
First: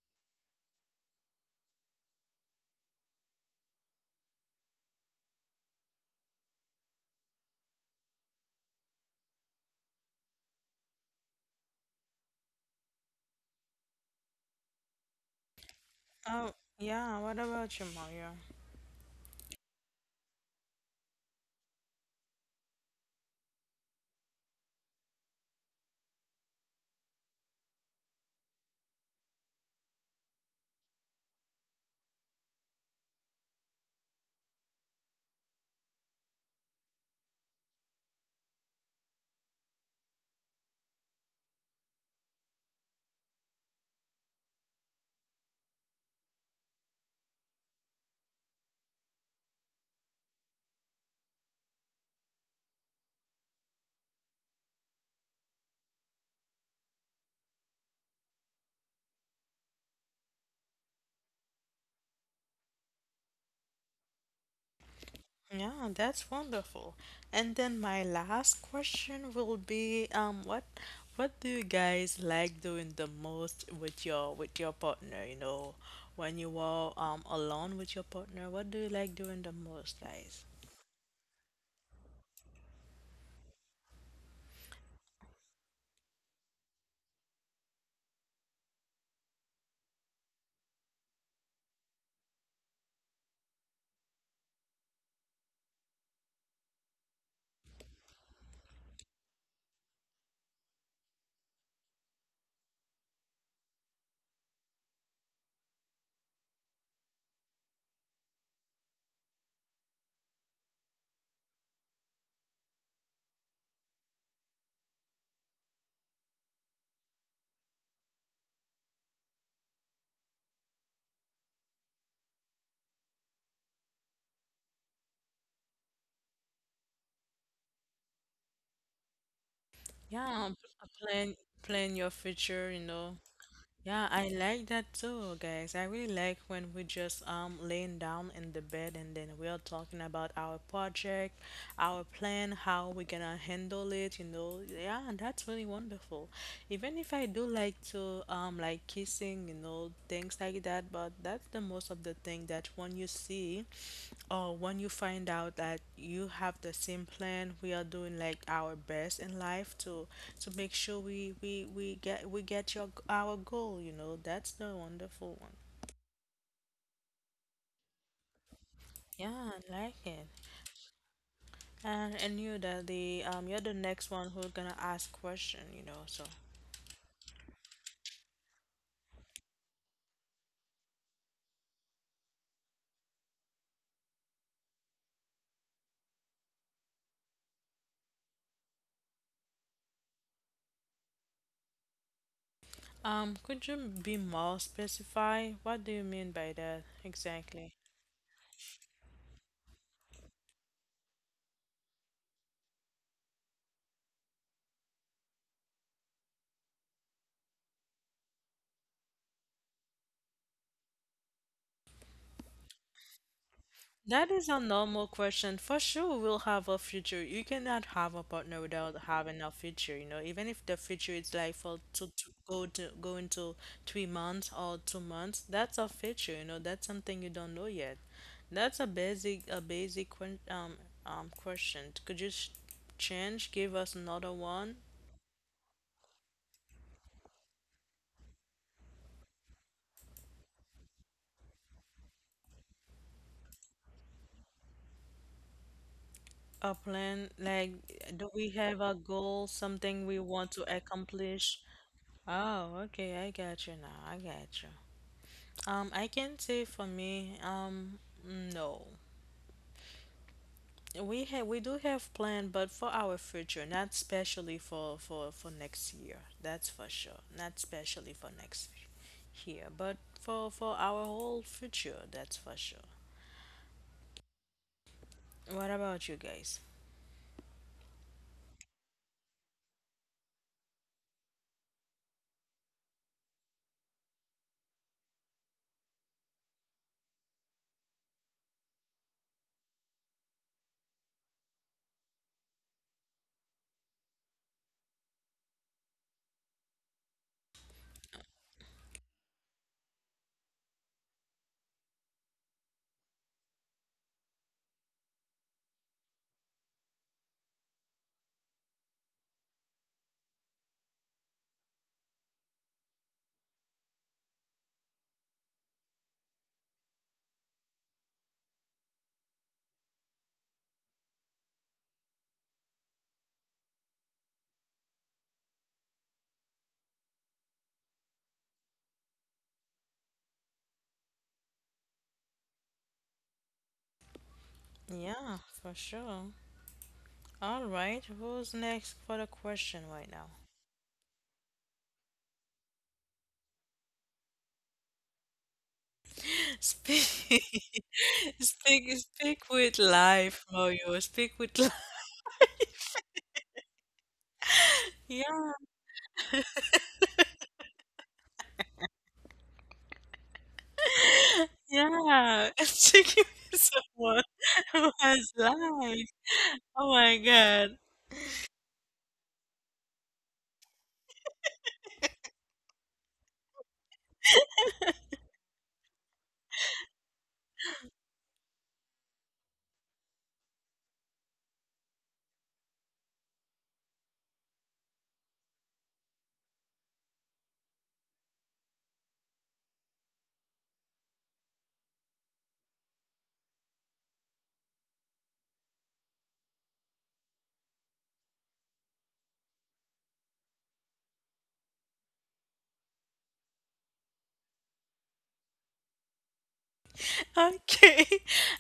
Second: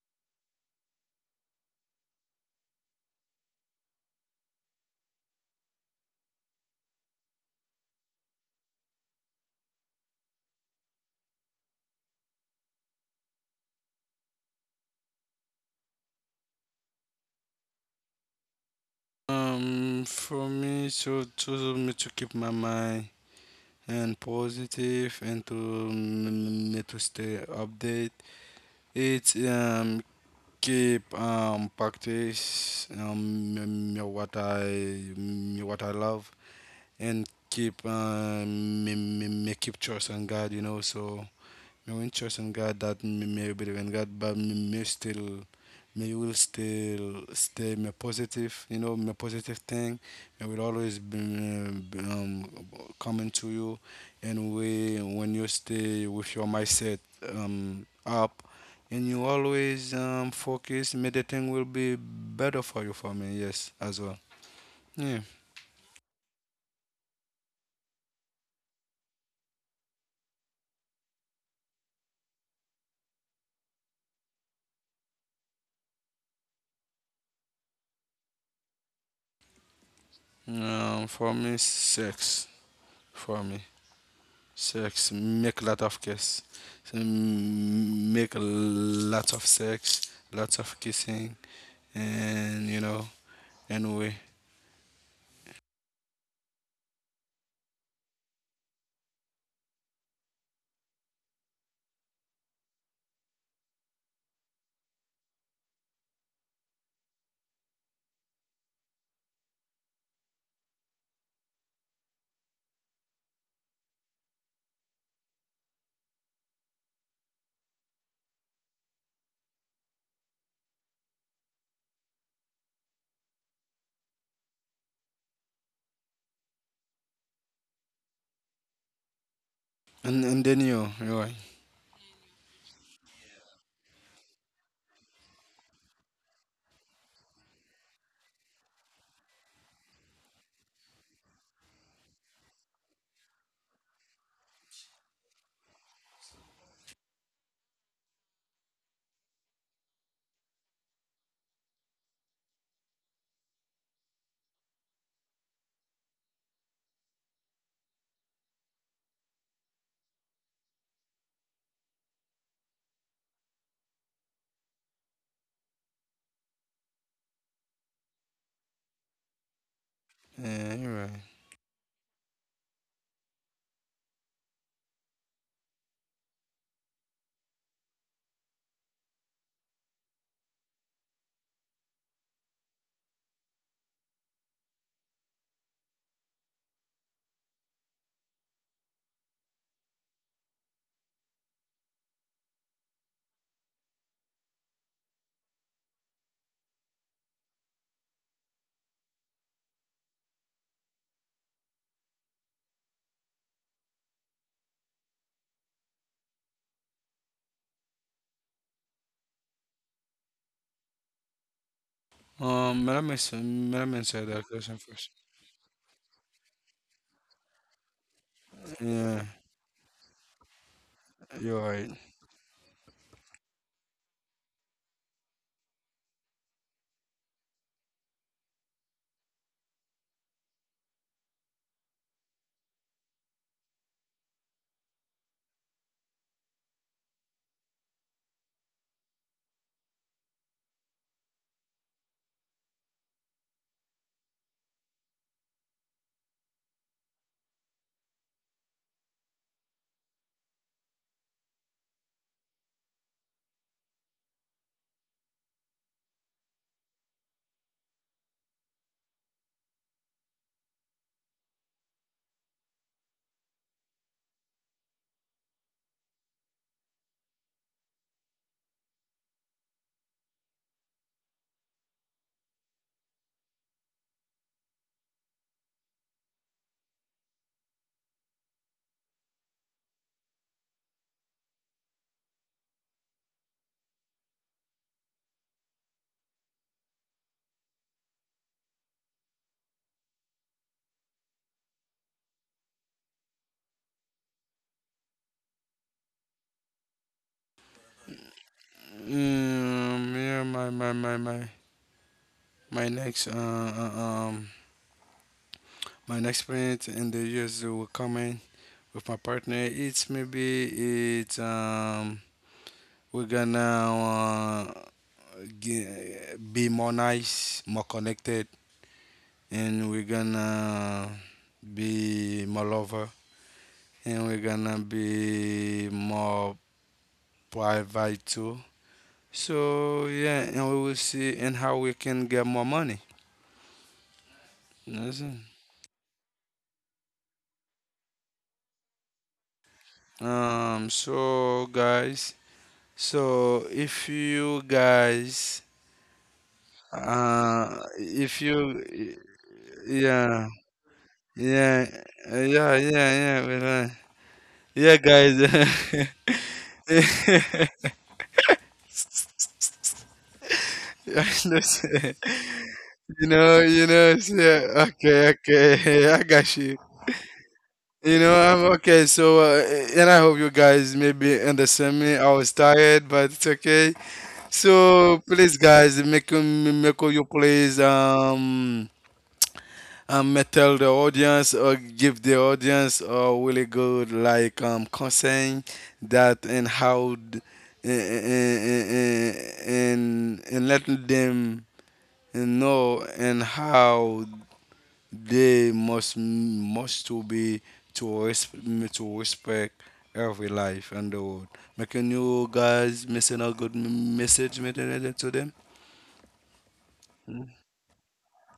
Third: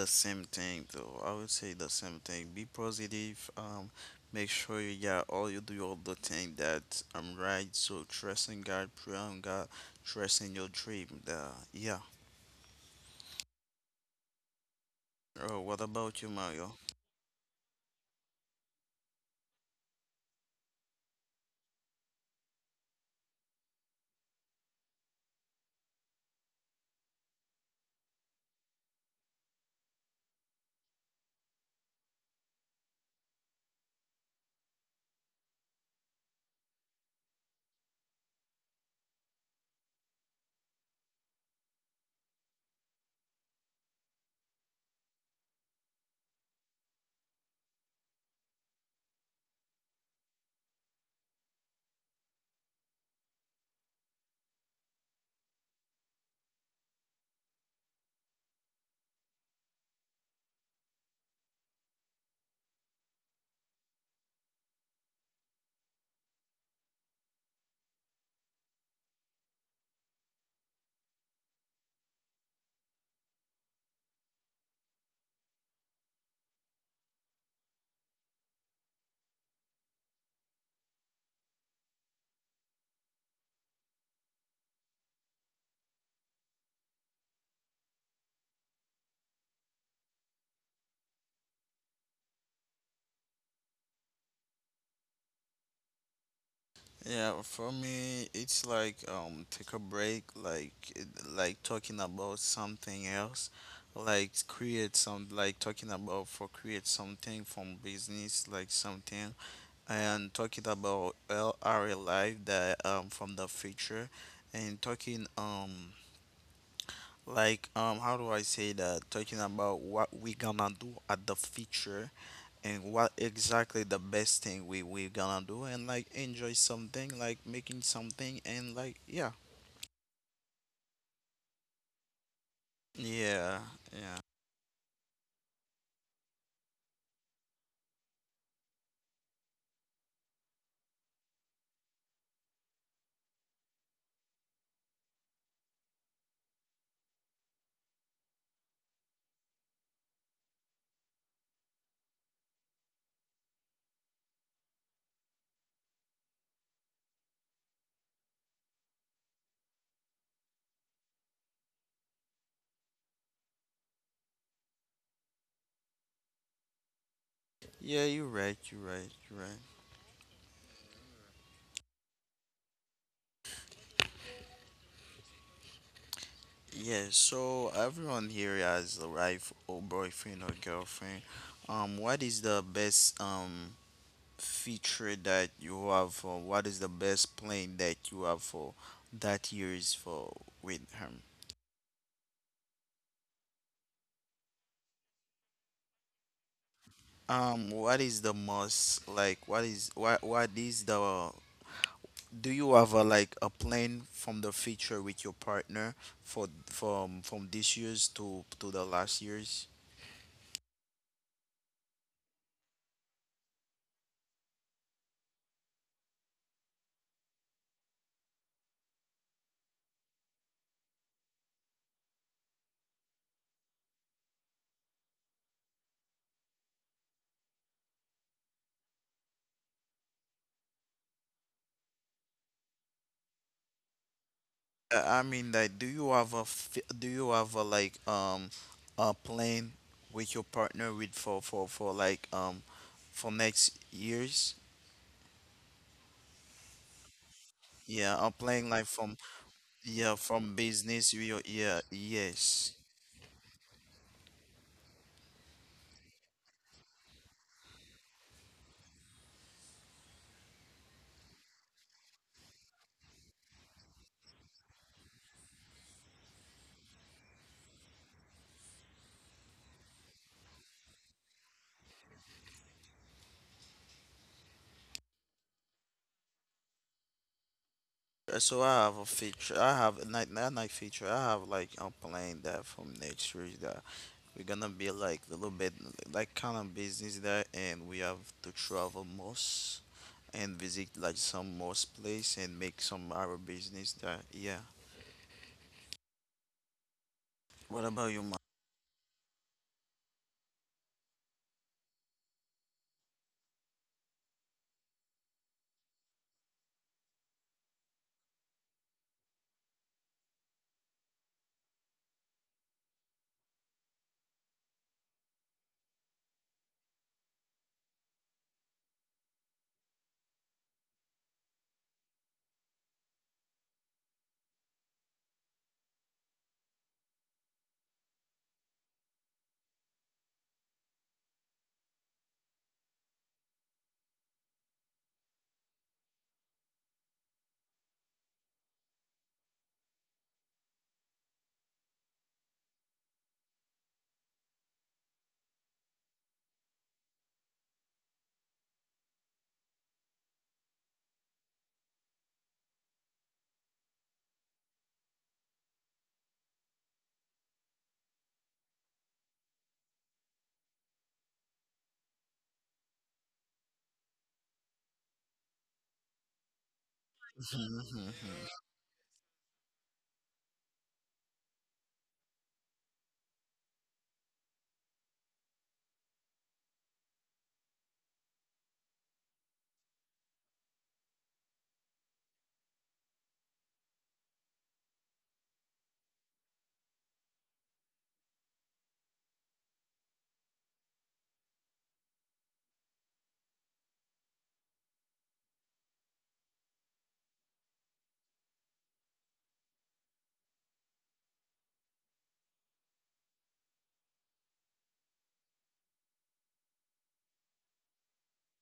Speaker 2: the same thing though. I will say the same thing. Be positive. Make sure you yeah, all you do all the thing that I'm right. So trust in God, pray on God, trust in your dream. The yeah. Oh, what about you,
Speaker 1: Oh,
Speaker 2: Mario?
Speaker 1: yeah, what about you, Mario?
Speaker 3: For me to me to keep my mind and positive and to me to stay update. It's keep practice me, me what I love and keep me, keep trust on God, you know. So now, when trust in God that me, me believe in God, but me, me still, me will still stay me positive, you know, me positive thing. Me will always be, coming to you, and we when you stay with your mindset up, and you always focus, meditating will be better for you for me. Yes, as well. Yeah.
Speaker 1: Yeah, that's wonderful. And then my last question will be what do you guys like doing the most with your partner, you know, when you are alone with your partner, what do you like doing the most, guys?
Speaker 3: For me, sex for me. Sex, make a lot of kiss, so, make a lot of sex, lots of kissing, and you know, anyway,
Speaker 2: Yeah, for me, it's like take a break, like talking about something else, like create some like talking about for create something from business, like something, and talking about well, our life that from the future, and talking like, how do I say that? Talking about what we gonna do at the future and what exactly the best thing we gonna do and like enjoy something, like making something and like yeah.
Speaker 3: and
Speaker 1: Yeah,
Speaker 3: then you, you're right,
Speaker 1: plan plan your future, you know.
Speaker 2: Yeah,
Speaker 1: Yeah,
Speaker 2: yeah.
Speaker 1: I like that too, guys. I really like when we just laying down in the bed and then we are talking about our project, our plan, how we're gonna handle it, you know. Yeah, that's really wonderful. Even if I do like to kissing, you know, things like that. But that's the most of the thing that when you see or when you find out that you have the same plan, we are doing like our best in life to make sure we get your our goal. You know, that's the wonderful one.
Speaker 2: Yeah, you're right, you're right,
Speaker 1: Yeah,
Speaker 2: you're right.
Speaker 1: I like it.
Speaker 3: yeah, you're right.
Speaker 1: And you that the you're the next one who's gonna ask question, you know, so
Speaker 2: Yeah, so everyone here has a wife or boyfriend or girlfriend. What is the best feature that you have for what is the best plane that you have for that years for with him
Speaker 1: could you be more specify? What do you mean by that exactly?
Speaker 2: what is the most like what is the do you have a like a plan from the feature with your partner for from this year's to the last year's.
Speaker 3: Let me answer
Speaker 1: That
Speaker 3: that
Speaker 1: is a
Speaker 3: question
Speaker 1: normal
Speaker 3: first.
Speaker 1: question. For sure, we'll have a future. You cannot have a partner without
Speaker 3: Yeah,
Speaker 1: having a future, you know, even if the future is like
Speaker 3: you're
Speaker 1: for
Speaker 3: right.
Speaker 1: to go into 3 months or 2 months, that's a future, you know, that's something you don't know yet. That's a basic question. Could you sh change, give us another one?
Speaker 2: I mean like do you have a like a plan with your partner with for like for next years.
Speaker 1: A plan, like,
Speaker 2: Yeah, I'm
Speaker 1: do we
Speaker 2: playing
Speaker 1: have
Speaker 2: like
Speaker 1: a
Speaker 2: from
Speaker 1: goal, something
Speaker 2: yeah
Speaker 1: we
Speaker 2: from
Speaker 1: want to
Speaker 2: business. You
Speaker 1: accomplish?
Speaker 2: yeah yes.
Speaker 1: Oh, okay, I got you now. I got you. I can say for me, no. We have we do have plan, but for our future, not especially for for next year. That's for sure. Not especially for next year, but for our whole future. That's for sure. What about you guys?
Speaker 2: So I have a feature. I have a night feature. I have like I'm playing that from next week. That we're gonna be like a little bit like kind of business there, and we have to travel most and visit like some most place and make some our business there. Yeah. What about you, Ma?
Speaker 3: Yeah, my next uh, uh, um my next point in the years that will come in with my partner. It's we're gonna be more nice, more connected, and we're gonna be more lover, and we're gonna be more private too. So yeah, and we will see and how we can get more money. That's it.
Speaker 1: Yeah, for sure. All right, who's next for the question right now?
Speaker 3: So guys, so if you guys,
Speaker 1: Speak,
Speaker 3: if
Speaker 1: speak,
Speaker 3: you,
Speaker 1: speak with life,
Speaker 3: yeah,
Speaker 1: Mario. Speak with life.
Speaker 3: yeah, yeah, yeah, yeah, well, uh, yeah,
Speaker 1: Yeah,
Speaker 3: guys. I understand.
Speaker 1: yeah, it's taking
Speaker 3: You know, you
Speaker 1: someone
Speaker 3: know. So,
Speaker 1: who
Speaker 3: yeah,
Speaker 1: has
Speaker 3: okay,
Speaker 1: life.
Speaker 3: okay. I got
Speaker 1: Oh
Speaker 3: you.
Speaker 1: my
Speaker 2: Mhm,
Speaker 1: God.
Speaker 2: mhm, mhm.
Speaker 3: You know, I'm okay. So, and I hope you guys maybe understand me. I was tired, but it's okay. So, please, guys, make you please tell the audience or give the audience a really good like concern that and and and letting them know and how they must to be to respect to respect every life and the world. Making you guys missing a good message making it to them.
Speaker 1: Okay.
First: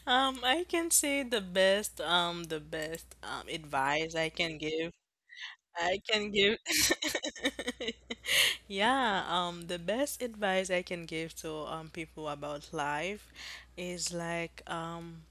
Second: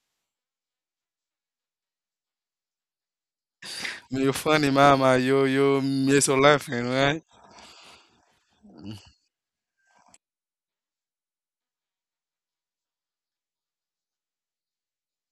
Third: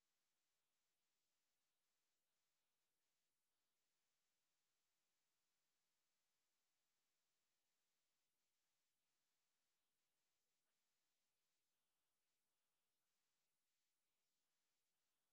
Speaker 1: I can say the best, advice I
Speaker 3: You
Speaker 1: can
Speaker 3: funny
Speaker 1: give.
Speaker 3: mama, you
Speaker 1: I
Speaker 3: miss
Speaker 1: can
Speaker 3: your
Speaker 1: give.
Speaker 3: laughing, right?
Speaker 1: Yeah, the best advice I can give to people about life is like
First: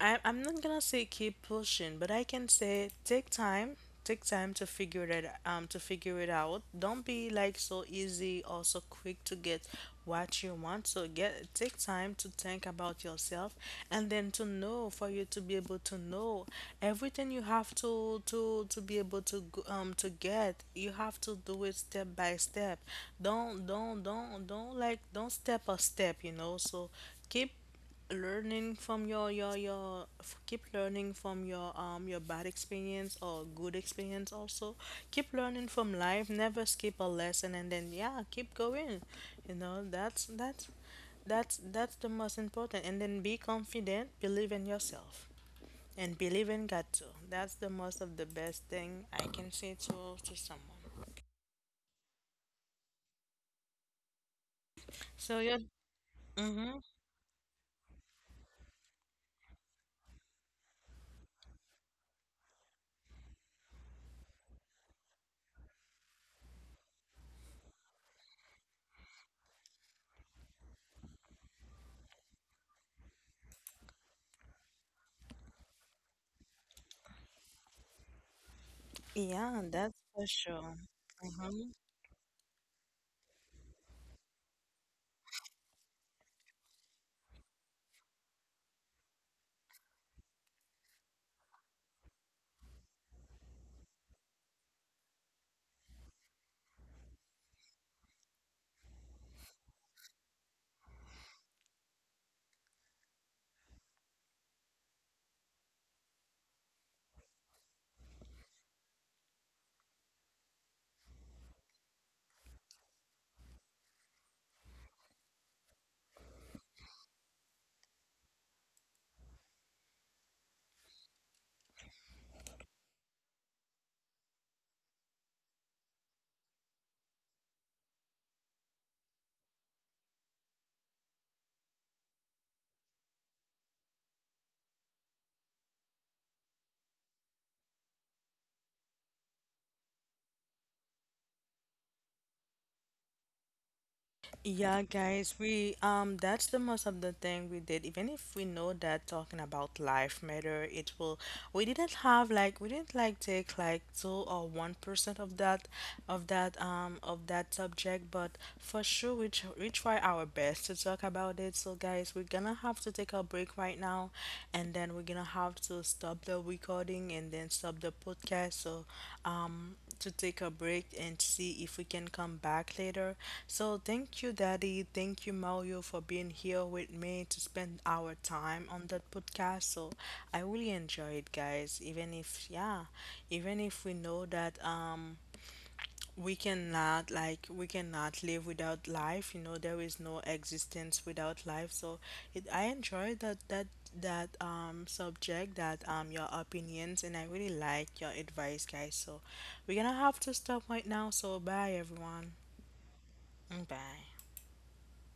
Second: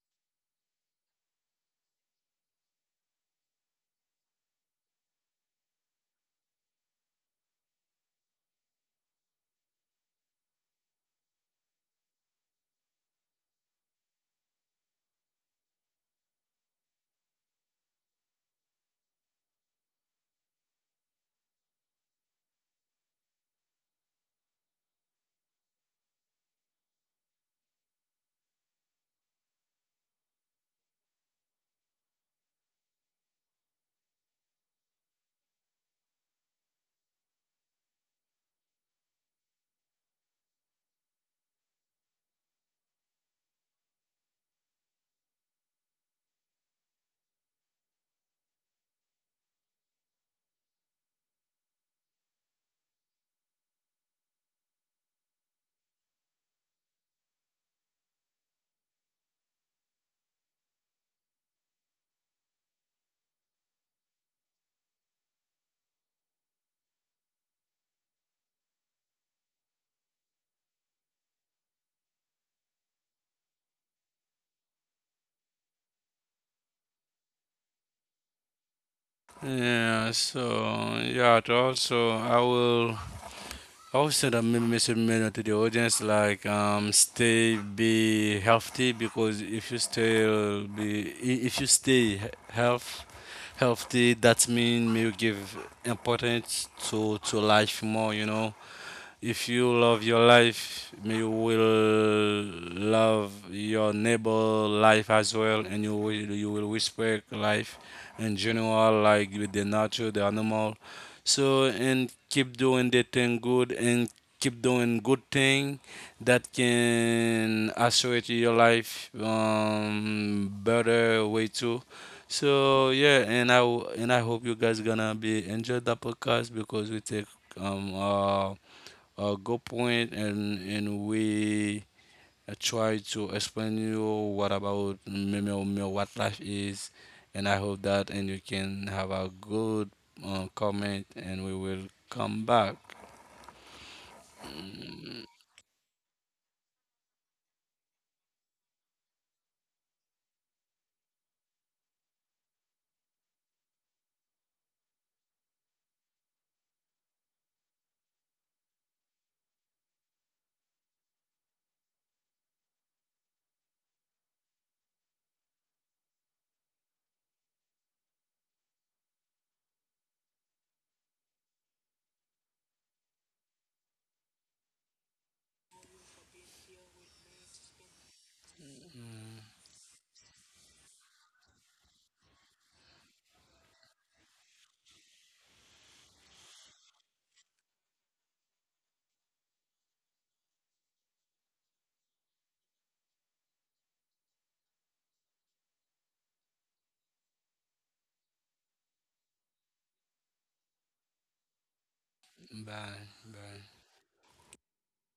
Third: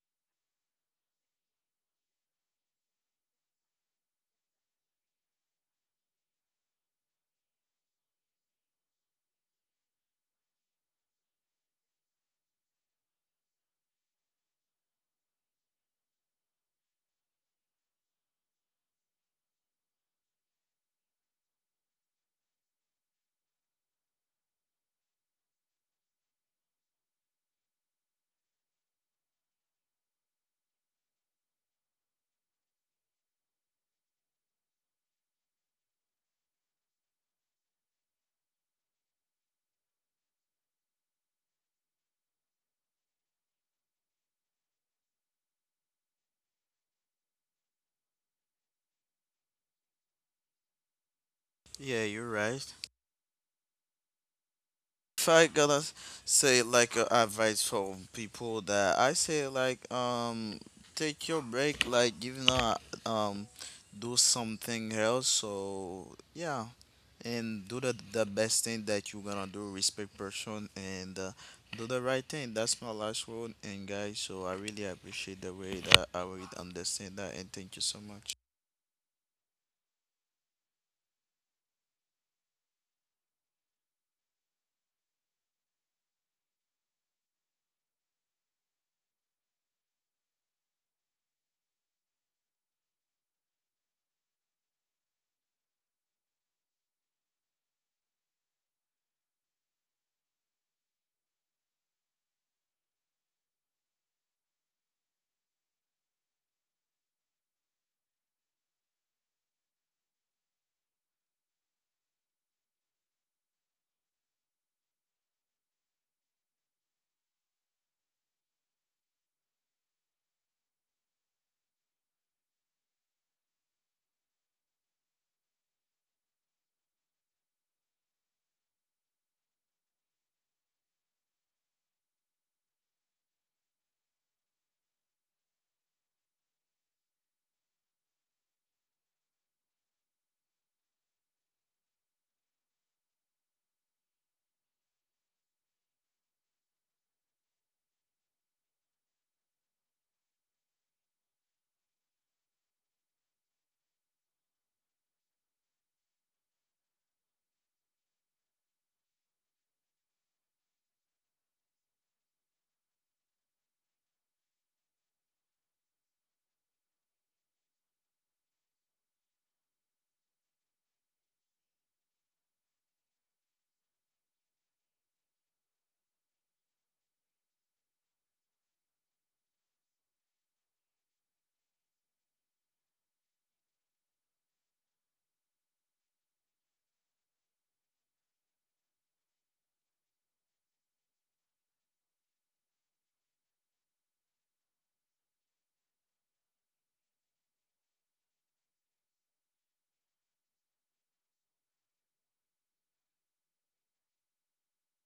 Speaker 1: I'm not gonna say keep pushing, but I can say take time to figure that to figure it out. Don't be like so easy or so quick to get what you want. So get take time to think about yourself and then to know for you to be able to know everything you have to be able to to get. You have to do it step by step. Don't step a step, you know. So keep learning from keep learning from your bad experience or good experience. Also keep learning from life, never skip a lesson, and then yeah, keep going, you know. That's the most important, and then be confident, believe in yourself and believe in God too. That's the most of the best thing I can say to someone.
Speaker 2: Yeah, you're right. If
Speaker 1: So
Speaker 2: I
Speaker 1: yeah,
Speaker 2: gotta s- say
Speaker 1: mm-hmm.
Speaker 2: like advice for people that I say like take your break like you know um do something else so yeah and do the best thing that you're gonna do respect person and do the right thing. That's my last word and guys, so I really appreciate the way that I would understand that, and thank you so much.
Speaker 1: Yeah, that's
Speaker 3: Yeah,
Speaker 1: for sure.
Speaker 3: so yeah, to
Speaker 1: Mm-hmm.
Speaker 3: also I will also will send a message mail to the audience like stay be healthy because if you if you stay he- health healthy that means you give importance to life more, you know, if you love your life, you will love your neighbor life as well, and you will respect life in general, like with the nature, the animal. So and keep doing the thing good and keep doing good thing that can assure to your life better way too. So yeah, and I hope you guys gonna be enjoy the podcast because we take um uh a good point, and we try to explain you what about what life is, and I hope that and you can have a good comment, and we will come back.
Speaker 1: Yeah,
Speaker 3: Mm.
Speaker 1: guys, we um, that's the most of the thing we did. Even if we know that talking about life matter, it will we didn't like take like 2 or 1% of that of that subject, but for sure we try our best to talk about it. So guys, we're gonna have to take a break right now, and then we're gonna have to stop the recording and then stop the podcast. So, um, to take a break and see if we can come back later. So, thank you, Daddy. Thank you, Mario, for being here with me to spend our time on that podcast. So, I really enjoy it, guys. Even if, yeah, even if we know that, we cannot like we cannot live without life, you know, there is no existence without life. So it, I enjoy that that subject, that um, your opinions, and I really like your advice, guys. So we're gonna have to stop right now, so bye everyone,
Speaker 3: Bye. Bye.
Speaker 1: bye